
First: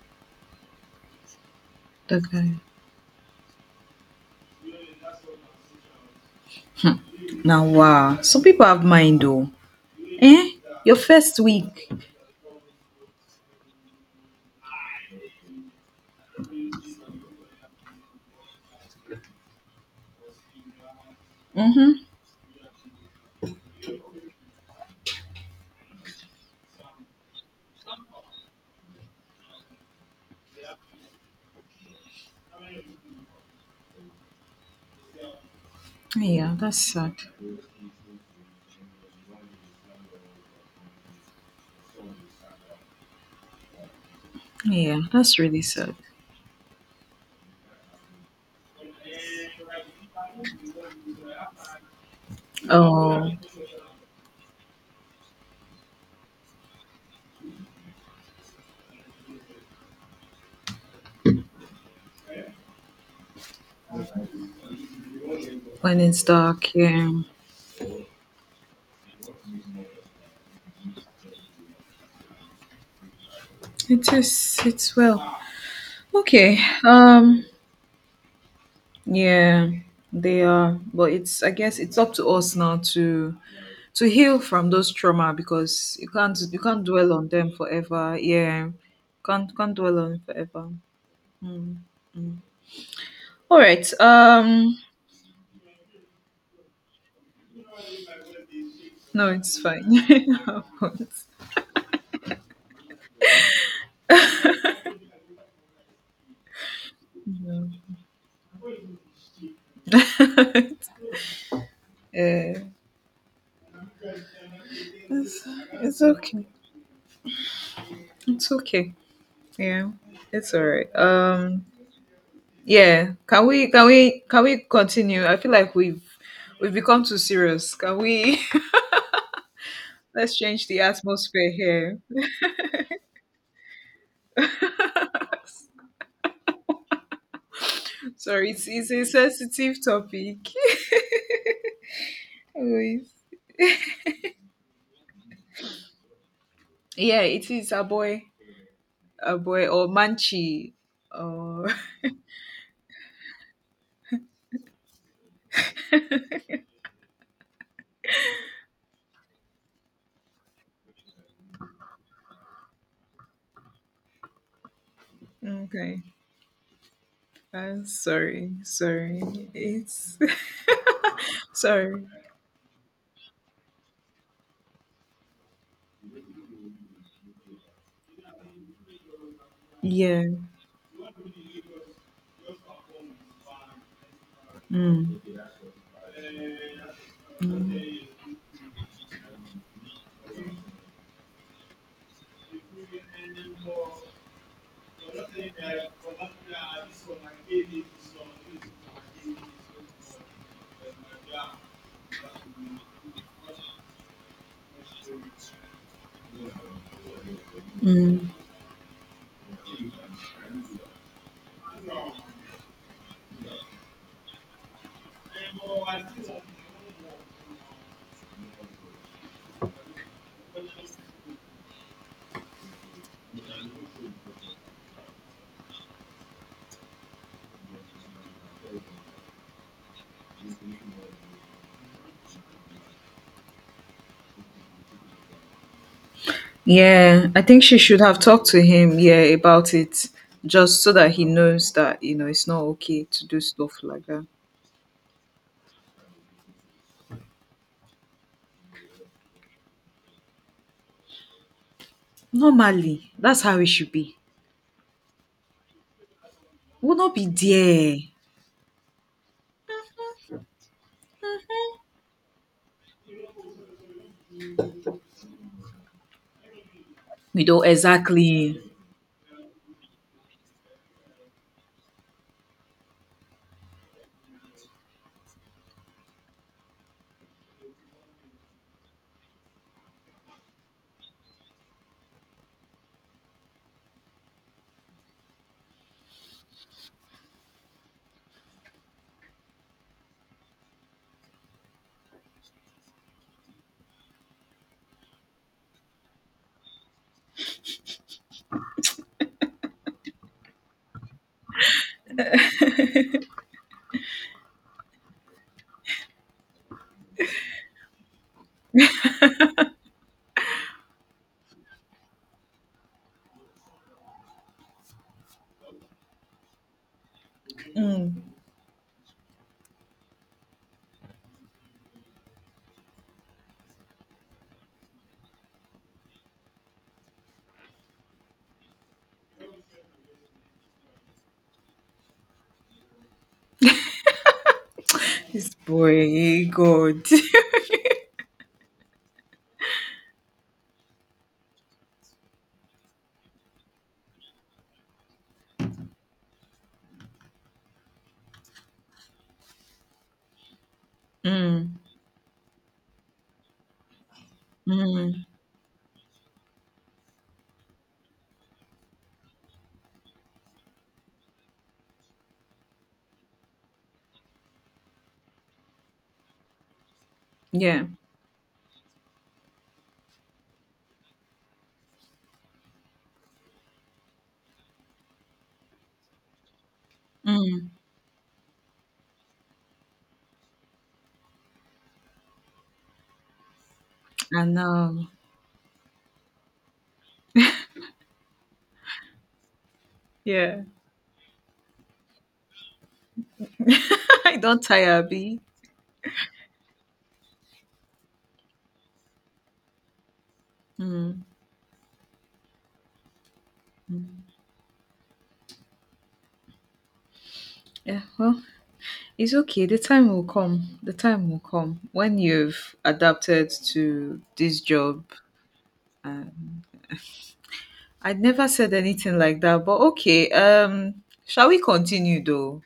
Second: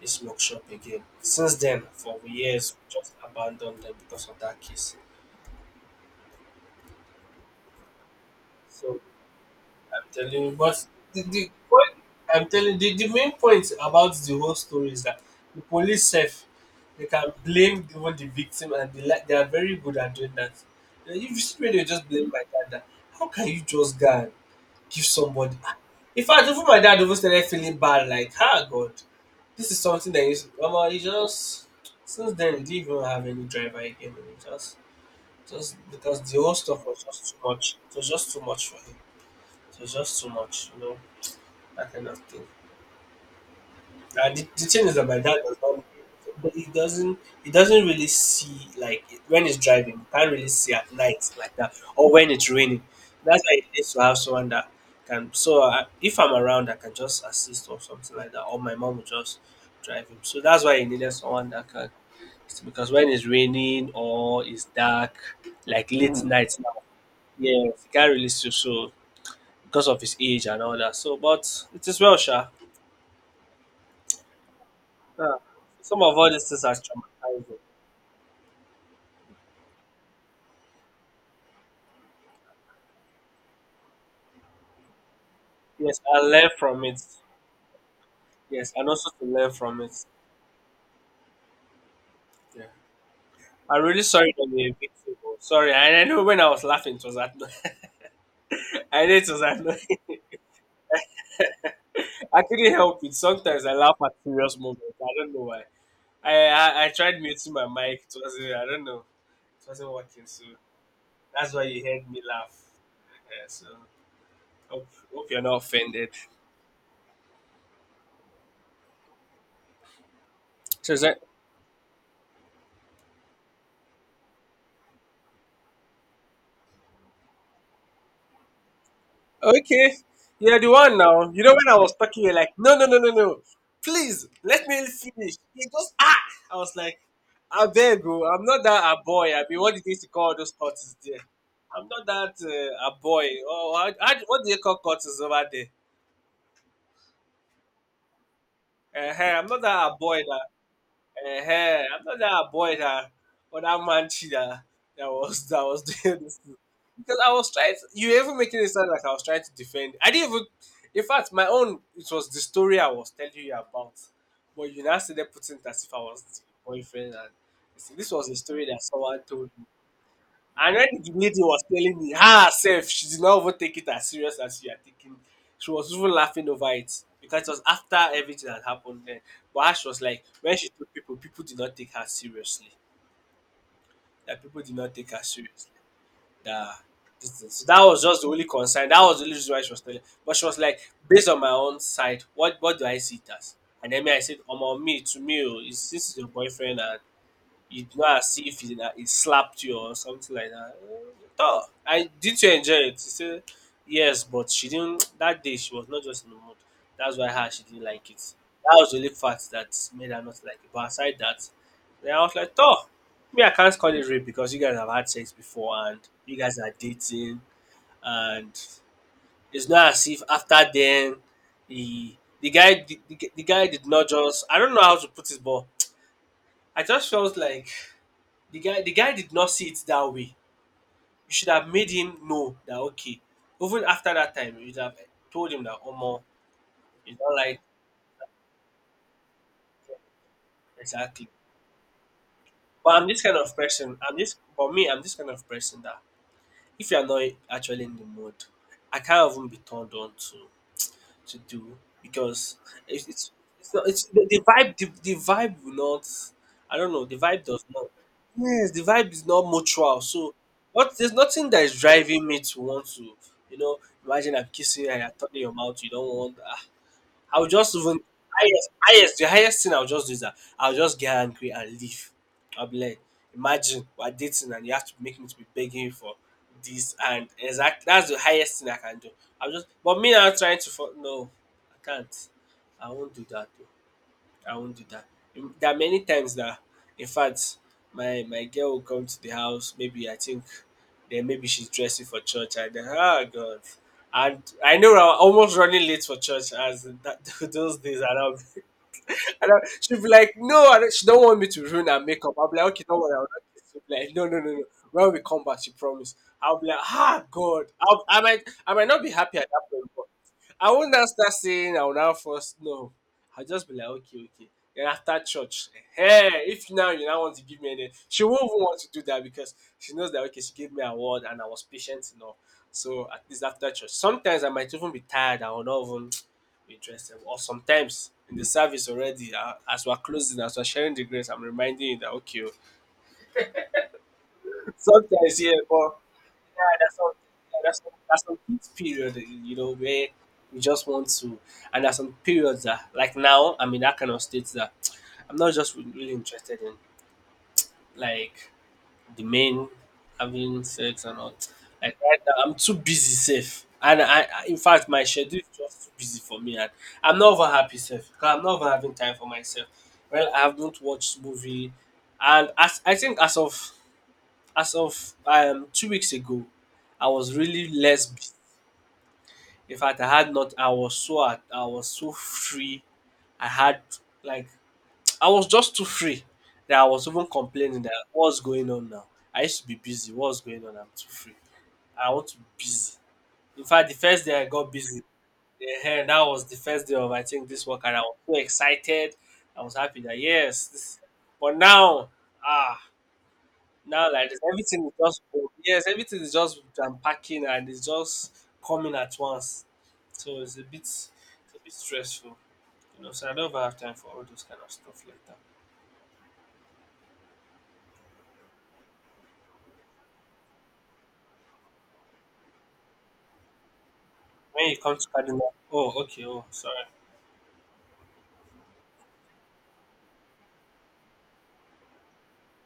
the smoke shop again. Since then, for
Okay.
years, we just abandoned them because of that case.
Now, wow. Some people have
So
mind though.
I'm telling you,
Eh?
but
Your
the,
first
the
week.
point I'm telling the main point about the whole story is that the police self they can blame even the victim, and they like they are very good at doing that. You know, if you see where they
Mhm.
just blame my dad that how can you just go and give somebody ah. In fact even my dad even started feeling bad like ah God this is something that is Mama, he just since then he didn't even have any driver again and he just because the whole
Yeah, that's
stuff was
sad.
just too much. It was just too much for him. It was just too much, you know, that kind of thing. And the thing is
Yeah,
that my dad
that's
does
really
not,
sad.
but he doesn't really see like when he's driving, he can't really see at night like that, or when it's raining.
Oh,
That's why it needs to have someone that can. So I, if I'm around, I can just assist or something like that, or my mom will just drive him. So that's why he needed someone that can, because when it's raining or it's dark, like
when
late
it's
Mm. nights
dark.
now,
Yeah.
yeah, he can't really see. So because of his age and all that. So, but it is well, Sha.
It is. It's
Ah,
well.
some of all these
Okay.
things are
Um.
traumatizing.
Yeah, they are. But it's I guess it's up to us now to heal from those trauma, because
Yes,
you
I
can't
learn
you
from
can't
it.
dwell on them forever.
Yes,
Yeah.
and also to learn
Can't
from
dwell
it.
on it forever. Mm.
Yeah.
All
I'm
right.
really sorry that you're a victim. Oh. Sorry, I know when I was laughing, it was annoying. (laughs) I know it
No,
was
it's fine. (laughs)
annoying.
I (laughs)
(laughs) I couldn't help it. Sometimes I laugh at serious moments. I don't know why. I tried muting my mic. It wasn't. I don't know. It wasn't working. So that's why you heard me laugh.
yeah.
Yeah, so hope, hope you're
It's,
not
it's
offended.
okay. It's okay. Yeah. It's all right.
So is there
Yeah. Can we continue? I feel like we've become too serious. Can we (laughs)
okay.
let's
You're
change
the
the
one now. You
atmosphere
know when I was
here.
talking, you're like, no, no, no, no, no. Please let me finish. He just ah. I was like, I beg
(laughs)
you, I'm
Sorry,
not
it's
that a
a
boy. I mean, what
sensitive
do they used to call
topic.
those
(laughs)
cutters there? I'm not that a boy.
Anyways.
Oh, how, what do they call cutters over there?
Yeah, it is a
I'm not
boy, or
that a boy that
manchi. Oh,
ehen, I thought that boy that or that man that that was (laughs) doing this thing. Because I was trying to, you were even making it sound like I was trying to defend. I didn't even in fact my own it was the story I was telling you about. But you now started putting it
(laughs)
as if I
okay,
was the boyfriend and you
I'm
see, this was a
sorry,
story that someone
sorry.
told me.
It's
And when the lady
(laughs)
was
sorry.
telling me herself, she did not even take it as serious as you are taking. She was even laughing over it because it was after everything had happened then. But her, she was
Yeah.
like, when she told people, people did not take her seriously. That people did not take
Mm,
her seriously. That this thing. So that was just the only concern. That was the only reason why she was telling. But she was like, based on my own side, what do I see it as? And then me, I said, on me, to me, oh, it's- this is your boyfriend and you go as if it, it slapped you or something like that. Oh, I did you enjoy it? He said yes, but she didn't. (tsk) That day she was not just in the mood. That's why her she didn't like
mm.
it. That was the only fact that made her not like it. But aside that, then I was like, oh, me I can't call it rape because you guys have had sex before and you guys are dating and it's not as if after then the the guy did not just I don't know how to put it, but I just felt like the guy did not see it that way. You should have made him know that okay, even after that time, you'd have told him that oh more, you do
Yeah,
not
I
like
think she should have talked to him, yeah, about it, just so that he
exactly.
knows that, it's not
But
okay
I'm this
to
kind
do
of
stuff
person.
like
I'm
that.
this for me, I'm this kind of person that if you're not actually in the mood, I can't even be turned on to do because it's
Normally,
it's,
that's how it
it's not,
should
it's
be.
the vibe will not I don't
We'll
know
not
the
be
vibe does not
there.
yes the vibe is not mutual so what there's nothing that is driving me to want to you know imagine I'm kissing you and you're turning your mouth you don't want ah,
We
I'll
don't
just even
exactly.
the highest thing I'll just do is that I'll just get angry and leave. I'll be like, imagine we're dating and you have to make me to be begging for this and exactly that's the highest thing I can do. I'll just but me now trying to fo- no, I can't. I won't do that. I won't do that. There are many times that, in fact, my girl will come to the house. Maybe I think, then maybe she's dressing for church, and then oh god, and I know I'm almost running late for church as that, (laughs) those days are now and I, she'd be like, no, and she don't want me to ruin her makeup. I'll be like, okay, don't worry. I'll not kiss you." Be like, no, no, no, no. When we come back, she promised. I'll be like, ah, God. I'll, I might not be happy at that point, but I won't now start saying I will now first. No, I'll just be like, okay, okay. Then after church, hey, if now you now want to give me anything, she
Mm.
won't even want to do that because she knows that okay, she gave me a word and I was patient enough. So at least after church, sometimes I might even be tired. I will not even interested or sometimes in the service already, as we're closing, as we're sharing the grace, I'm reminding you that okay, oh, (laughs) sometimes
This
yeah, but
boy, eh,
yeah, that's
God.
some
(laughs)
yeah, that's some kids period, you know, where we just want to, and there's some periods that like now I'm in that kind of state that I'm not just really interested in, like the men having sex and all.
Mm.
Like right now, I'm too busy sef and I in fact my
Mm.
schedule is just too busy for me and I'm not even happy sef because I'm not even having time for myself. Well, I haven't watched movie and as I think as of as of 2 weeks ago, I was really
Yeah.
less busy. In fact, I had not I was so at I was so free. I had like I was just too free that I was even
Mm.
complaining that what's going on now? I used to be busy. What's going on? I'm too free. I want to be busy. In fact, the first day
I
I got busy,
know.
eh, that was the first day of I think this work, and I was so excited. I was happy that
Yeah.
yes, this, but now ah now
(laughs)
like
I
this,
don't
everything is
tire,
just
B.
full. Yes, everything is just unpacking and it's just coming at once. So it's
Mm.
a bit stressful, you know. So I don't even have time for all those kind of stuff like that.
Yeah. Well, it's okay. The time will come. The time will come when you've adapted to this
When it
job.
comes to cardinal oh okay oh
Um,
sorry
I never said anything like that, but okay. Shall we continue though?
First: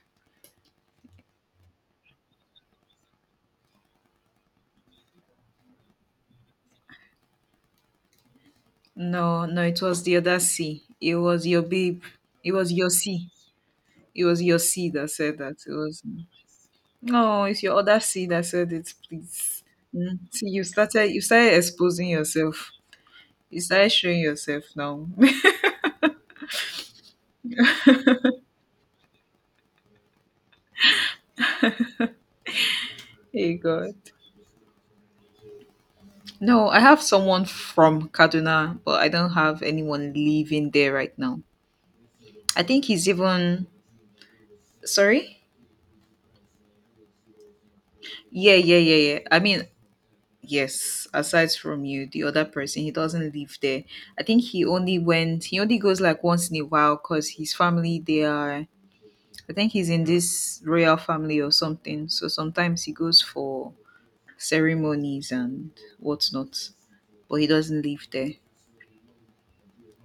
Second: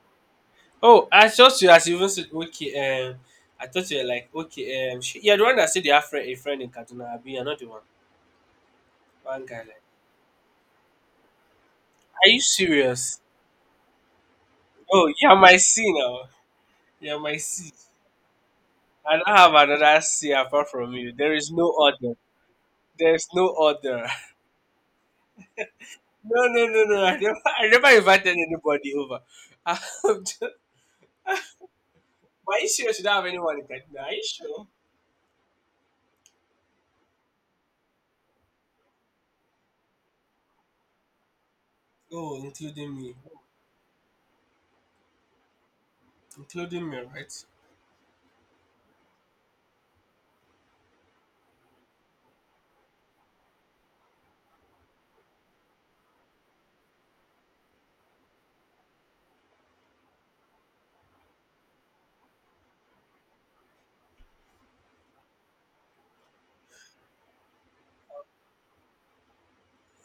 oh I thought you as you even said okay I thought you were like okay she, you're the one that said you have friend, a friend in Kaduna abi you're not the one one
No,
guy
no, it
like
was the other C. It was your babe.
are you
It was your
serious
C. It was your seed that
oh you're
said
my
that.
C
It was
now you're my
No, it's
C
your other seed that said it,
I don't have
please.
another
Mm.
C
See,
apart from you
you
there is
started
no
exposing
other
yourself.
there's no
You started
other (laughs)
showing yourself now. (laughs)
no, I never invited anybody over (laughs) I'm just- but are you serious you don't have
Hey
anyone in
God.
Kaduna are you sure
No, I have someone from Kaduna, but I don't have anyone living there right now.
oh
I think he's even, sorry?
including me right.
Yeah, yeah, yeah, yeah. I mean, yes, aside from you, the other person, he doesn't live there. I think he only goes like once in a while because his family, they are I think he's in this royal family or something. So sometimes he goes for ceremonies and whatnot, but he doesn't live there.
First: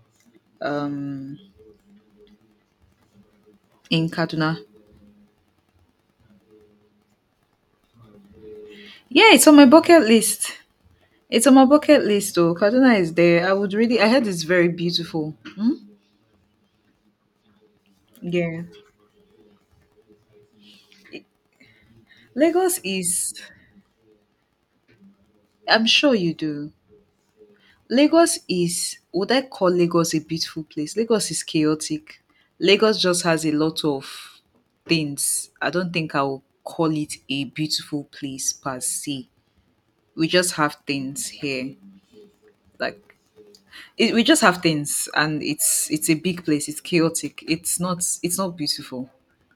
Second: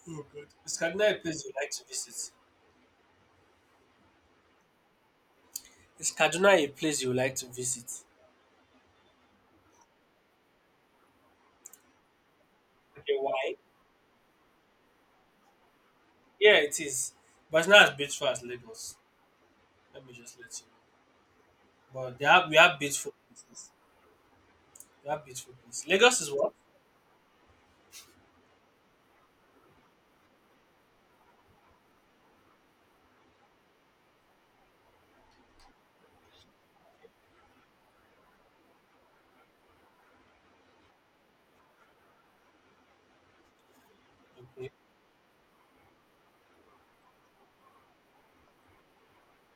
Oh God. Is Kaduna a
Um,
place you like to visit?
in Kaduna.
Is Kaduna a place you like to visit?
Yeah, it's on my bucket list. It's on my bucket list, though. Kaduna is
Okay,
there. I
why?
would really. I heard it's very beautiful. Hmm?
Yeah, it is. But it's not as beautiful as
Yeah,
Lagos. Let me just let you know. But they have, we have
Lagos
beautiful
is.
places. We have beautiful places.
I'm sure
Lagos is
you
what?
do. Lagos is would I call Lagos a beautiful place? Lagos is chaotic. Lagos just has a lot of things. I don't think I will call it a beautiful place per se. We just have things here. Like it, we just have
Okay.
things, and it's a big place. It's chaotic. It's not beautiful.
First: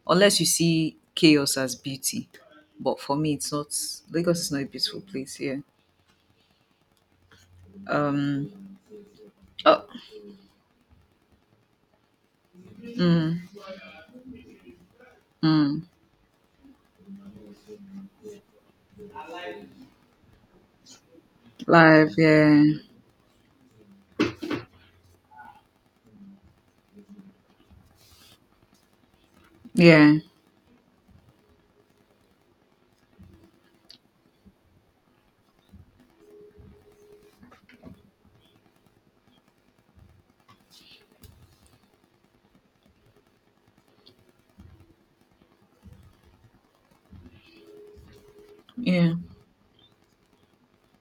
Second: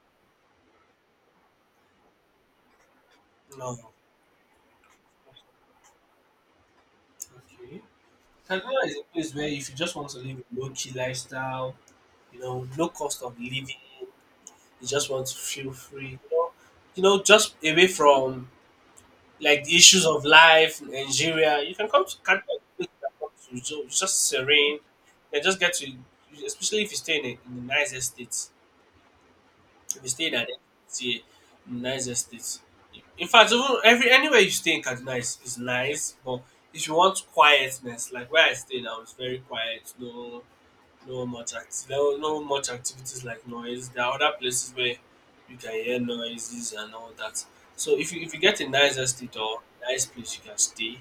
Unless you see chaos as beauty. But for me it's not
No.
Lagos is not a beautiful place, yeah.
Okay.
Um
Kaduna is a place where if you
oh,
just want to live a low key lifestyle, you know, no cost of
mm,
living, you just want to feel
mm,
free, you know, just away from like the issues of life, Nigeria. You can come
live,
to Canada
yeah.
with that come to so it's just serene and just get to, especially if you stay in a, in the nice estate. If you
Yeah,
stay in an estate, in a nice estate. In fact, even every anywhere you stay in Kaduna is nice, but if you want quietness, like where I stay now, it's very quiet. No no much act. No no much activities like noise. There are other places where you can hear noises and all that. So if you get a nice
yeah,
estate or nice place you can stay.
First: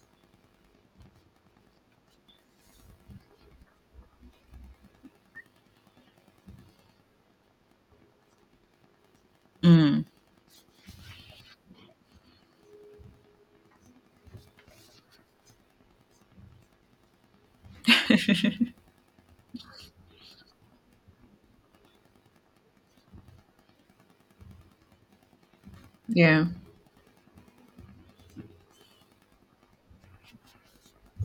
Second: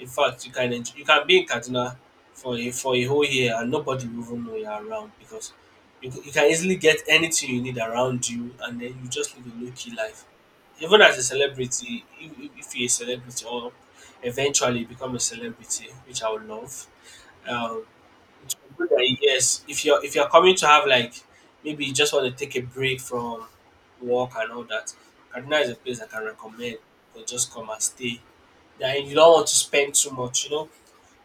In fact, you can enjoy, you can be in Kaduna for a whole year and nobody will even know you're around because you, c- you can easily get anything you need around you and then you just live a low key
mm,
life. Even as a celebrity, if you're a celebrity or eventually become a celebrity, which I would love, um, good idea, yes, if you're coming to have like maybe you just want to take a break from work and all that, Kaduna is a place I can
yeah.
recommend. Or just come and stay. Then you don't want to spend too much, you know.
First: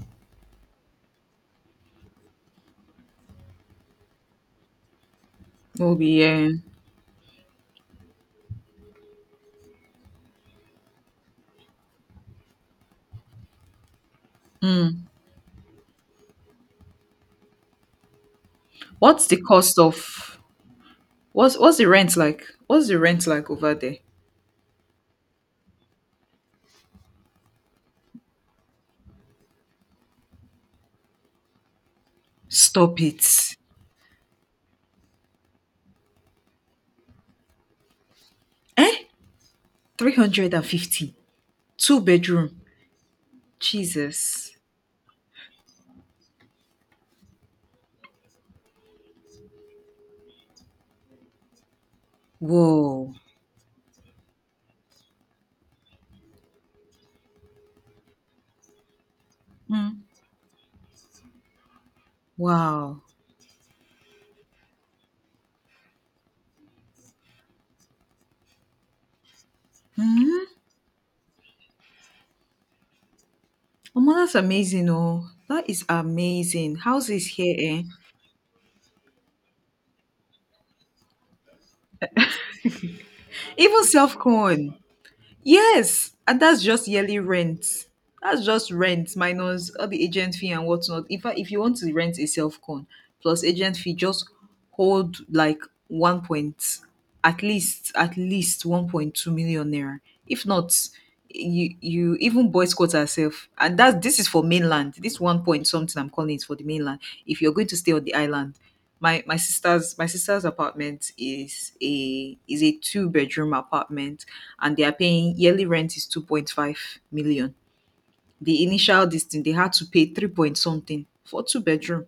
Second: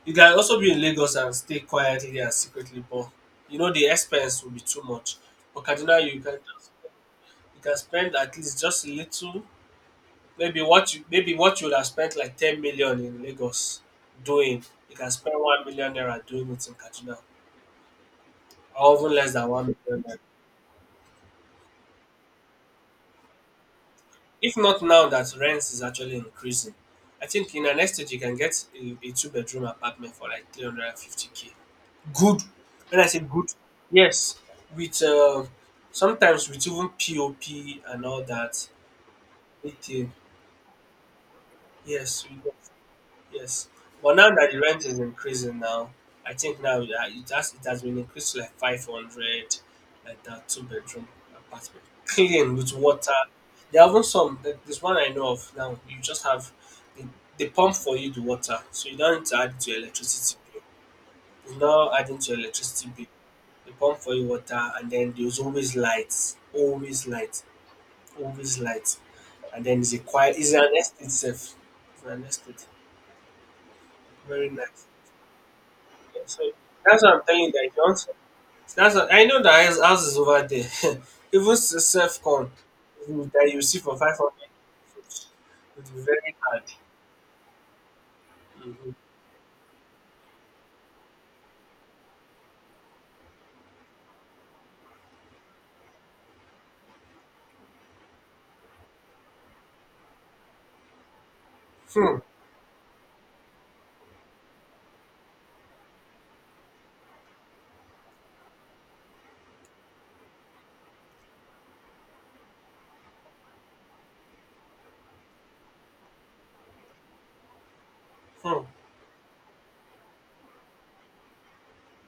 You can also be in Lagos and stay quietly and secretly, but you know the expense will be too much. But
Will
Kaduna,
be
you can
yeah.
just you can spend at least just a little, maybe what you would have spent like 10 million in Lagos doing, you
Mm.
can spend 1 million naira doing it in Kaduna or even
What's
less
the
than one
cost
million naira.
of what's the rent like? What's the rent like over there?
If not now that rent is actually increasing, I think in the next you can get a two-bedroom apartment for like 350k. Good. When
Stop
I say good,
it.
yes, with sometimes with even POP and all that.
Eh?
With, uh,
350. Two
yes,
bedroom.
yes, but now that
Jesus.
the rent is increasing now, I think now it has been increased to like 500, like that two-bedroom apartment, clean with water.
Whoa.
There are even some. There's one I know of now. You just have the, they pump for you the water, so you don't need to add it to your
Mm.
electricity bill. It's not adding to your electricity
Wow.
bill. They pump for you water, and then there's always lights, always lights, always lights, and then it's a quiet.
Mm-hmm.
It's an estate itself. It's an estate.
Oh, that's
Very nice.
amazing. Oh, that is
Yeah, so
amazing.
that's what I'm
Houses
telling you
here,
that
eh?
Johnson. That's what, I know that his house is over there. (laughs) Even self con that you see
Even
for five
self
hundred,
corn.
it's
Yes,
very
and that's
hard.
just yearly rent. That's just
Hmm.
rent minus all the agent fee and whatnot. If you want to rent a self con plus agent fee, just hold like one point, at least 1.2 million naira. If not, you
Hmm.
even boycott yourself. And that's this is for mainland. This one point something I'm calling is for the mainland. If you're going to stay on the island, my my sister's apartment is a two-bedroom apartment, and they are paying yearly rent is 2.5 million.
Hmm.
The initial distance they had to pay 3 point something for two bedroom,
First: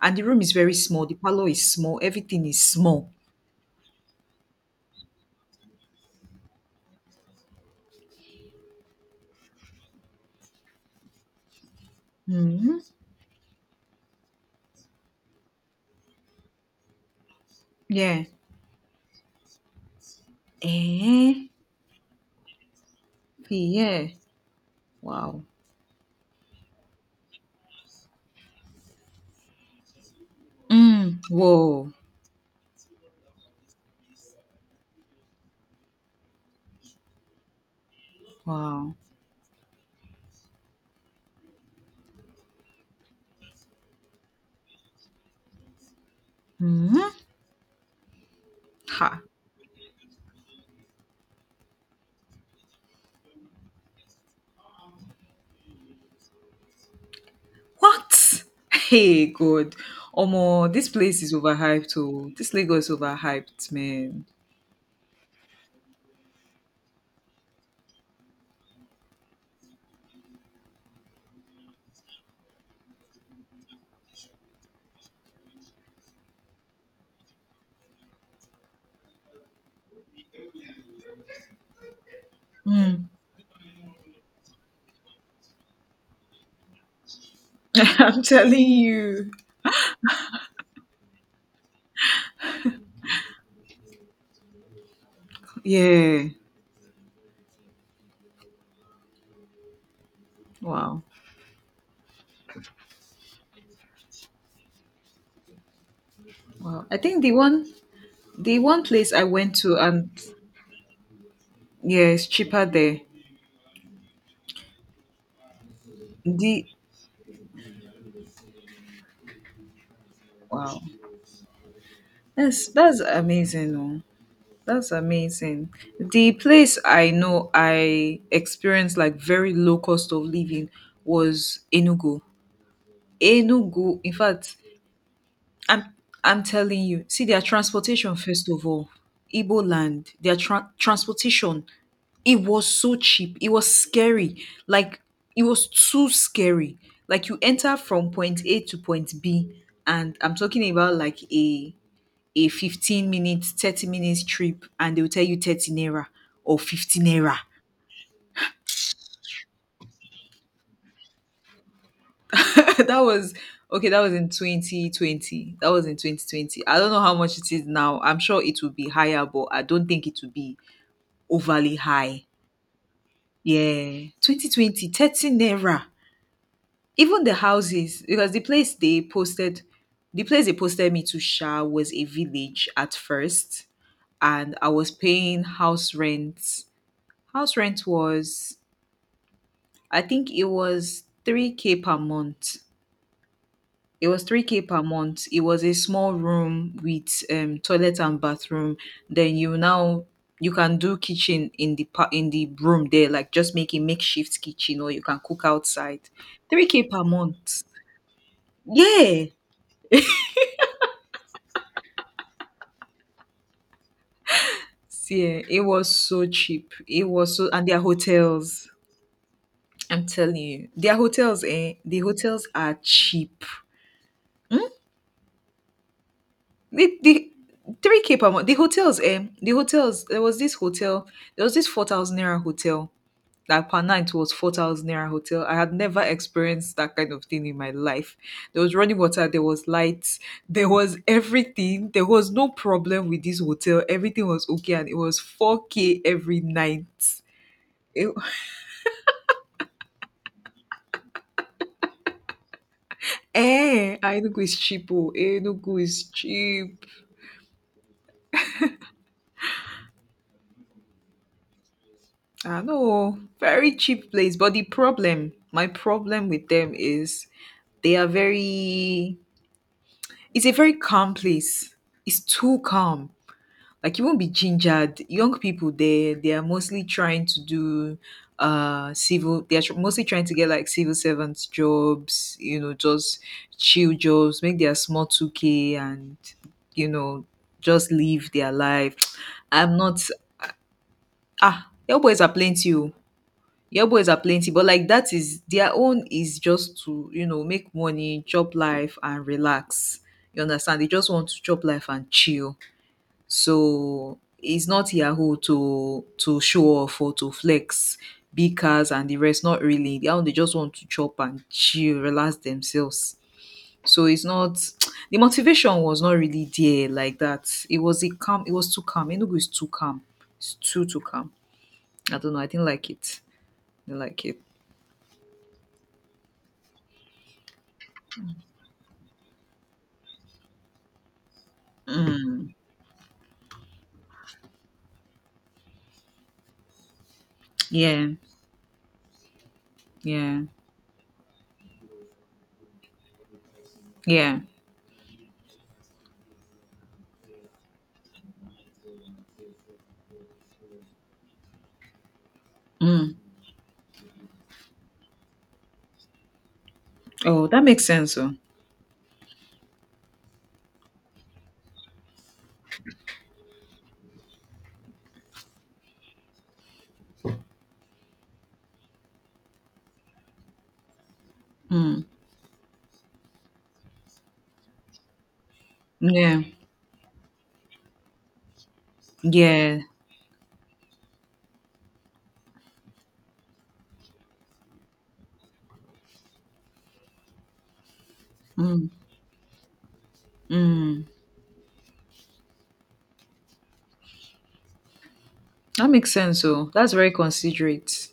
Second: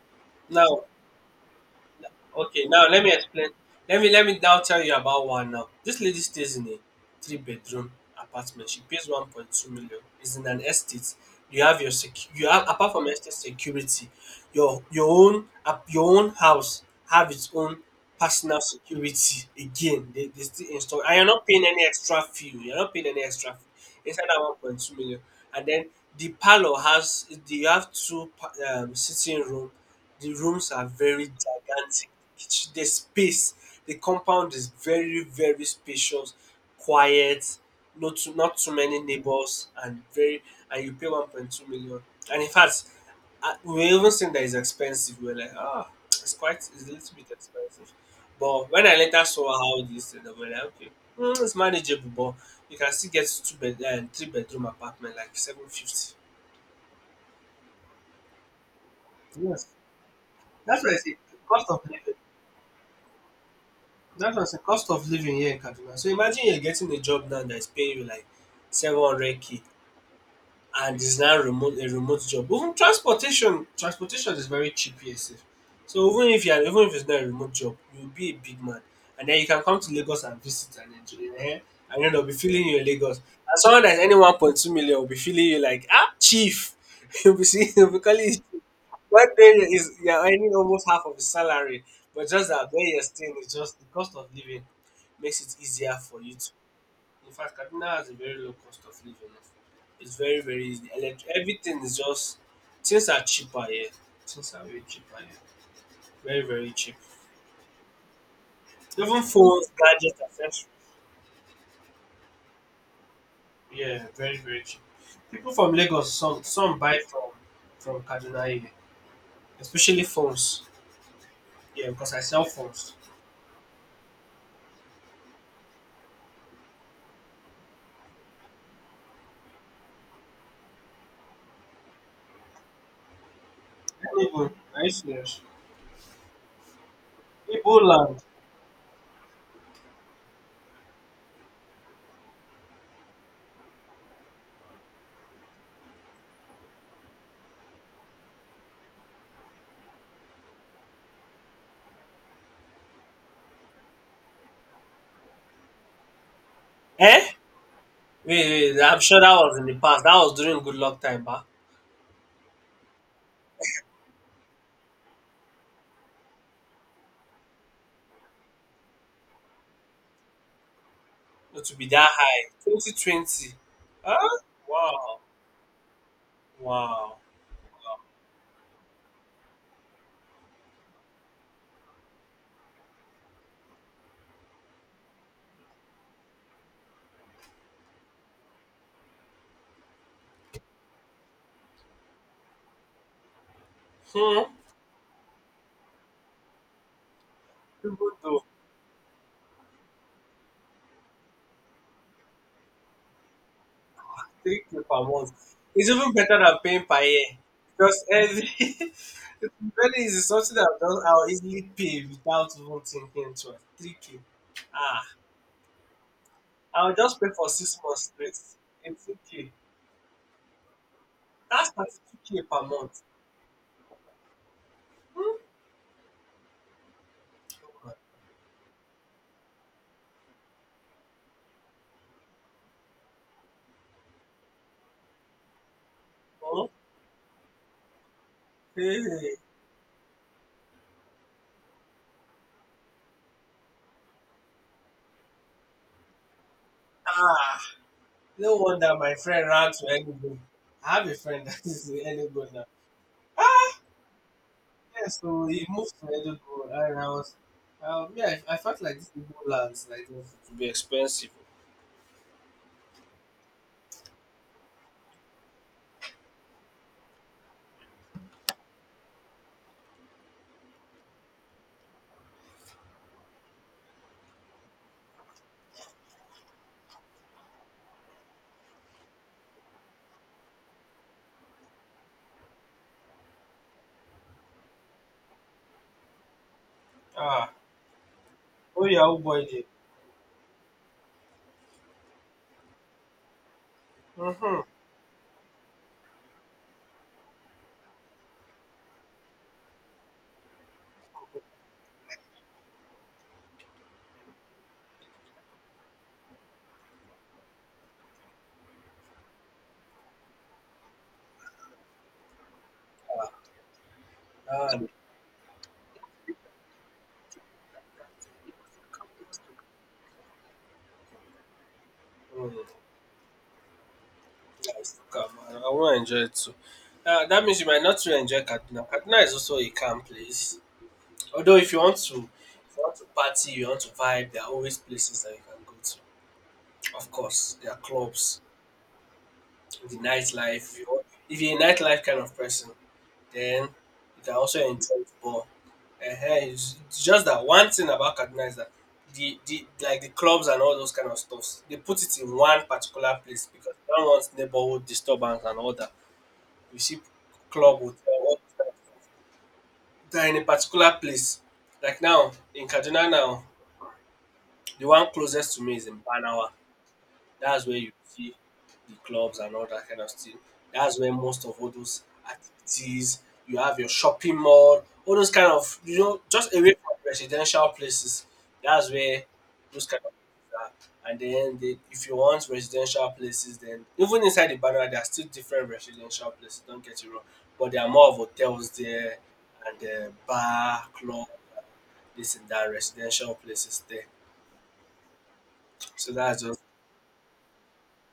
and the room is very
Now
small, the parlor is small, everything is
Okay, now let
small.
me explain. Let me now tell you about one now. This lady stays in a three-bedroom apartment. She pays 1.2 million. It's in an estate. You have
Hmm.
apart from estate security, your own house have its own
Yeah.
personal security. Again, they still install, and you're not
Eh.
paying any extra fee. You're not paying any extra
Yeah.
fee inside that 1.2 million.
Wow.
And then the parlor has you have two sitting room. The rooms are
Mm.
very
Whoa.
gigantic. It's, the space, the compound is very, very spacious, quiet, not too
Wow.
many neighbors, and you pay 1.2 million. And in fact, we were even saying that it's expensive. We were like, ah, it's a
Hmm.
little bit expensive. But when I
Ha.
later saw how this thing, I was like, okay, it's manageable, but you can still get two bed and three-bedroom apartment like 750.
What? (laughs) Hey
Yes.
God. Omo,
That's
this
why I say
place is
cost of
overhyped
living.
oh. This Lagos overhyped, man.
That was the cost of living here in Kaduna. So imagine you're getting a job now that is paying you like 700K, and it's now remote a remote job. Even transportation is very cheap here sef. So even if you are, even if it's not a remote job, you'll be a big man, and then you can come to Lagos and visit and enjoy. Eh? And then they'll be feeling you in
Mm.
Lagos. And someone that's any 1.2 million will be feeling you like ah chief. (laughs) You'll be seeing,
(laughs)
you'll be
I'm
calling you.
telling you.
One thing is you're earning almost half of the salary, but just that where you're staying is just the cost of living makes it easier for
Yeah.
you to. In fact, Kaduna has a very low cost of living. It's very very easy.
Wow.
Everything is just things are cheaper here. Things are way cheaper here. Very very
Wow.
cheap.
I think the one place
Even
I went
phones,
to and
gadgets, accessories.
yeah, it's cheaper there.
Yeah, very very cheap. People from Lagos, some
The
some buy from Kaduna here, especially phones.
wow.
Yeah, because I sell phones.
That's amazing. Oh. That's amazing. The place I know I experienced like very low cost of living was Enugu. Enugu,
I
in
don't even-
fact,
Are you serious?
I'm I'm telling you. See their
Igbo
transportation
land.
first of all. Igbo land, their transportation, it was so cheap. It was scary. Like it was too scary. Like you enter from point A to point B, and I'm talking about like a 15 minutes, 30 minutes trip, and they'll tell you 30 naira or 15
Eh?
naira.
Wait, wait. I'm sure that was in the past. That was during good luck time, bah.
(laughs) That was okay, that was in 2020. That was in 2020. I don't know how much it is now, I'm sure it will be higher, but I don't think it will be
Not to
overly
be that
high.
high. 2020.
Yeah.
Huh?
2020,
Wow.
30 naira.
Wow.
Even the houses, because the place they posted me to Sha was a village at first. And I was paying house rent. House rent was, I think it was 3K per month. It was
Hmm.
3K per month. It was a small room with toilet
People
and
do.
bathroom. Then you now you can do kitchen in the in the room there, like just make a makeshift
Thank
kitchen
you
or
per
you can
month.
cook
It's
outside.
even better than paying
3K
per
per
year.
month.
Because every (laughs)
Yeah.
it's very easy. Something that I'll easily pay without even thinking twice. 3K. Ah.
Yeah, it was so cheap.
I'll
It
just pay
was
for
so and
six
their
months straight.
hotels.
18K.
I'm telling you, their hotels,
That's
eh? The
32K
hotels
per
are
month.
cheap.
Hmm?
The 3K per month. The hotels, eh? The hotels, there was this hotel, there was this 4,000 naira hotel. Like per night was 4,000 naira hotel. I had never
Hmm?
experienced that kind of thing in my life. There was running water,
Hey.
there was lights, there was everything. There was no problem with this hotel. Everything was okay, and it was 4K every night.
Ah.
It,
No wonder my friend ran to Enugu. I have a friend (laughs) that is in Enugu now. Ah,
eh, Enugu is cheap. Oh,
yes. So he
Enugu
moved
is
to Enugu,
cheap.
and I was, yeah, I felt like this Enugu lands like it would be expensive.
I know, very cheap place. But the problem, my problem with them is they are very. It's a very calm place. It's too calm. Like you won't be gingered. Young people, they are mostly trying to do civil. They are mostly trying to get like civil servants jobs. You know, just chill jobs, make their small 2K, and you know,
Ah,
just live their
oh
life.
yeah, oh
(sniffs)
boy,
(tsk)
there.
I'm not ah. Your boys are plenty. Oh. Your boys are plenty,
Mm-hmm.
but like that is their own is just to make money, chop life, and relax. You understand? They just want to chop life and chill. So it's not Yahoo to show off or to flex big cars and the rest. Not really. They just want to chop and chill, relax themselves. So it's not
Ah,
(tsk) the motivation was not really there like that. It was a calm. It was too calm. Enugu is too calm. It's too, too calm. I don't know. I didn't like it. I didn't like it.
nice. To Come on, I want to enjoy it too. That means you might not really enjoy Kaduna. Kaduna is also a calm place. Although if you want to,
Mm.
if you want to party, you want to vibe, there are always places that you can go to. Of course, there are
Yeah.
clubs the
Yeah.
nightlife. If you're a nightlife kind of person, then you can
Yeah.
also enjoy football. Ehen, it's just that one thing about Kaduna is that the clubs and all those kind of stuffs, they put it in one particular
Mm.
place because they don't want neighborhood disturbance and all that. You see
Oh, that
club
makes
with
sense.
all
Oh.
those kind of stuff. They're in a particular place. Like now in Kaduna now, the one closest to me is in Banawa. That's where you see the clubs and all that kind of thing. That's where most of all those
Mm.
activities, you have your shopping mall, all those kind of, you know,
Yeah.
just away from residential places. That's where
Yeah.
those kind of things are. And then if you want residential places, then even inside the banner, there are still different residential places, don't get it wrong. But there are more of hotels
Mm.
there and bar,
Mm.
club, this and that, residential places there.
That
So
makes
that's
sense
just.
oh. That's very considerate.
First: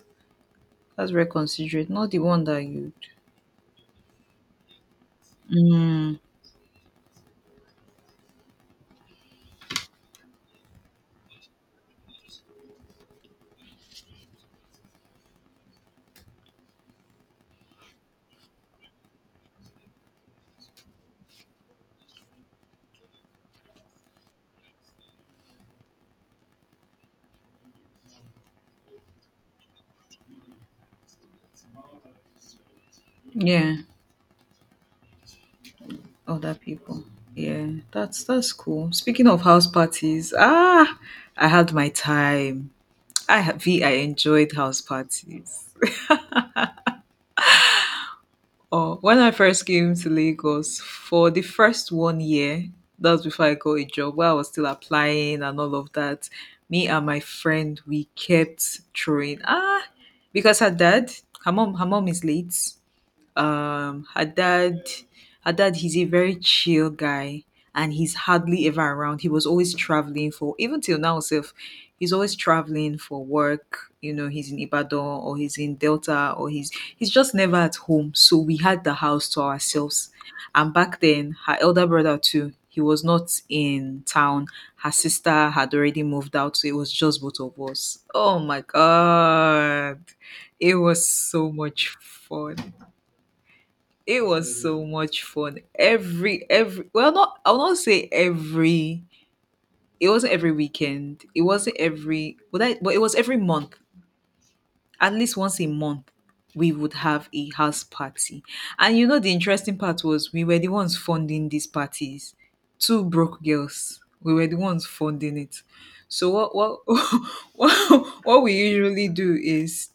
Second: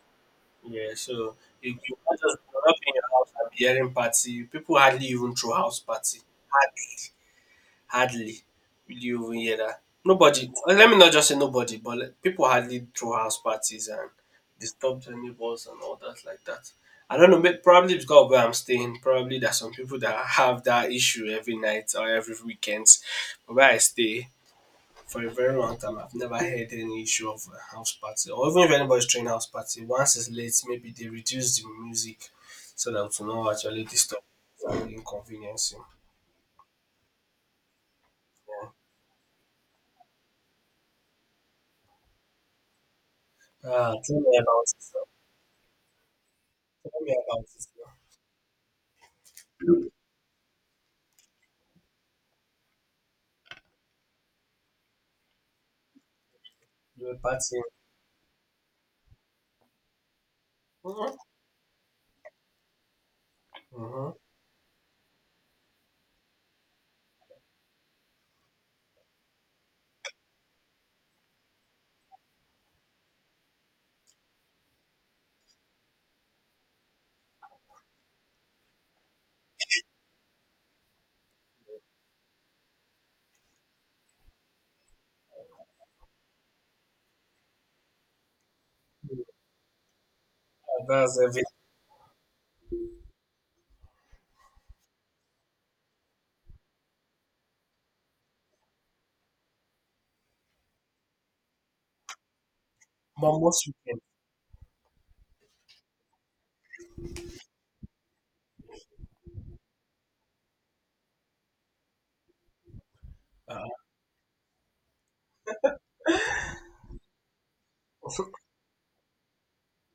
Yeah,
That's very
so you,
considerate.
you
Not the
can't just
one
you
that
up in
you'd
your house and be hearing party. People hardly even throw house party.
mm,
Hardly, hardly. Will you even hear that? Nobody. Let me not just say nobody, but like, people hardly throw house parties and disturb their neighbors and all that like that. I don't know. Probably because of where I'm staying. Probably there's some people that have that issue every night or every weekends. But where I stay, for a very long time I've never heard any issue of a house party or even if anybody's throwing house party, once it's late, maybe they reduce the music so that to not
yeah,
actually disturb and inconvenience him.
other people. Yeah, that's
Yeah.
cool. Speaking of house parties, I had my time.
Ah,
I
tell me
enjoyed
about
house
it now.
parties.
Tell me about it
Oh, when I first
now.
came to Lagos for the first one year, that was before I got a job, while I was still applying and all of that, me
You
and
were
my
partying.
friend, we kept throwing, because her dad,
Mm-hmm.
her mom is late.
Mm-hmm.
Her dad, he's a very chill guy, and he's hardly ever around. He was always traveling, for even till now self. He's always traveling for work. You know, he's in Ibadan, or he's in Delta, or he's just never at home. So we had the house to ourselves. And back then, her elder brother too, he was not in town. Her sister had already moved out, so it was just both of us. Oh my god, it
Ah,
was
that's every
so much fun. It was so much fun. Every well, not I'll not say every. It wasn't every weekend. It wasn't every. But it was every
but most
month.
weekend.
At least once a month, we would have a house party. And you know, the interesting part was we were the ones funding these parties. Two broke
Uh,
girls. We were the ones funding it. So what (laughs) what we usually do is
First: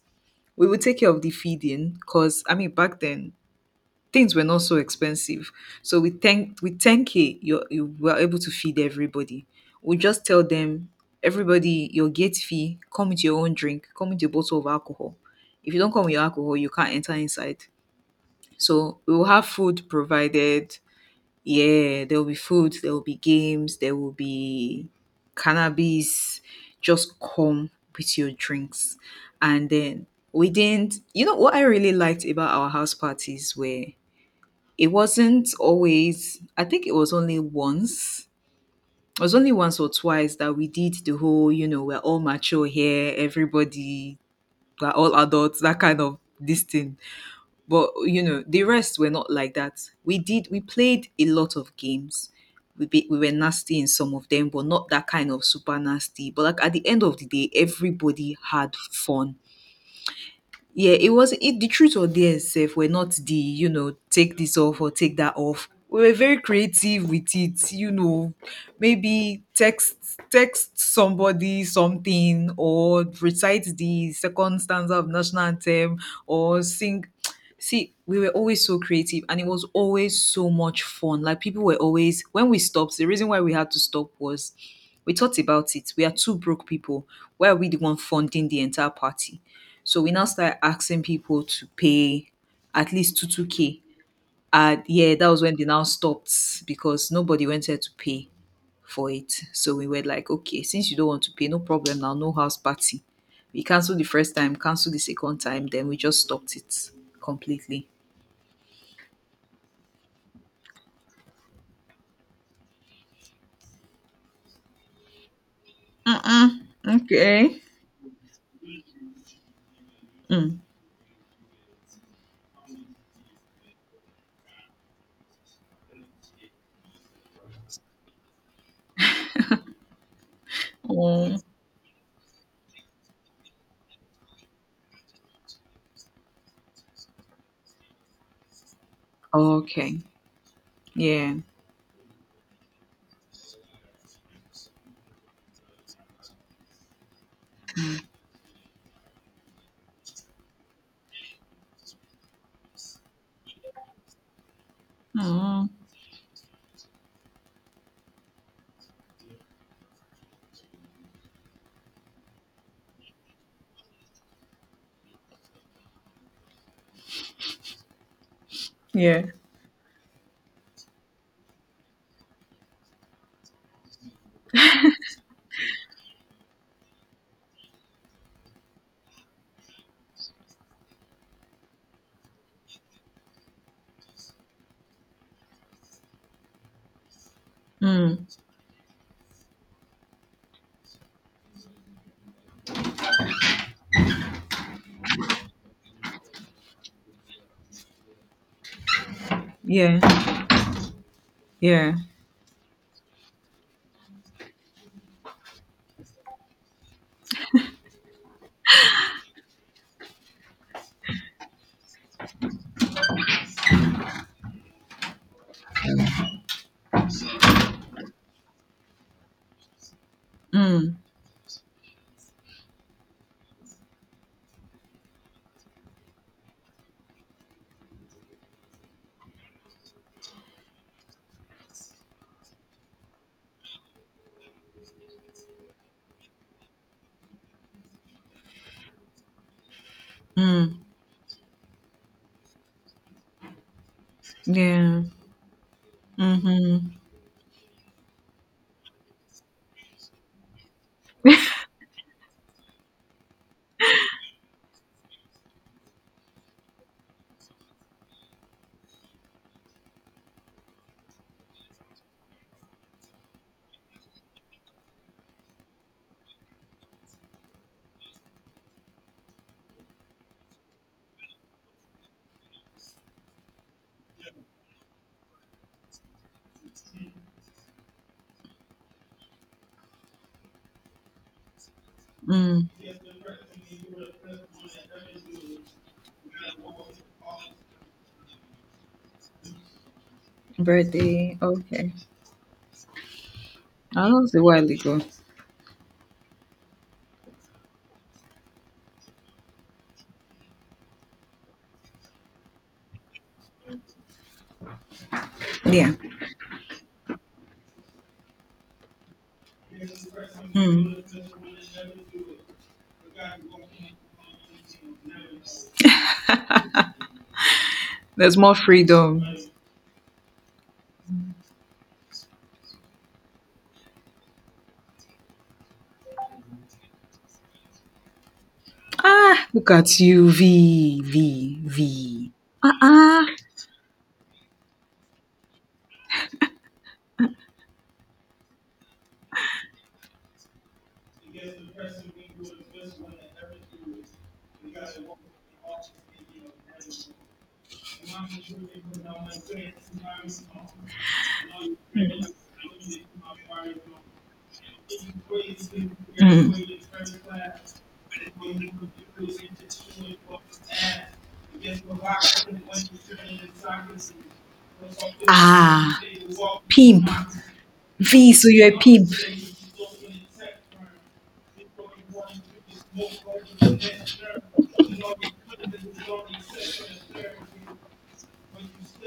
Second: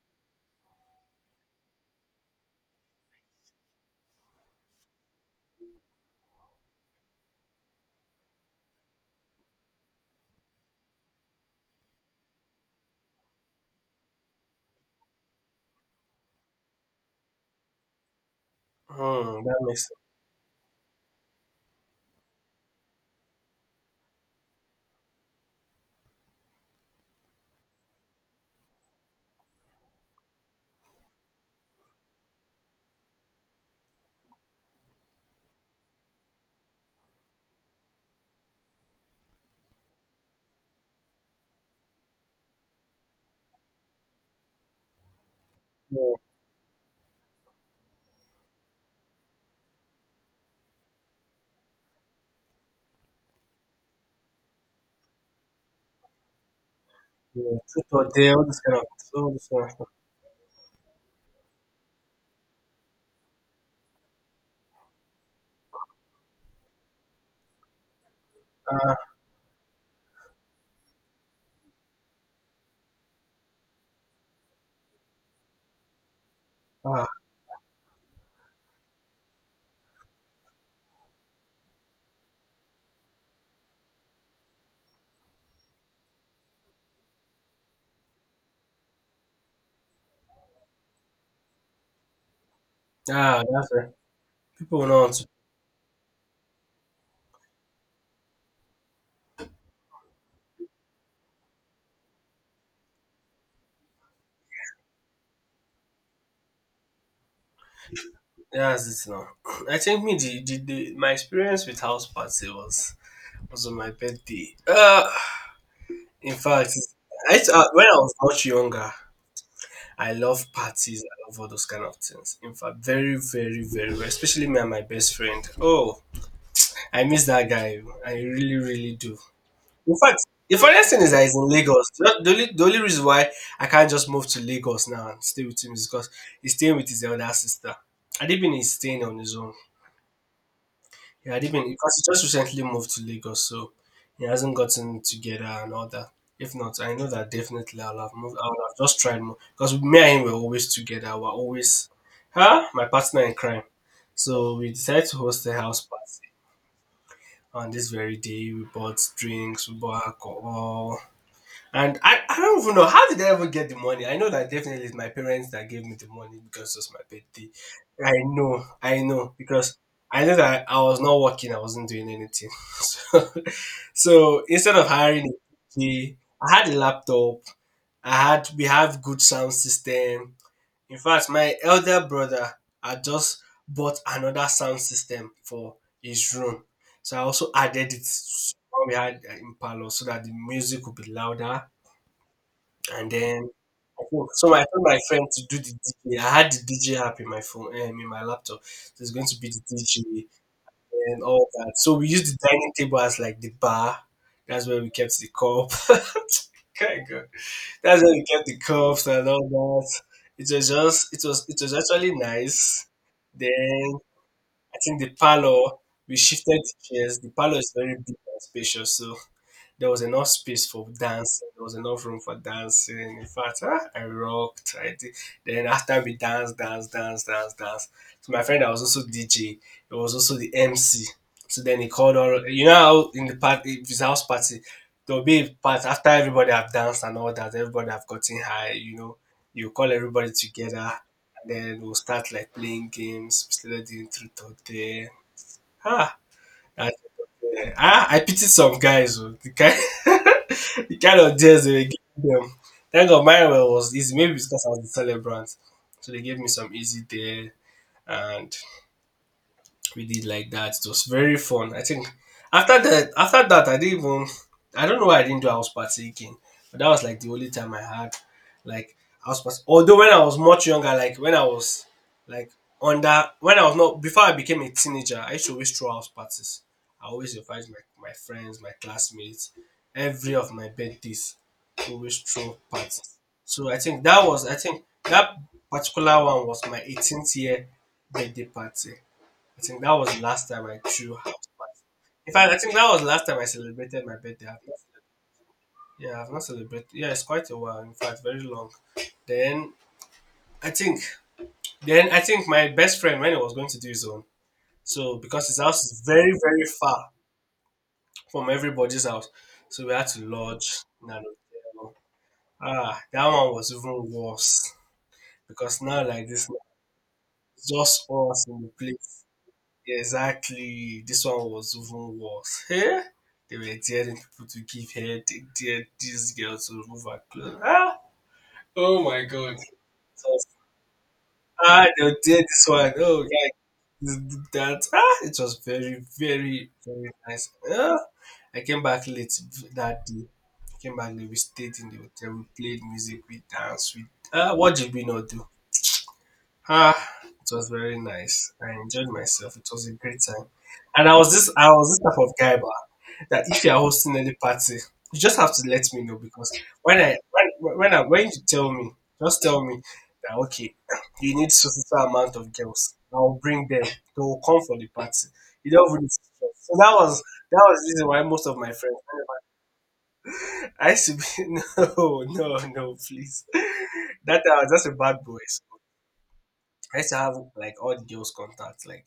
we would take care of the feeding, because I mean, back then things were not so expensive. So with 10K you were able to feed everybody. We just tell them, everybody, your gate fee, come with your own drink, come with your bottle of alcohol. If you don't come with your alcohol, you can't enter inside. So we will
hmm,
have
that makes
food
sense.
provided. Yeah, there will be food, there will be games, there will be cannabis. Just come with your drinks. And then we didn't, you know, what I really liked about our house parties were it wasn't always. I think it was only once. It was only once or twice that we did the whole, you know, we're all mature here, everybody, we're all adults, that kind
Yeah,
of this thing. But you know, the rest were not like that. We played a lot of games. We were nasty in some of them, but not that kind of super nasty. But like, at the end of the day,
yeah. Truth or dare,
everybody
all this
had
kind of
fun.
stuff.
Yeah, it was it, the truth or dare sef were not the, you know, take this off or take that off. We were very creative with it, you know.
Ah,
Maybe text somebody something, or recite the second stanza of national anthem, or
ah,
sing. See, we were always so creative, and it was always so much fun. Like, people were always, when we stopped, the reason why we had to stop was we thought about it. We are two broke people. Why are we the one funding the entire party? So we now started asking people to pay at least two
ah,
two
that's
K.
right. People
And
will not want
yeah,
to.
that was when they now stopped, because nobody wanted to pay for it. So we were like, okay, since you don't want to pay, no problem now, no house party. We cancelled the first time, cancelled the second time, then we just stopped it completely.
That's it now. (clears throat) I think me the my experience with house party was on my birthday. In
Mm-mm.
fact, I
Okay.
when I was much younger, I love
Mm.
parties. I love all those kind of things. In fact, very very very well, especially me and my best friend. Oh, I miss that guy. I really really do. In fact, the funniest thing is that he's
Oh.
in Lagos. The only reason why I can't just move to Lagos now and stay with him is because he's staying with his elder sister. Adibin is staying on his own.
Okay.
He
Yeah.
had even because he just recently moved to Lagos, so he hasn't gotten together and all that. If not, I know that definitely I'll have moved. I would have just tried more because me and him were always together. We're always, huh? My partner in crime. So we decided to host a
Oh.
house party on this very day. We bought drinks, we bought alcohol, and I don't even know how did I ever get the money. I know that definitely it's my parents that gave me the money because it was my birthday. I know, I
Yeah.
know, because I know that I was not working, I wasn't doing anything. (laughs) So, so, instead of hiring a D J, I had a laptop. I had We have good sound system. In fact, my elder brother had just bought another sound system for his room. So I also added it
Mm.
when we had in parlor so that the music would be louder, and then I think so I told my friend to do the DJ. I had the DJ app in my phone, in my laptop. So it's going to be the DJ
Yeah.
and all that. So
Yeah.
we used the dining table as like the bar. That's where we kept the cup. (laughs) Kind God. That's where we kept the cups and all that. It was just it was actually nice. Then I think the parlor we shifted the chairs. The parlor is very big and spacious, so there was enough space for
Mm.
dancing. There was enough room for dancing. In fact, I rocked. I did. Then after we danced, danced, danced, danced, danced. So my friend that was also DJ, he was also the MC. So then he called all. You know how in the party, his house party, there'll be a part after everybody have danced and all that. Everybody have gotten high. You know, you call everybody
Mm.
together, and then we'll start like playing games. We started doing truth or
Yeah.
dare. Ah,
Mm-hmm.
I pity some guys, oh. The kind, (laughs) the kind of deals they were giving them. Thank God mine was easy. Maybe it's because I was the celebrant. So they gave me some easy there. And we did like that. It was very fun. I think after that, I didn't even. I don't know why I didn't do house party again, but that was like the only time I had like house party. Although when I was much younger, like when I was like under when I was not before I became a teenager, I used to always throw house parties. I always invite my friends, my classmates, every of my birthdays. I always throw
Mm.
parties. So I think that particular one was my 18th year birthday party. I think that was the last time I threw house
Birthday.
party.
Okay.
In fact, I think that was the last time I
Oh,
celebrated
that
my
was a
birthday. I've
while
not-
ago.
Yeah, I've not celebrated. Yeah, it's quite a while. In fact, very long. Then I think, I think my best friend when he was going to do his own. So because his house
Yeah.
is very very far from everybody's house, so we had to lodge in an hotel. Ah, that one was even worse because now like this, it's just
There's
us
more
in the place.
freedom.
Exactly. This one was even worse. (laughs) Eh? They were daring people to give head. They dared this girl to remove her clothes. Ah! Oh my
Ah,
god. It
look at you,
was-
V, V,
ah, they were
V.
dared this
Ah,
one. Oh,
ah.
yeah, this, that. Ah, it was very, very, very nice. Ah, I came back late that day. I came back late. We stayed in the hotel. We played music. We danced. What did we not do? Ah, it was very nice. I enjoyed myself. It was a great time. And I was this type
Mm.
of guy bah, that if you are hosting any party, you just have to let me know because when I when you tell me, just tell me that okay, you need so so so amount of girls. I'll bring them. They will come for the party. You don't
Ah,
really stress. So that
pimp.
was that was the reason why
V,
most
so
of my
you're a
friends.
pib.
(laughs) I used to be. (laughs) No, no, no, please. That time I was just a bad boy. I used to have like all the girls' contacts. Like,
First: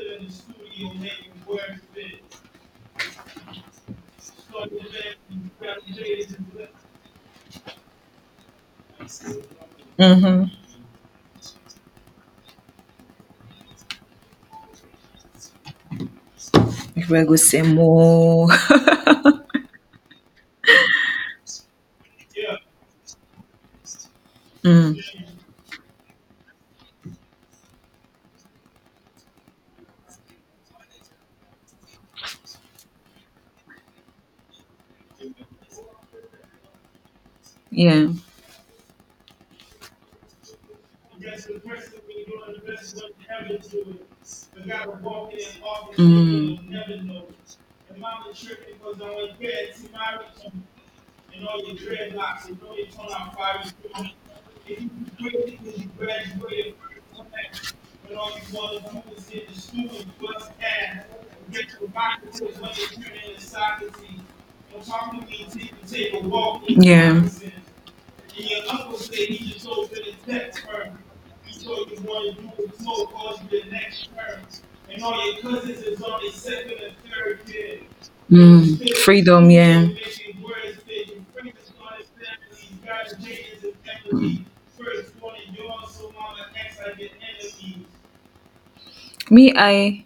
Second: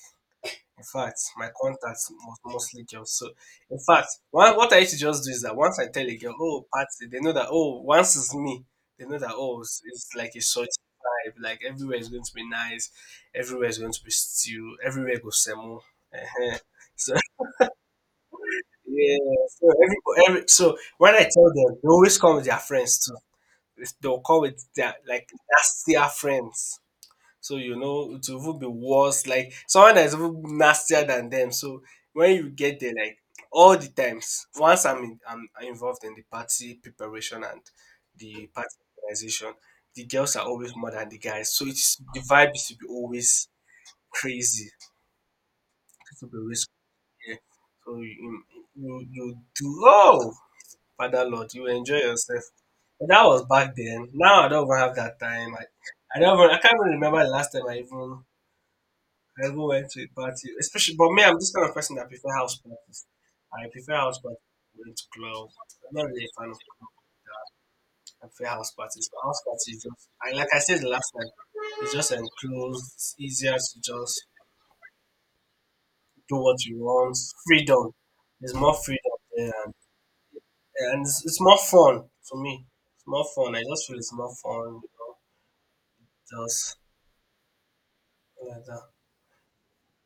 in fact, my contacts was mostly girls. So, in fact, one, what I used to just do is that once I tell a girl, oh, party, they know that, oh, once it's me, they know that, oh, it's like a
Mm-hmm.
such vibe. Like, everywhere is going to be nice. Everywhere is going to be stew. Everywhere goes semo. uh
If
So,
I go
(laughs)
say more. (laughs)
yeah. So, when I tell them, they always come with their friends too. They'll come with their,
Mm,
like, that's their friends, so you know it will even be worse, like someone that is even nastier than them. So when you get there, like all the times, once I'm in, I'm involved in the party preparation and
yeah.
the party organization, the girls are always more than the guys. So it's, the vibe is to be always crazy. People be always, yeah. So you do, oh, Father Lord, you enjoy yourself. But that was back then. Now I don't even have that time. I don't even, I can't even remember the last time I even went to a party, especially. But me, I'm this kind of person that prefer house parties. I prefer house parties going to club. I'm not really a fan of club. I prefer house parties. But house parties, is just, I like I said the last time, it's just enclosed. It's easier to just do what you want. Freedom. There's more
Mm,
freedom
freedom,
there,
yeah.
and it's more fun for me. It's more fun. I just feel it's more
Mm.
fun. You know, just like that.
Me,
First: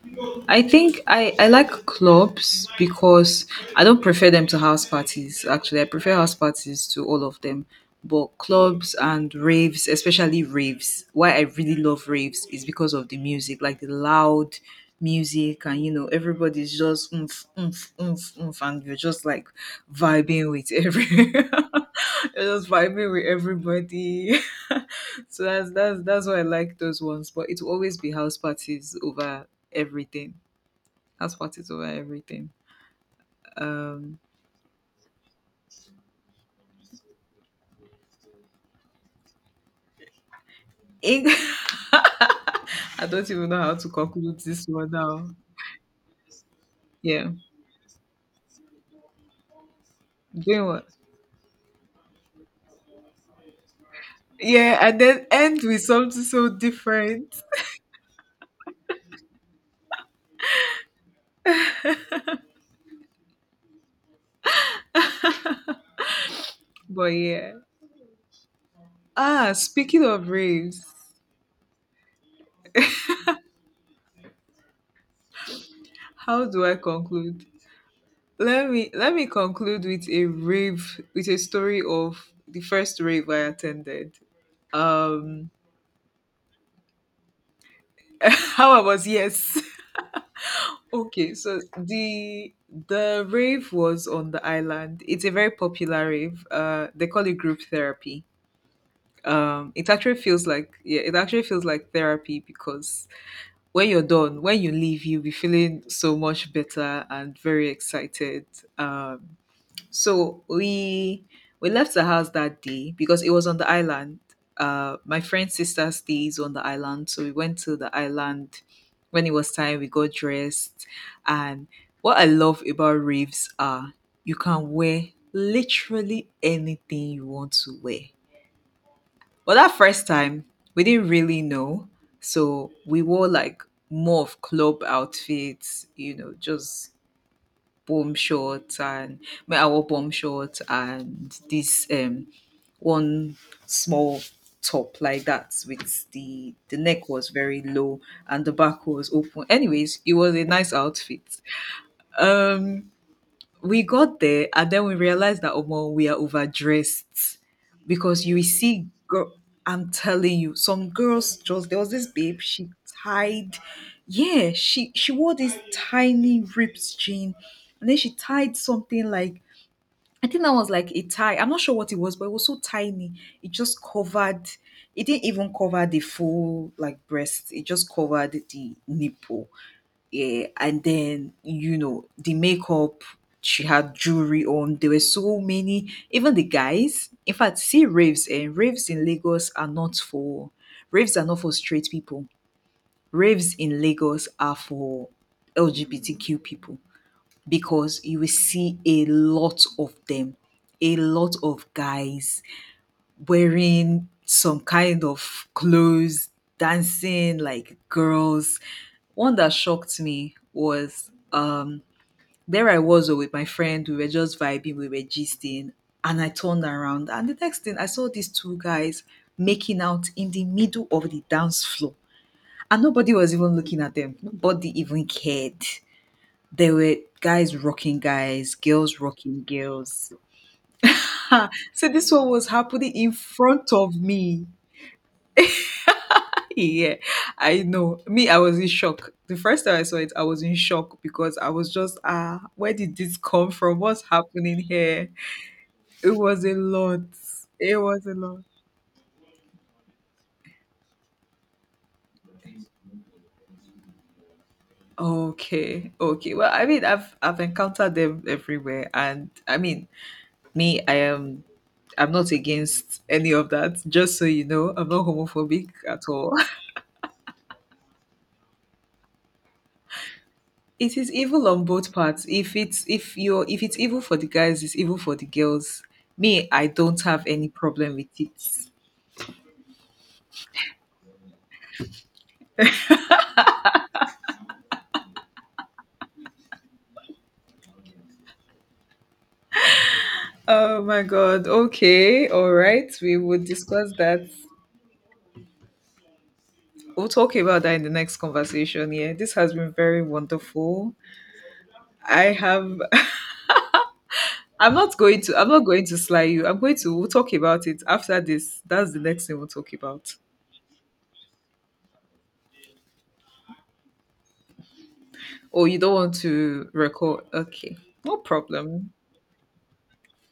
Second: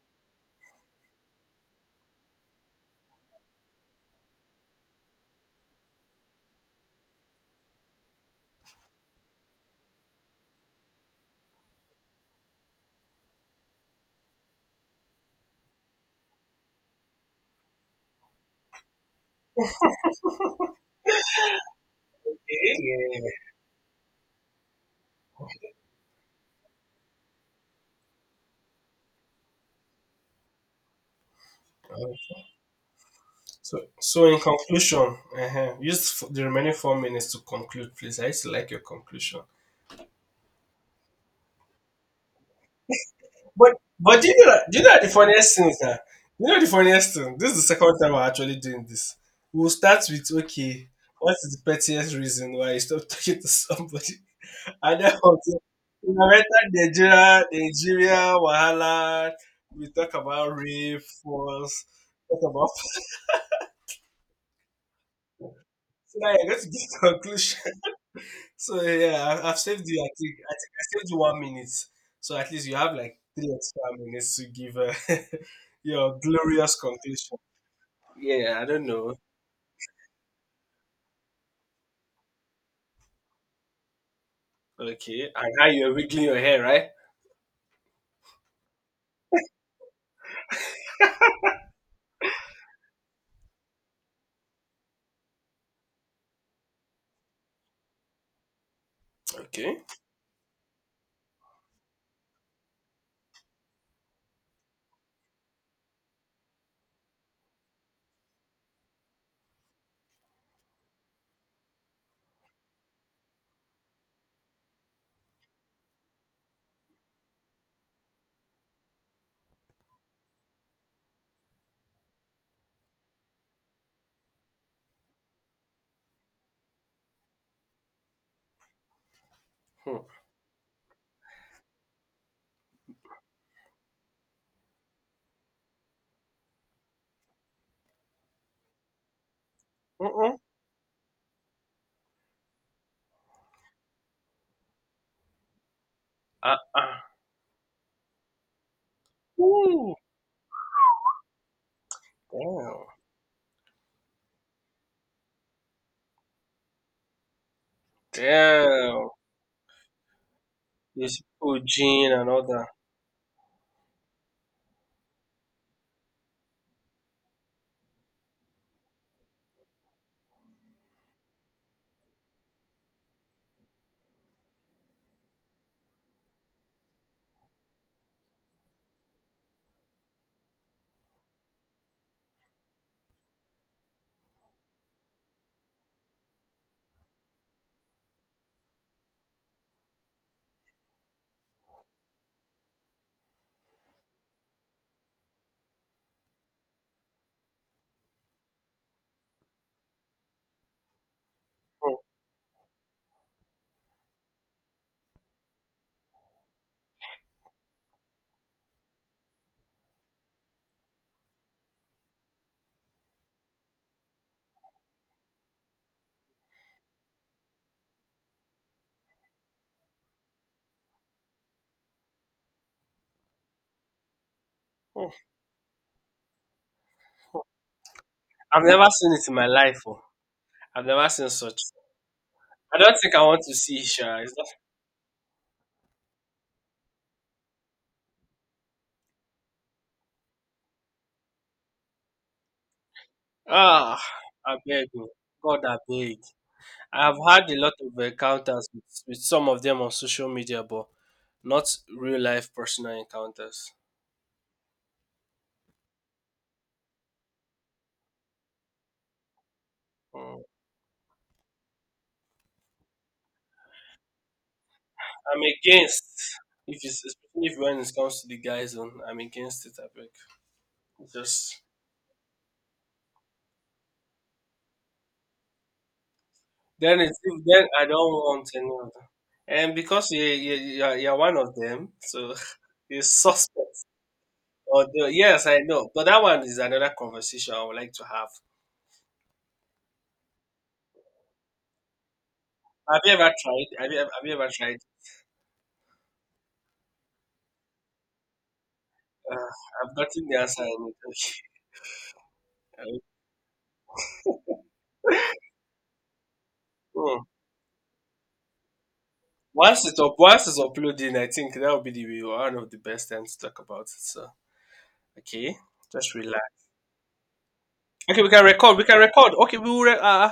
I think, I like clubs because I don't prefer them to house parties. Actually, I prefer house parties to all of them. But clubs and raves, especially raves, why I really love raves is because of the music, like the loud music, and you know, everybody's just oomph, oomph, oomph, oomph, and you're just like vibing with every, (laughs) you're just vibing
Yeah.
with everybody. (laughs) So that's why I like those ones. But it will always be house parties over everything. House parties over
Yeah, yeah.
everything.
So,
Um,
so in conclusion, use the remaining 4 minutes to conclude, please. I used to like your conclusion.
Eng- (laughs) I don't even know
But
how to
but do
conclude
you know
this
do you
one
know the
now.
funniest thing, sir? You know the funniest
Yeah,
thing. This is the second time we're actually doing this. We'll start with,
doing what?
okay, what is the pettiest reason why you stopped talking to somebody?
Yeah,
(laughs) And
and
then
then
from there,
end with
we
something
have
so
entered
different.
Nigeria,
(laughs)
Nigeria, Wahala. We talk about rape, force, talk about. (laughs) So now you're going to give
But yeah.
conclusion. So yeah, I've saved you.
Speaking
I
of
think I think I
raves,
saved you 1 minute. So at least you have like 3 extra minutes to give (laughs) your
how do
glorious
I
conclusion.
conclude?
Yeah, I don't
Let
know.
me conclude with a rave, with a story of the first rave I attended.
Okay,
Um
and how you're wiggling your hair, right?
(laughs) how I was, yes. Okay, so the rave was on the island. It's a very popular rave. They call it group therapy.
Okay.
It actually feels like, yeah, it actually feels like therapy, because when you're done, when you leave, you'll be feeling so much better and very excited. Um, so we left the house that day because it was on the island. My friend's sister stays on the island, so we went to the island. When it was time, we got dressed, and what I love about raves are you can wear literally anything you want to wear. But that
Hmm.
first time, we didn't really know, so we wore like more of club outfits, you know, just bomb shorts, and my I wore bomb
Uh-uh.
shorts and this one small top like that, with
Uh-uh.
the neck was very low and the back was open.
Ooh,
Anyways, it was a nice outfit.
damn,
Um we got there, and then we realized that, oh well, we are overdressed, because you will see
damn.
girl, I'm telling you, some
This
girls just, there was this
Eugene and
babe,
all that.
she tied yeah, she wore this tiny ripped jean, and then she tied something like, I think that was like a tie, I'm not sure what it was, but it was so tiny. It just covered, it didn't even cover the full like breast, it just covered the nipple. Yeah, and then you know the makeup, she had jewelry on. There were so many, even the guys, in fact, see, raves in Lagos are not for, raves are not for straight people. Raves in Lagos are for LGBTQ people, because you will see a lot of them, a lot of
Hmm.
guys wearing some kind of clothes, dancing like girls. One that shocked me was, there I was, oh, with my friend, we were just vibing, we were gisting, and I turned around, and the next thing I saw these two guys making out in the middle of the dance floor. And nobody was even looking at them. Nobody even
Hmm.
cared. There were
Hmm.
guys rocking guys,
I've never
girls
seen it in
rocking
my life. Oh.
girls.
I've never seen such.
(laughs) So this one was
I
happening
don't
in
think I want to
front
see
of
Sha. It's not,
me. Yeah, I know. Me, I was in shock. The first time I saw it, I was in shock, because I was just, ah, where did this come from?
ah,
What's
I
happening
beg you.
here?
God, I
It
beg.
was a lot.
I have had a lot
It
of
was a lot.
encounters with some of them on social media, but not real life personal encounters.
Okay, okay. Well, I mean, I've encountered them everywhere, and I mean,
Mm.
me, I'm not against any of that. Just so you know, I'm not
I'm
homophobic at
against,
all.
if it's, especially if when it comes to the guy zone, I'm against it. I beg.
It is evil
Just
on both parts. If you're, if it's evil for the guys, it's evil for the girls. Me, I don't
then it's
have
if
any
then I
problem
don't
with
want any
it.
other. And because you're one of them, so (laughs) you're suspect. Although yes, I know, but that one is another conversation I would like to have.
Oh my god. Okay. All right.
Have you
We
ever
will
tried? Have
discuss
you, have
that.
you ever tried?
We'll talk about that in the next conversation. Yeah. This
Uh,
has been
I've
very
gotten the answer I need.
wonderful. I have.
Okay.
(laughs) I'm not going to sly you. I'm going to we'll
Hmm.
talk about it after this. That's the next thing we'll talk
Once it's up,
about.
once it's uploading, I think that would be the one of the best times to talk about it. So, okay,
Oh, you don't
just
want
relax.
to record. Okay. No
Okay, we can record. We
problem.
can record. Okay, we will.